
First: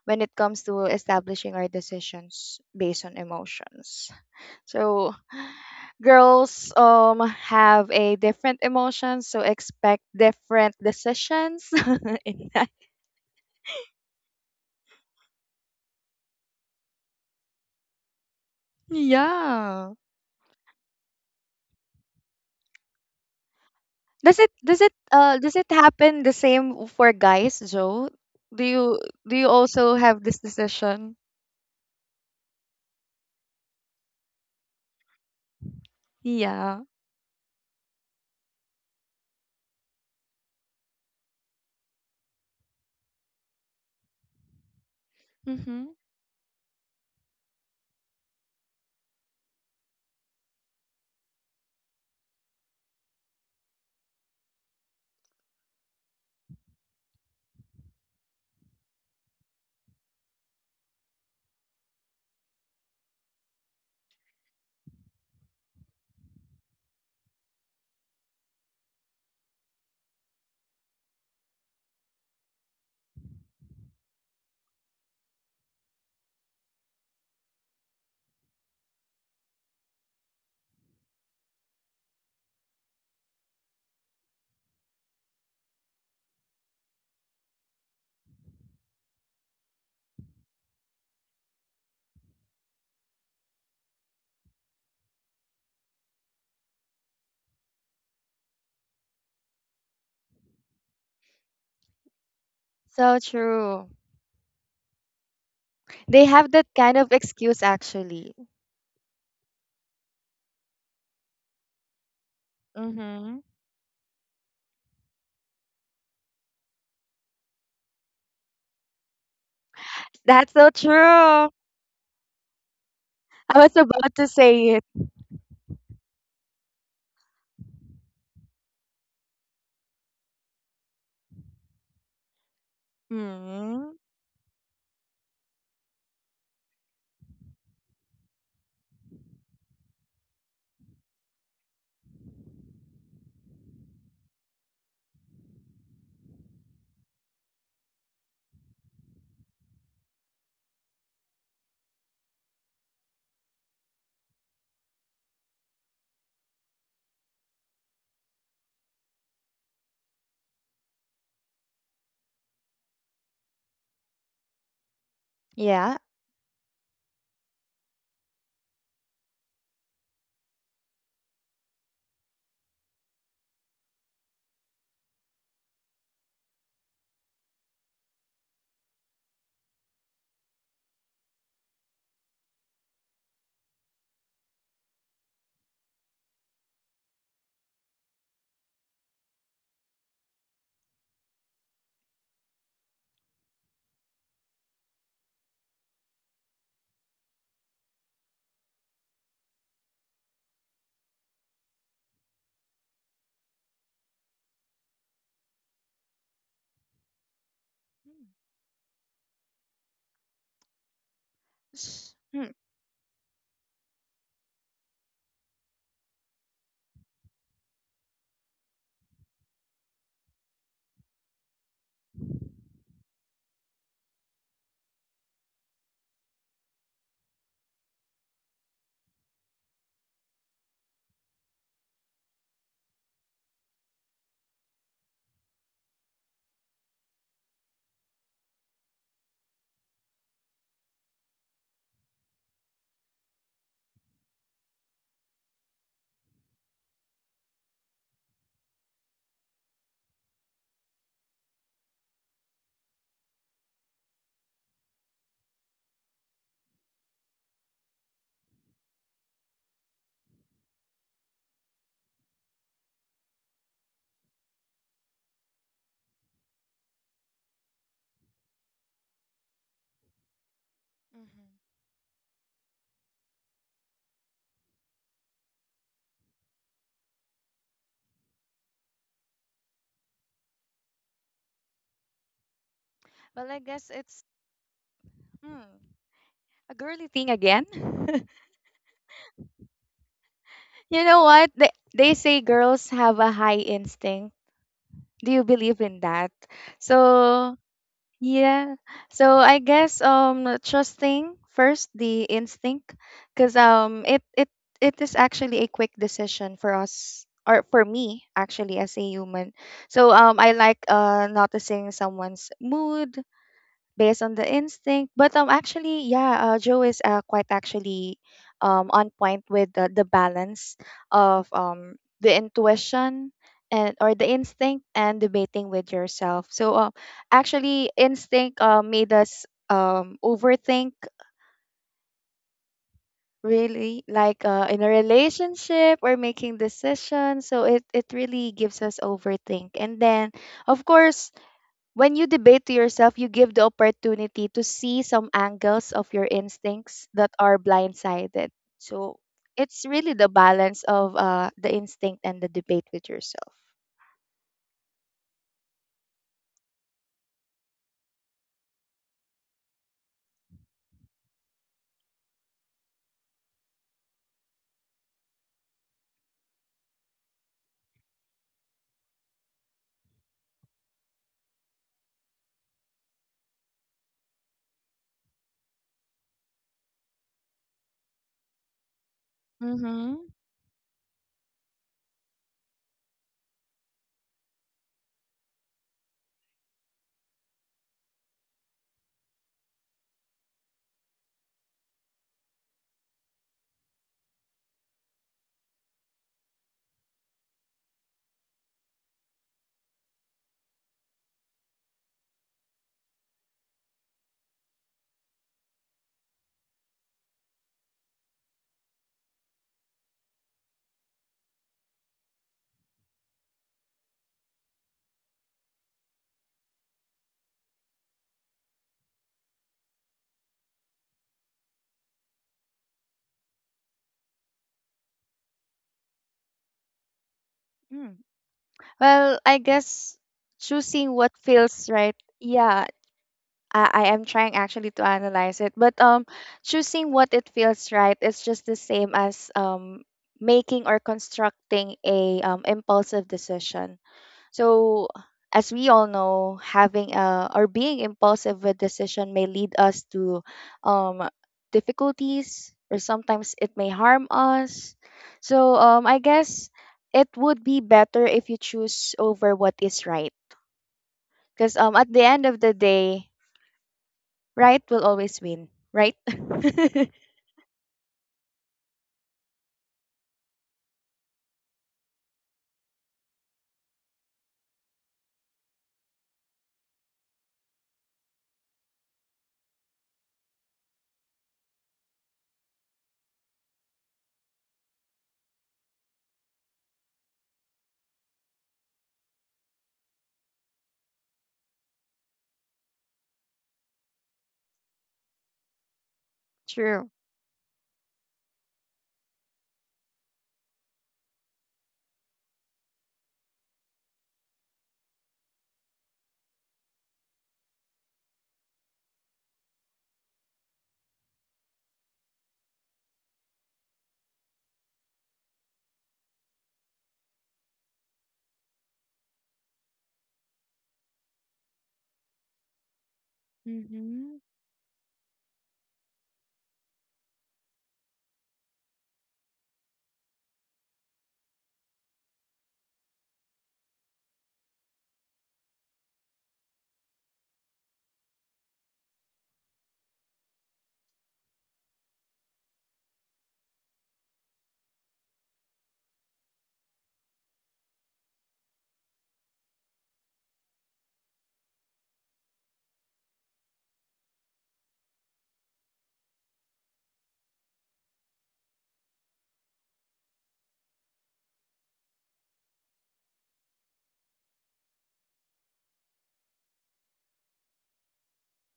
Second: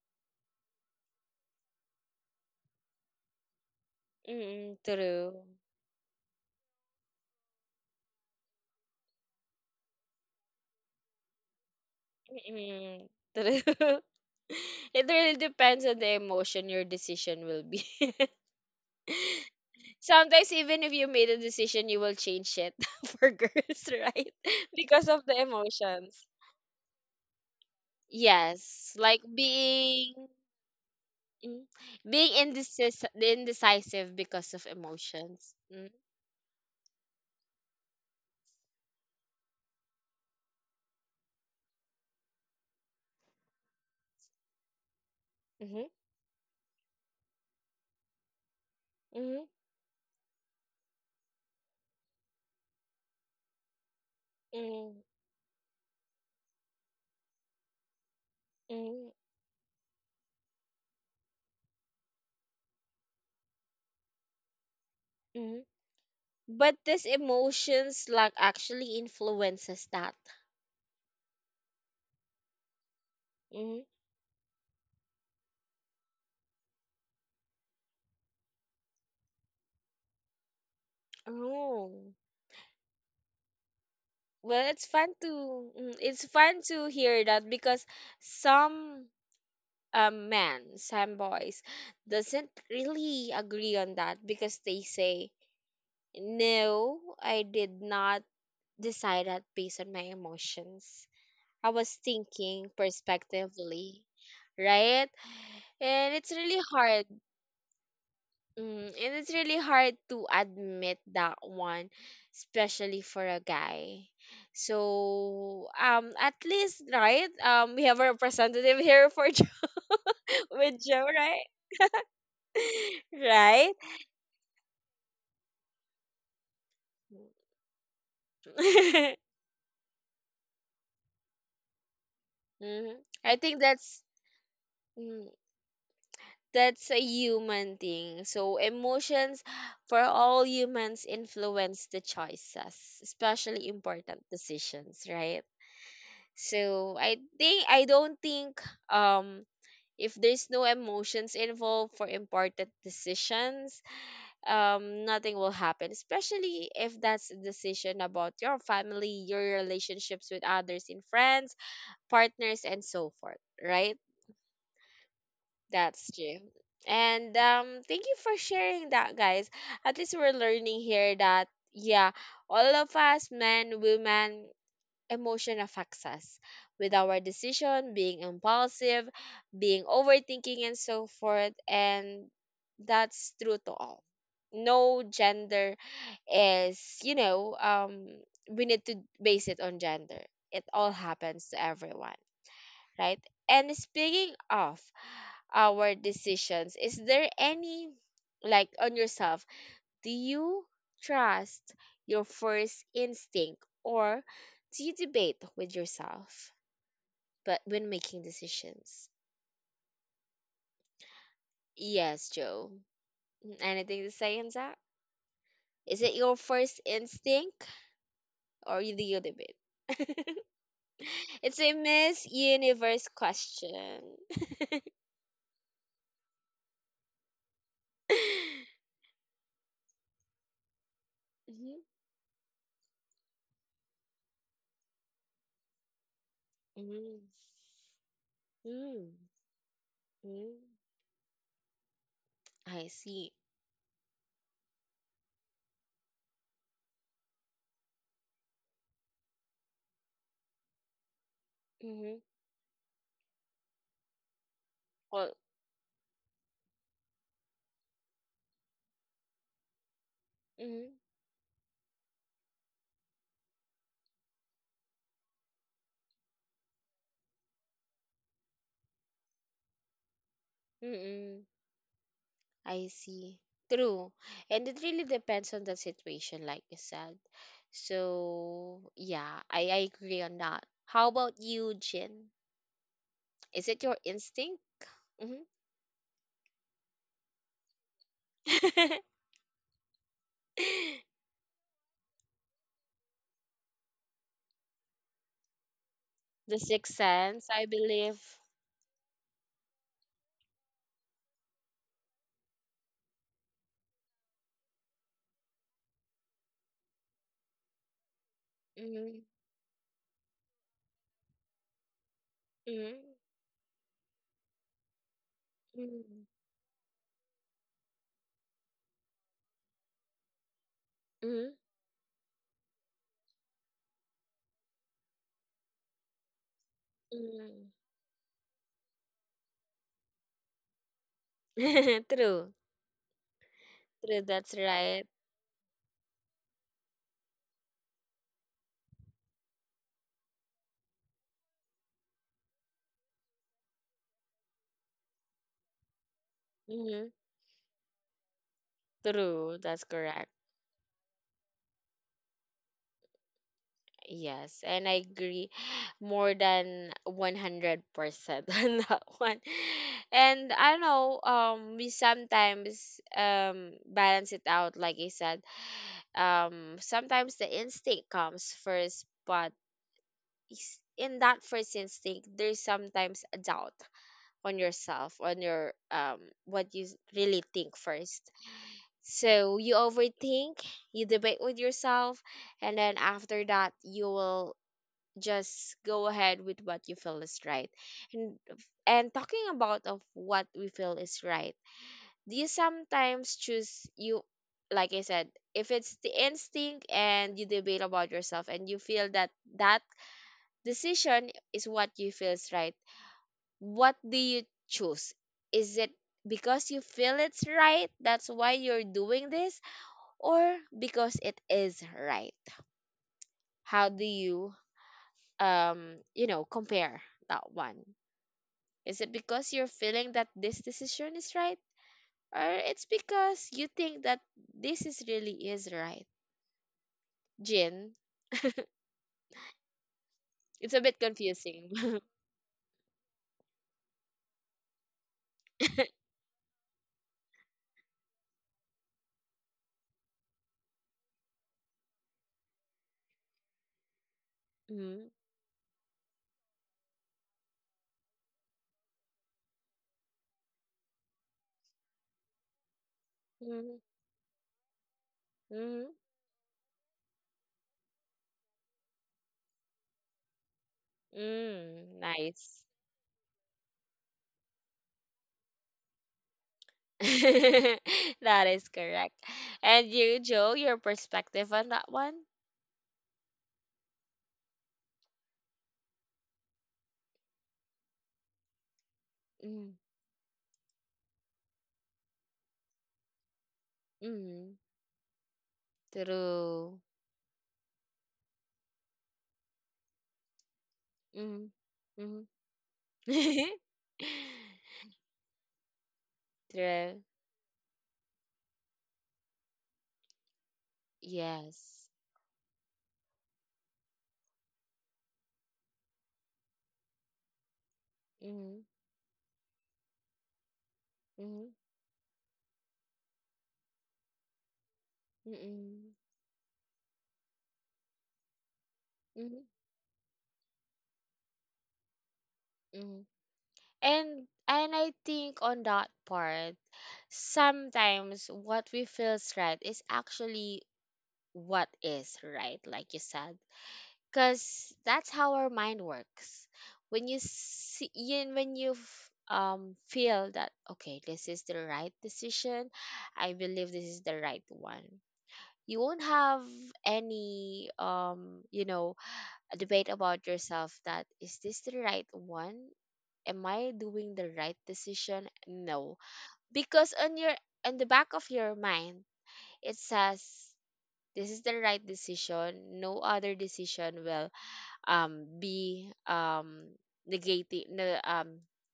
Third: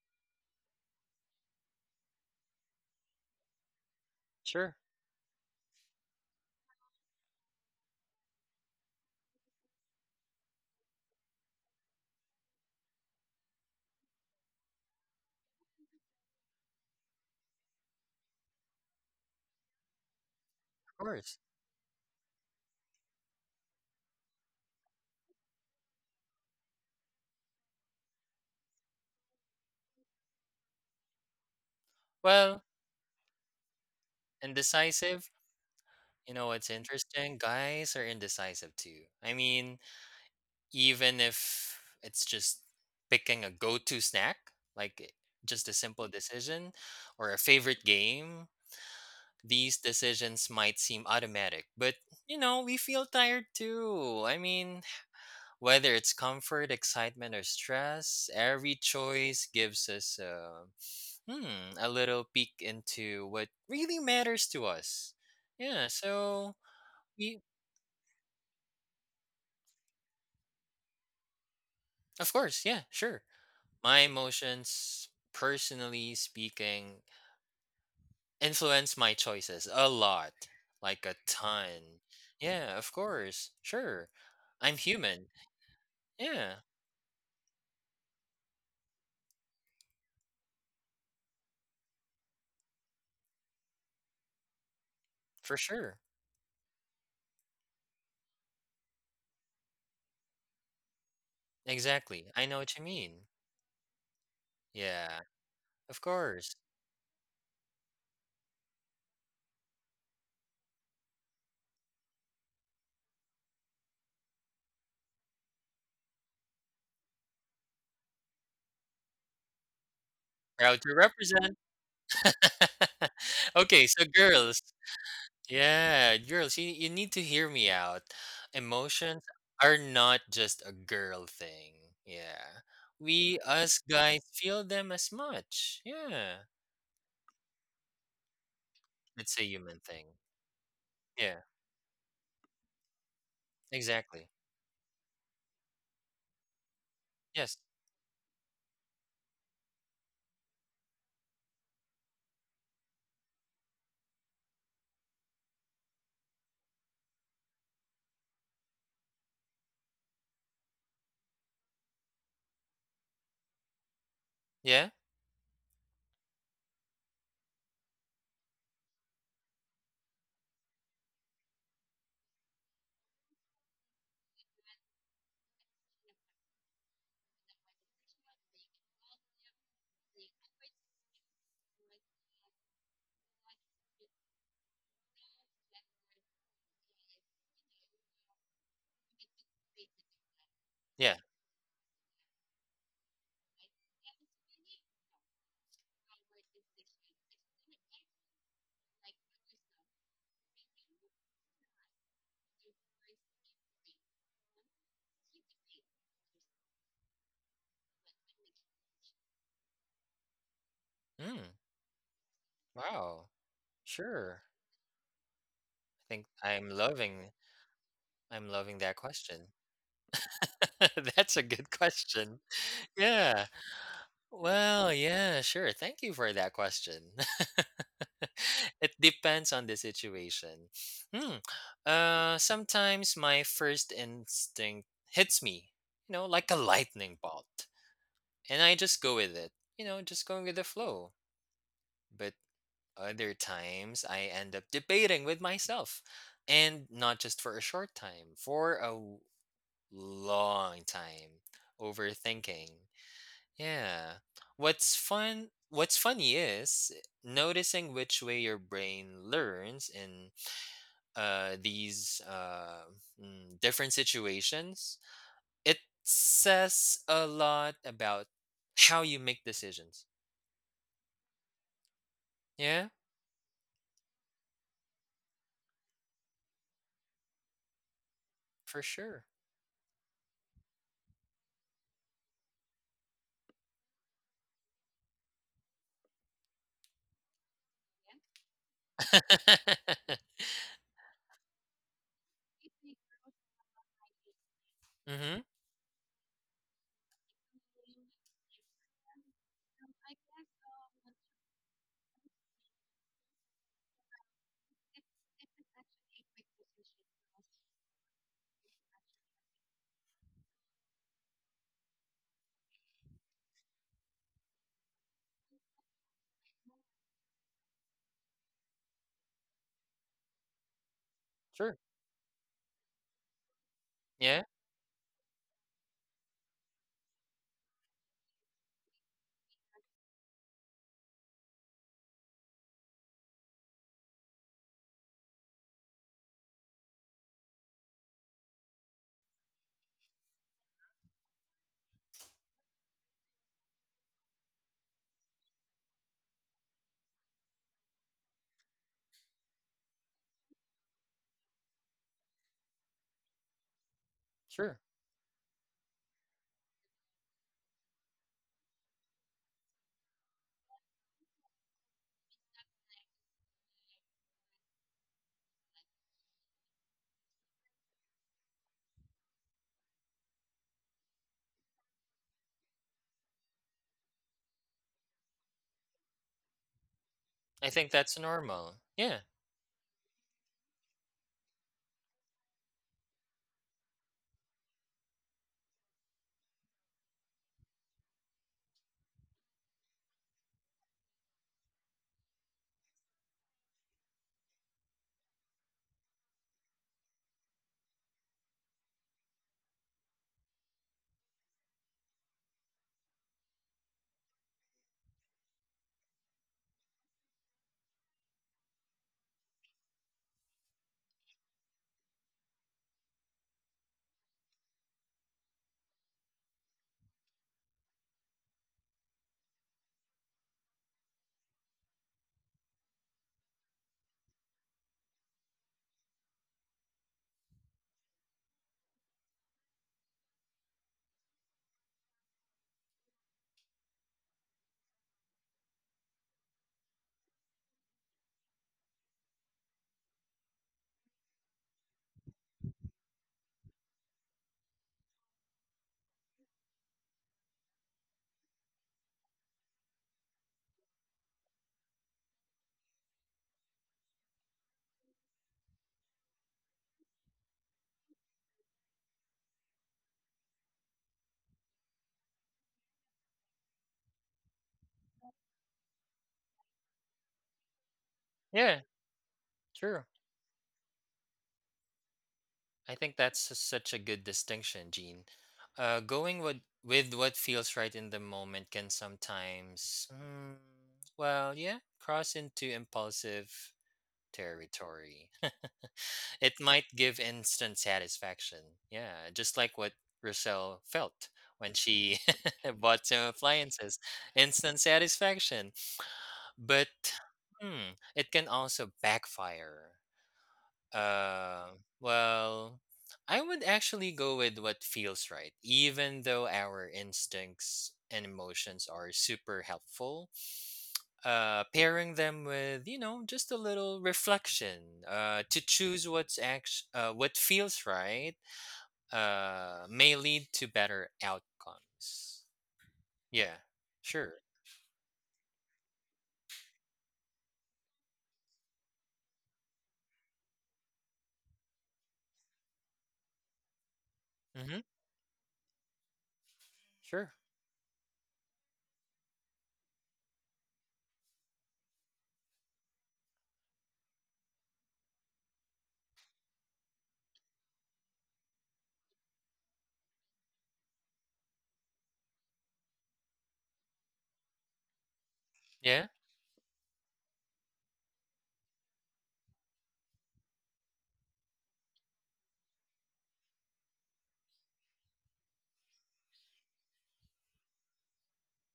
S3: when it comes to establishing our decisions based on emotions.
S2: Sure.
S1: Mm-hmm.
S3: So
S1: True.
S3: girls have a different emotions, so expect different decisions in that.
S1: Mm-hmm. True. It really depends on the emotion your decision will be.
S3: Yeah.
S1: Sometimes even if you made
S2: Course.
S1: a decision, you will change it for girls, right?
S3: Does it does it
S1: Because of
S3: uh
S1: the
S3: does it happen
S1: emotions.
S3: the same for guys, Joe? Do you
S1: Yes, like
S3: do you also have
S1: being
S3: this decision?
S1: mm, being
S2: Well,
S1: indecisive because of
S2: indecisive.
S1: emotions.
S2: You know what's
S3: Yeah.
S2: interesting? Guys are indecisive too. I mean, even if it's just picking a go-to snack, like i- just a
S3: Mm-hmm.
S1: Mm-hmm,
S2: simple decision or a favorite game,
S1: mm-hmm,
S2: these decisions might seem automatic, but you know, we feel tired too. I mean,
S1: mm-hmm,
S2: whether it's comfort, excitement, or stress, every
S1: mm-hmm,
S2: choice gives us a a little peek into what really matters to us.
S1: mm-hmm.
S2: Yeah, so
S1: But these
S2: we,
S1: emotions like actually influences that.
S2: of course, yeah, sure.
S1: mm
S2: My emotions, personally speaking, influence my choices a lot, like a ton.
S1: Oh,
S2: Yeah, of course, sure.
S1: well,
S2: I'm
S1: it's fun
S2: human.
S1: to it's
S2: Yeah,
S1: fun to hear that because some men, some boys, doesn't really agree on that because they say,
S2: for sure.
S1: "No, I did not." Decided based on my emotions. I was
S2: Exactly. I know
S1: thinking
S2: what you
S3: So
S2: mean.
S3: true.
S1: perspectively, right?
S2: Yeah, of
S1: And
S3: They
S1: it's
S3: have
S2: course.
S1: really
S3: that kind
S1: hard.
S3: of excuse actually.
S1: Mm, and it's really hard to admit that one, especially for
S3: Mm-hmm.
S1: a guy. So, at least, right? We have a representative here for Joe,
S3: That's so
S1: with
S2: Proud to
S1: Joe, right?
S3: true.
S2: represent.
S3: I was
S1: Right?
S2: Okay, so
S3: about to say
S2: girls.
S3: it.
S2: Yeah, girls, you need to hear me out. Emotions are not just a girl thing. Yeah.
S1: Mhm. I
S2: We,
S1: think
S2: us
S3: Mm-hmm.
S1: that's.
S2: guys, feel them as
S1: mm,
S2: much. Yeah.
S1: that's a human thing. So
S2: It's
S1: emotions
S2: a human
S1: for
S2: thing.
S1: all humans
S2: Yeah,
S1: influence the choices, especially important
S2: exactly.
S1: decisions, right? So I
S2: Yes.
S1: think I don't think um if there's no emotions involved for important decisions, nothing will happen. Especially if that's a decision about your family, your relationships with others and friends, partners and so forth, right?
S2: Yeah.
S3: Yeah.
S1: That's true. And thank you for sharing that, guys. At least we're learning here that, yeah, all of us, men, women, emotion affects us with our decision, being impulsive, being overthinking, and so forth. And that's true to all. No gender is, you know, we need to base it on gender. It all
S2: Yeah.
S1: happens to everyone, right? And speaking of our decisions. Is there any, like on yourself, do you trust your first instinct or do you debate with yourself but when making decisions?
S2: Mm,
S1: Yes,
S3: Mm. Mhm.
S1: Joe.
S2: wow.
S1: Mm, anything to say
S2: Sure.
S1: on that? Is
S2: I
S1: it
S2: think
S1: your
S2: I'm
S1: first
S2: loving
S1: instinct,
S2: I'm
S1: or
S2: loving
S1: you
S2: that
S1: do you
S2: question.
S1: debate?
S2: That's a
S1: It's a
S2: good
S1: Miss
S2: question.
S1: Universe
S2: Yeah.
S1: question.
S2: Well, yeah, sure. Thank you for that question. It depends on the situation. Hmm.
S1: Mhm,
S2: Sometimes my first instinct hits me, you know, like a lightning
S1: mhm.
S2: bolt, and I just go
S1: Mm,
S2: with it, you know, just going with
S1: mm,
S2: the flow. But
S1: I
S2: other
S1: see.
S2: times I end up debating with myself, and not just for a short time, long time,
S1: Mm-hmm.
S2: overthinking. Yeah. What's
S1: Well,
S2: fun? What's funny is noticing which way your brain learns and
S1: Mm,
S2: uh, these uh, different situations, it says a lot about how you make decisions.
S1: mm-mm. I
S2: Yeah,
S1: see. True. And it really depends on the situation, like you said.
S2: for
S1: So,
S2: sure.
S1: yeah, I agree on that. How about you, Jin?
S3: Well, I
S1: Is it
S3: guess
S1: your
S3: it's
S1: instinct? hmm
S3: hmm, a girly thing again.
S2: Mm-hmm.
S3: You know what? They say girls have a high instinct. Do you believe in that?
S1: The sixth sense,
S3: So
S1: I believe.
S3: yeah, so I guess trusting first the instinct, because it is actually a quick decision for us, or for me actually as a
S1: Mm,
S3: human. So I like noticing someone's mood
S1: mm,
S3: based on the instinct. But actually,
S1: mm,
S3: yeah, Joe is quite actually on point with the balance of
S1: mm,
S2: Sure.
S3: the intuition, and or the
S2: Yeah,
S3: instinct, and debating with yourself. So
S1: Hmm.
S3: actually, instinct made us overthink
S1: True.
S3: really,
S1: True,
S3: like
S1: that's
S3: in a
S1: right.
S3: relationship or making decisions. So it really gives us overthink, and then of course when you debate to yourself, you give the opportunity to see some angles of your instincts
S1: Mm,
S3: that are blindsided. So
S1: True,
S3: it's
S1: that's
S3: really the
S1: correct.
S3: balance of the instinct and the debate with yourself.
S1: Yes,
S2: sure.
S1: and I agree more than 100% on that one. And I know we sometimes balance it out like I said. Sometimes the instinct comes first, but in that first instinct there's sometimes a doubt on yourself, on your what you really
S2: I
S1: think
S2: think
S1: first.
S2: that's normal. Yeah,
S1: So you
S3: Mm-hmm.
S1: overthink, you debate with yourself, and then after that you will just go ahead with what you feel is right. And and talking about of what we feel is right, do you sometimes choose you like I said, if it's the instinct and you debate about yourself and you feel that that decision is what you feel is right, what do you choose? Is it because you feel it's right, that's why you're doing this, or because it is right? How do you you know compare that one? Is it because you're feeling that this decision is right? Or it's because you think that this is really is right? Jin,
S3: Mm. Well, I guess
S1: it's a bit
S3: choosing what feels
S1: confusing.
S3: right. Yeah, I am trying actually to analyze it, but choosing what it feels right is just the same as making or constructing a impulsive decision. So,
S1: Mm,
S3: as we all know, having a or being impulsive with decision may lead us to um, difficulties, or sometimes it
S1: mm,
S3: may harm us. So,
S1: mm,
S3: I guess it would be better if you choose over what is right, because
S1: mm,
S3: at the end of
S1: nice.
S3: the day, right will always win, right?
S1: That is
S2: yeah,
S1: correct. And
S2: sure.
S1: you, Joe, your perspective on that one?
S2: I think that's such a good distinction, Gene. Going with what feels right in the moment can
S1: Mm,
S2: sometimes, yeah, cross into impulsive
S1: mm,
S2: territory. It
S1: true.
S2: might give instant satisfaction. Yeah, just like what Rochelle felt
S1: Mm,
S2: when she
S1: mm.
S2: bought some appliances. Instant satisfaction. But
S1: True.
S3: True.
S2: it can also backfire. Uh,
S1: Yes.
S2: well, I would actually go with what feels right, even though our instincts and
S1: Mm,
S2: emotions are super helpful.
S1: mm,
S2: Pairing them with, you know, just a little reflection uh, to
S1: mm,
S2: choose what's act- uh, what feels right
S1: mm,
S2: may lead to better outcomes.
S1: mm,
S2: Yeah,
S1: and
S3: Mm-hmm.
S2: sure.
S1: and I think on that part, sometimes what we feels right is actually what is right, like you said, because
S2: Mm-hmm.
S1: that's how our mind works. When you
S2: Sure.
S1: see, yin- when you feel that okay, this is the right decision, I believe this is the right one. You won't have any a debate about yourself that is this the right one am I doing the right decision? No.
S2: Yeah,
S1: Because on your on the back of your mind, it says this is the right decision. No other decision will be negating no,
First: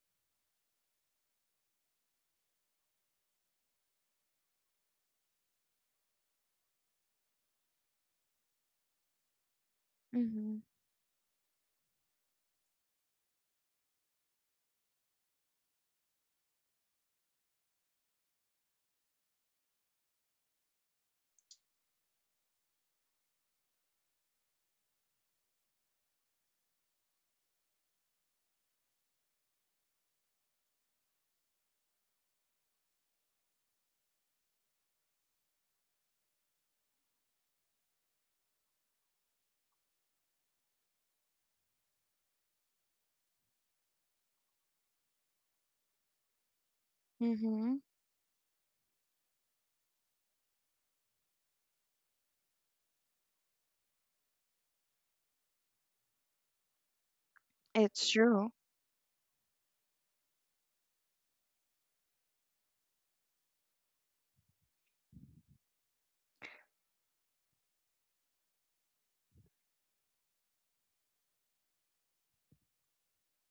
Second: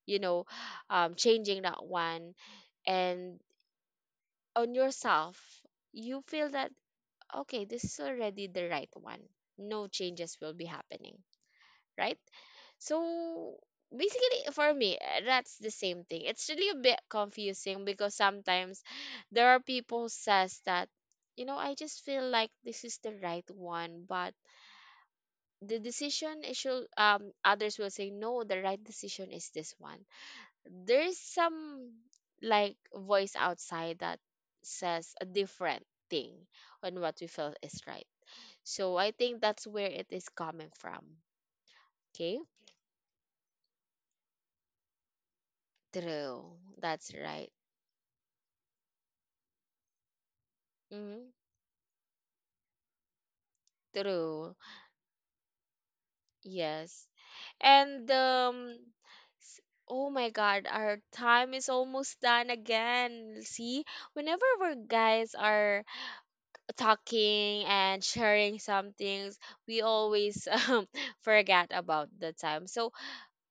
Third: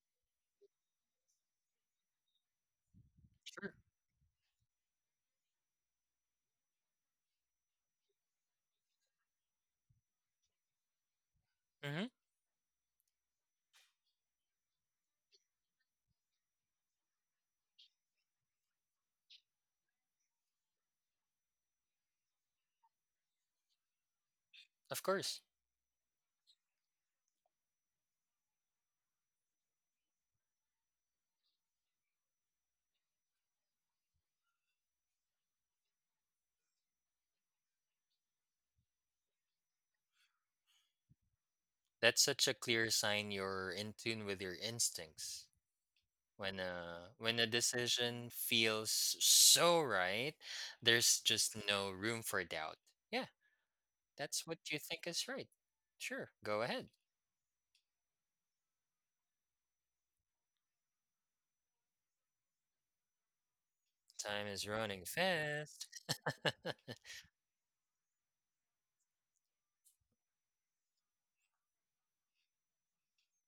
S1: you know changing that one and
S2: sure.
S1: on yourself you feel that okay this is already the right one no changes will
S3: Mm-hmm.
S1: be happening
S2: Mm-hmm.
S1: right? So basically, for me, that's the same thing. It's really a bit confusing because sometimes there are people who says that, you know, I just feel like this is the right one, but
S2: Of course.
S1: the decision is should others will say no, the right decision is this one. There's some like voice outside that says a different thing on what we feel is right. So I think that's where it is coming from.
S2: That's
S1: Okay.
S2: such a clear sign you're in tune with your instincts.
S1: True.
S2: When
S1: That's
S2: a
S1: right.
S3: Mm-hmm.
S2: decision feels so right, there's
S1: Hmm.
S2: just no room for doubt. Yeah, that's
S1: True.
S2: what you think is right. Sure, go ahead.
S1: Yes. And
S3: It's true.
S1: s- oh my god, our time is almost done again. See, whenever
S2: Time is
S1: we
S2: running
S1: guys are
S2: fast.
S1: talking and sharing some things, we always forget about the time. So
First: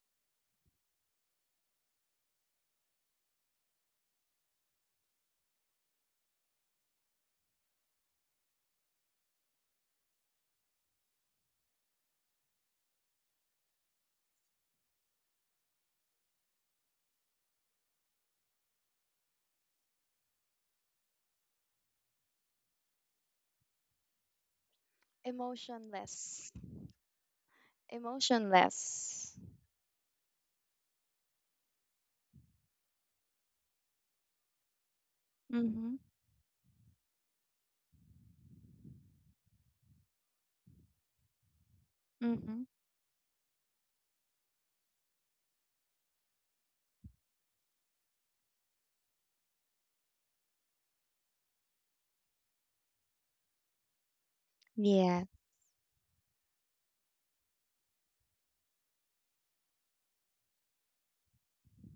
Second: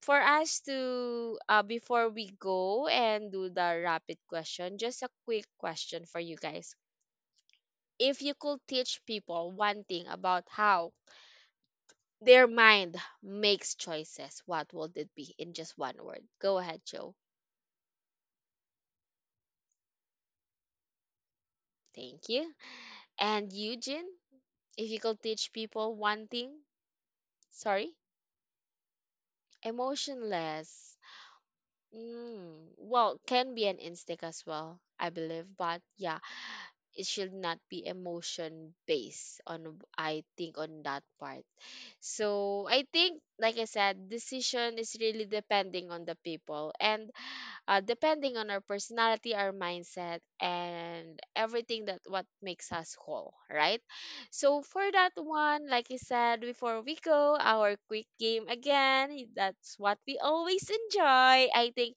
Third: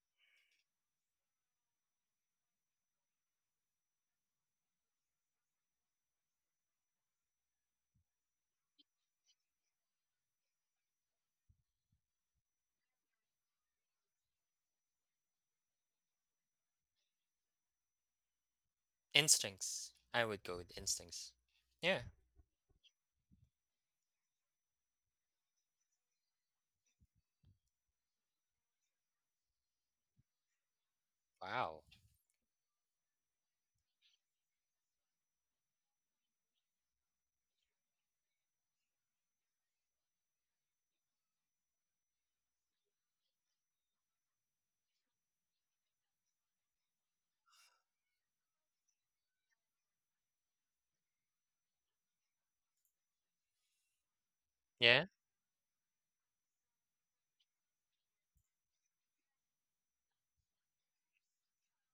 S1: for us to before we go and do the rapid question, just a quick question for you guys. If you could teach people one thing about how their mind makes choices. What will it be in just one word? Go ahead, Joe.
S2: Instincts. I would go with instincts. Yeah.
S1: Thank you. And Eugene, if you could teach people one
S3: Emotionless.
S1: thing, sorry,
S3: Emotionless.
S1: emotionless.
S2: Wow.
S1: Mm, well, can be an instinct as well, I believe, but
S3: Mm-hmm.
S1: yeah, it should not be emotion based on I think on that part.
S3: Mm-hmm.
S1: So I think, like I said, decision is really depending on the people, and depending on our personality, our mindset, and everything that what makes us whole, right? So for
S2: Yeah.
S1: that
S3: Yeah.
S1: one, like I said before, we go our quick game again. That's what we always enjoy. I think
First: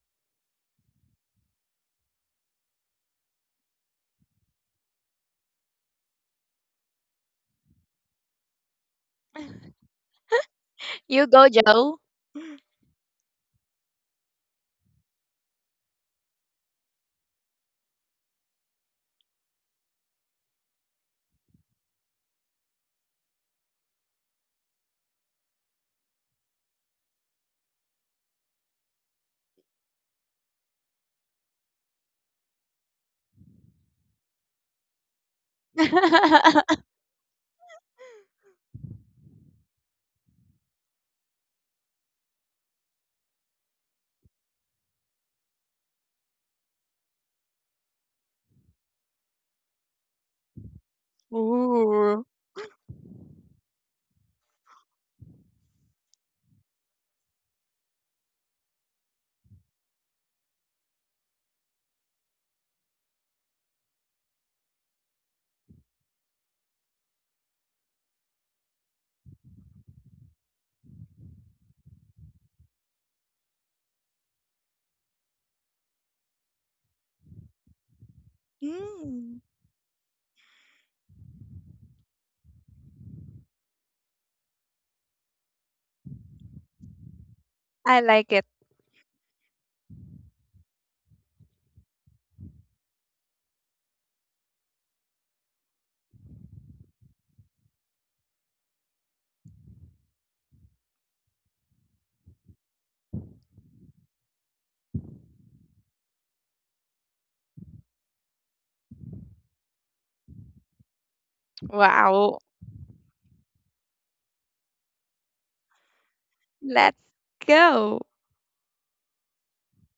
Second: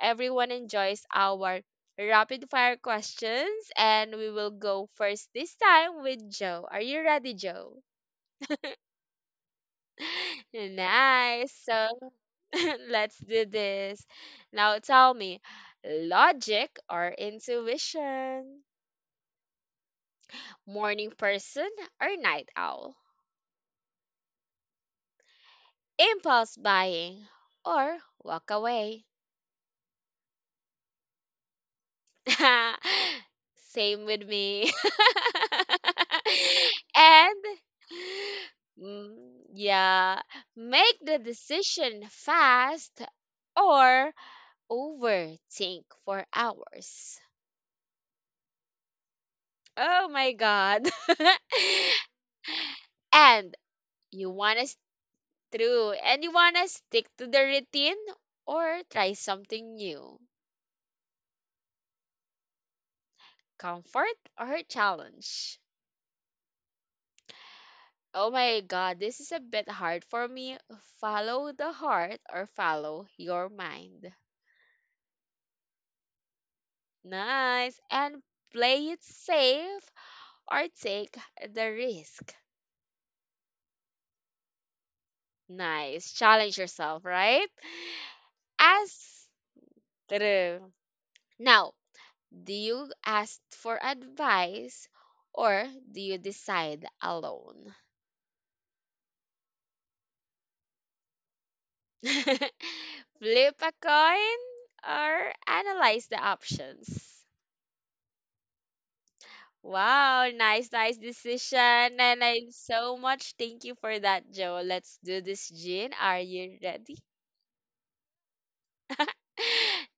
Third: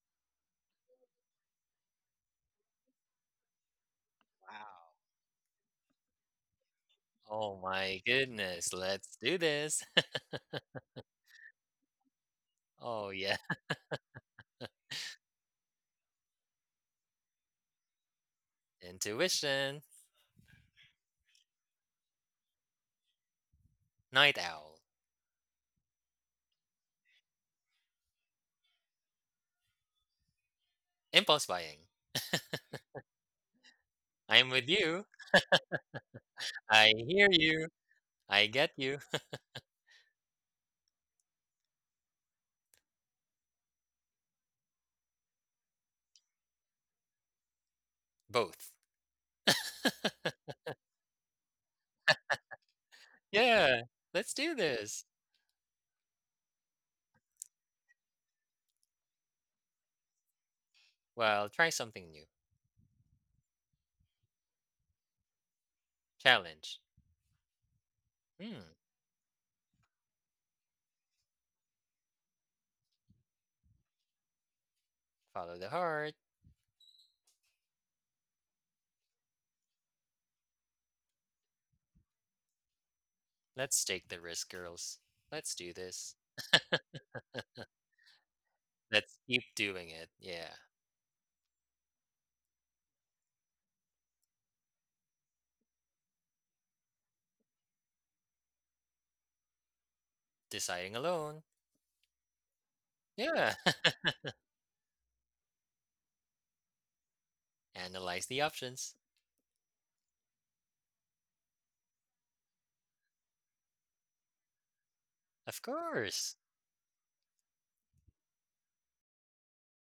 S1: everyone enjoys our rapid fire questions, and we will go
S2: Wow.
S1: first this time with Joe. Are you ready,
S2: Oh
S1: Joe?
S2: my goodness. Let's do this.
S3: You go,
S1: Nice. So
S3: Joe.
S2: Oh
S1: let's
S2: yeah.
S1: do this. Now tell me, logic or intuition?
S2: Intuition.
S1: Morning person or night owl?
S2: Night owl.
S1: Impulse buying or walk away?
S2: Impulse buying.
S1: Same with
S2: I'm with
S1: me.
S2: you. I hear
S1: And
S2: you. I get you.
S1: mm, yeah, make the decision fast or overthink for hours.
S2: Both.
S1: Oh my god.
S3: Ooh.
S1: And
S2: Yeah,
S1: you
S2: let's do
S1: want us
S2: this.
S1: through and you want to stick to the routine or try something new?
S2: Well, try something new.
S1: Comfort or challenge?
S2: Challenge.
S1: Oh my
S2: Hmm,
S1: god, this is a bit hard for me. Follow the heart or follow your mind?
S2: follow the heart.
S1: Nice. And play it
S3: Mm.
S1: safe or take the risk?
S2: Let's take the risk, girls. Let's do
S1: Nice,
S2: this.
S1: challenge yourself, right?
S3: I like it.
S2: Let's
S1: As
S2: keep doing it. Yeah.
S1: true. Now, do you ask for advice or do you decide alone?
S2: Deciding alone. Yeah.
S1: Flip a coin or analyze the options?
S2: Analyze the options.
S1: Wow, nice, nice decision. And
S3: Wow.
S1: I'm so much thank you for that, Joe. Let's do this,
S2: Of
S1: Jean. Are
S2: course.
S1: you ready?
S3: Let's go.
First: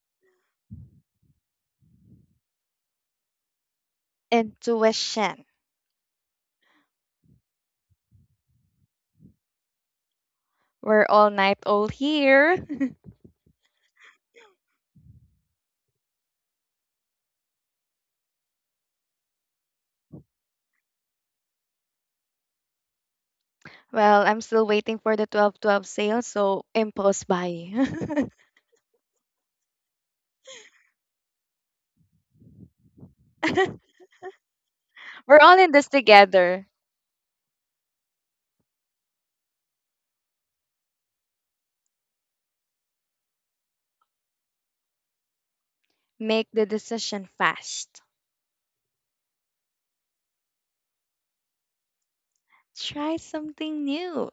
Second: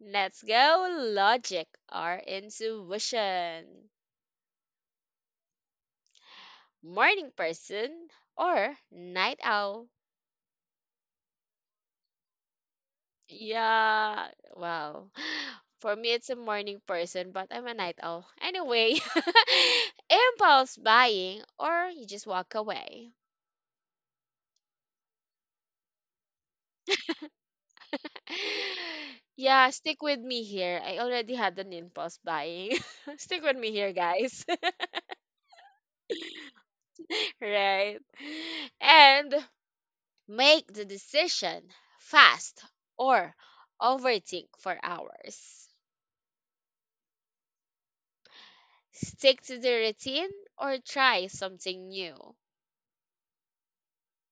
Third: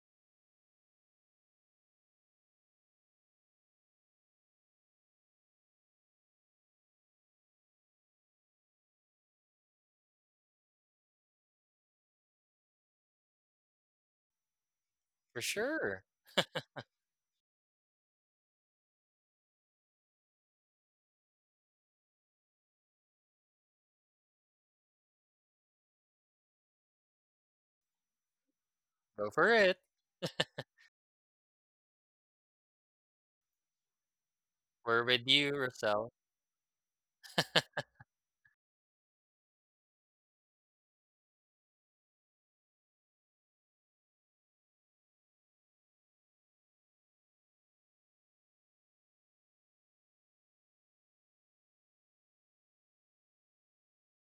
S1: Let's go. Logic or intuition?
S3: Intuition.
S1: Morning person or night owl?
S3: We're all night old here.
S1: Yeah. Wow.
S2: For
S1: For
S2: sure.
S1: me, it's a morning person, but I'm a night owl. Anyway, impulse buying or you just walk away?
S3: Well, I'm still waiting for the 12-12 sale, so impulse buy.
S2: Go for
S1: Yeah,
S2: it.
S1: stick with me here. I already had an impulse buying. Stick with me here, guys.
S2: We're with
S3: We're
S2: you,
S3: all in this
S2: Rosel.
S3: together.
S1: Right. And make the decision fast or overthink for hours?
S3: Make the decision fast.
S1: Stick to the routine or try something new?
S3: Try something new.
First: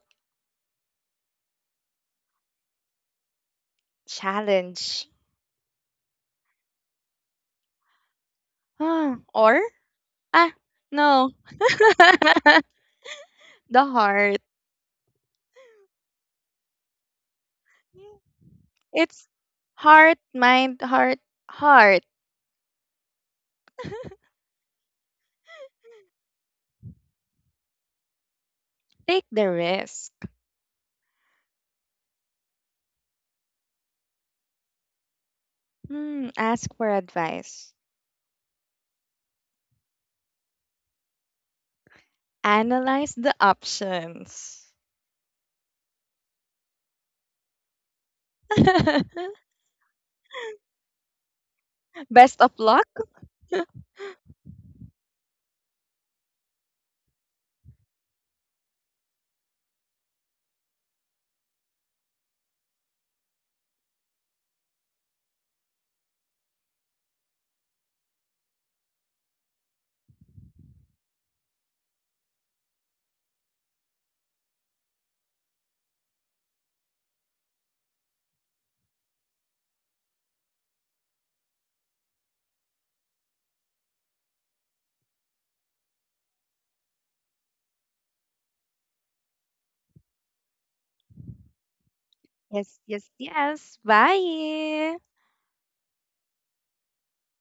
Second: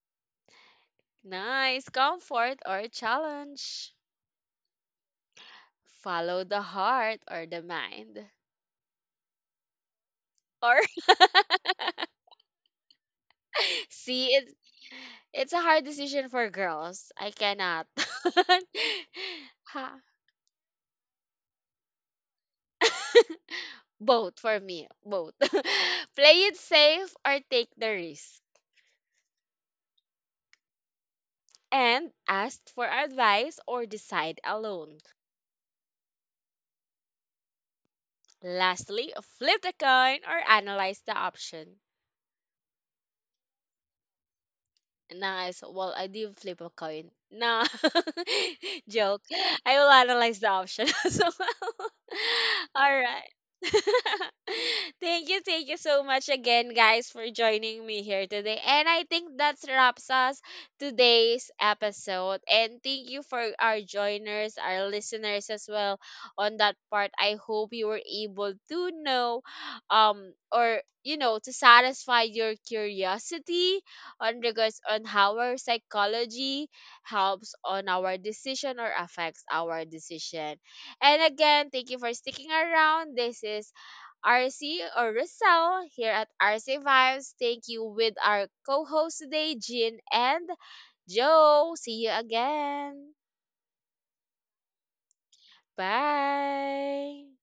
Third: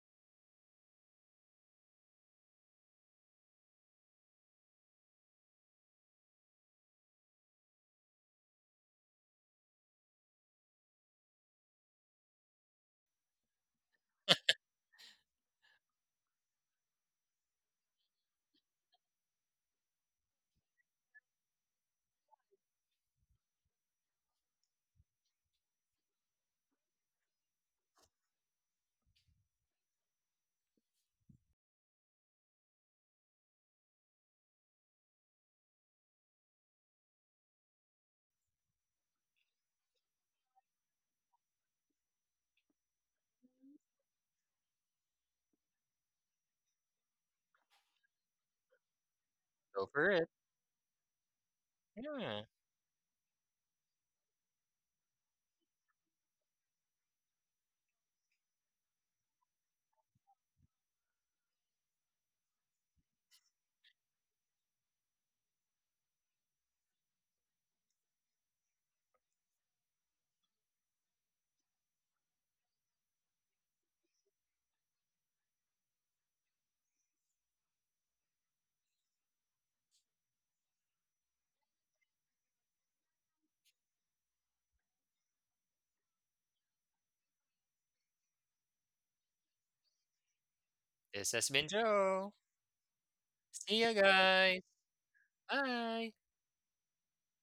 S1: Nice. Comfort or challenge?
S3: Challenge.
S1: Follow the heart or the mind?
S3: Ah, or? Ah,
S1: Or
S3: no. The
S1: see
S3: heart.
S1: it's a hard decision for girls. I cannot.
S3: It's
S1: Ha.
S3: heart, mind, heart, heart.
S1: Both for me. Both. Play it safe or take the risk?
S3: Take the risk.
S1: And ask for advice or decide alone?
S3: Hmm, ask for advice.
S1: Lastly, flip the coin or analyze the option?
S3: Analyze the options.
S1: Nice. Well, I did flip a coin. Nah, joke. I
S2: Go
S1: will
S2: for it.
S1: analyze the option as well.
S2: Yeah.
S3: Best of luck.
S1: All right. Thank you, thank you so much again, guys, for joining me here today. And I think that wraps us today's episode. And thank you for our joiners, our listeners as well on that part. I hope you were able to know or you know to satisfy your curiosity on regards on how our psychology helps on our decision or affects our decision. And again, thank you for sticking around. This is RC or Rizal here at RC Vibes. Thank you with our co-host today, Jin and
S2: This has been
S1: Joe. See you
S2: Joe.
S3: Yes, yes,
S1: again.
S3: yes.
S2: See you guys.
S3: Bye.
S2: Bye.
S1: Bye.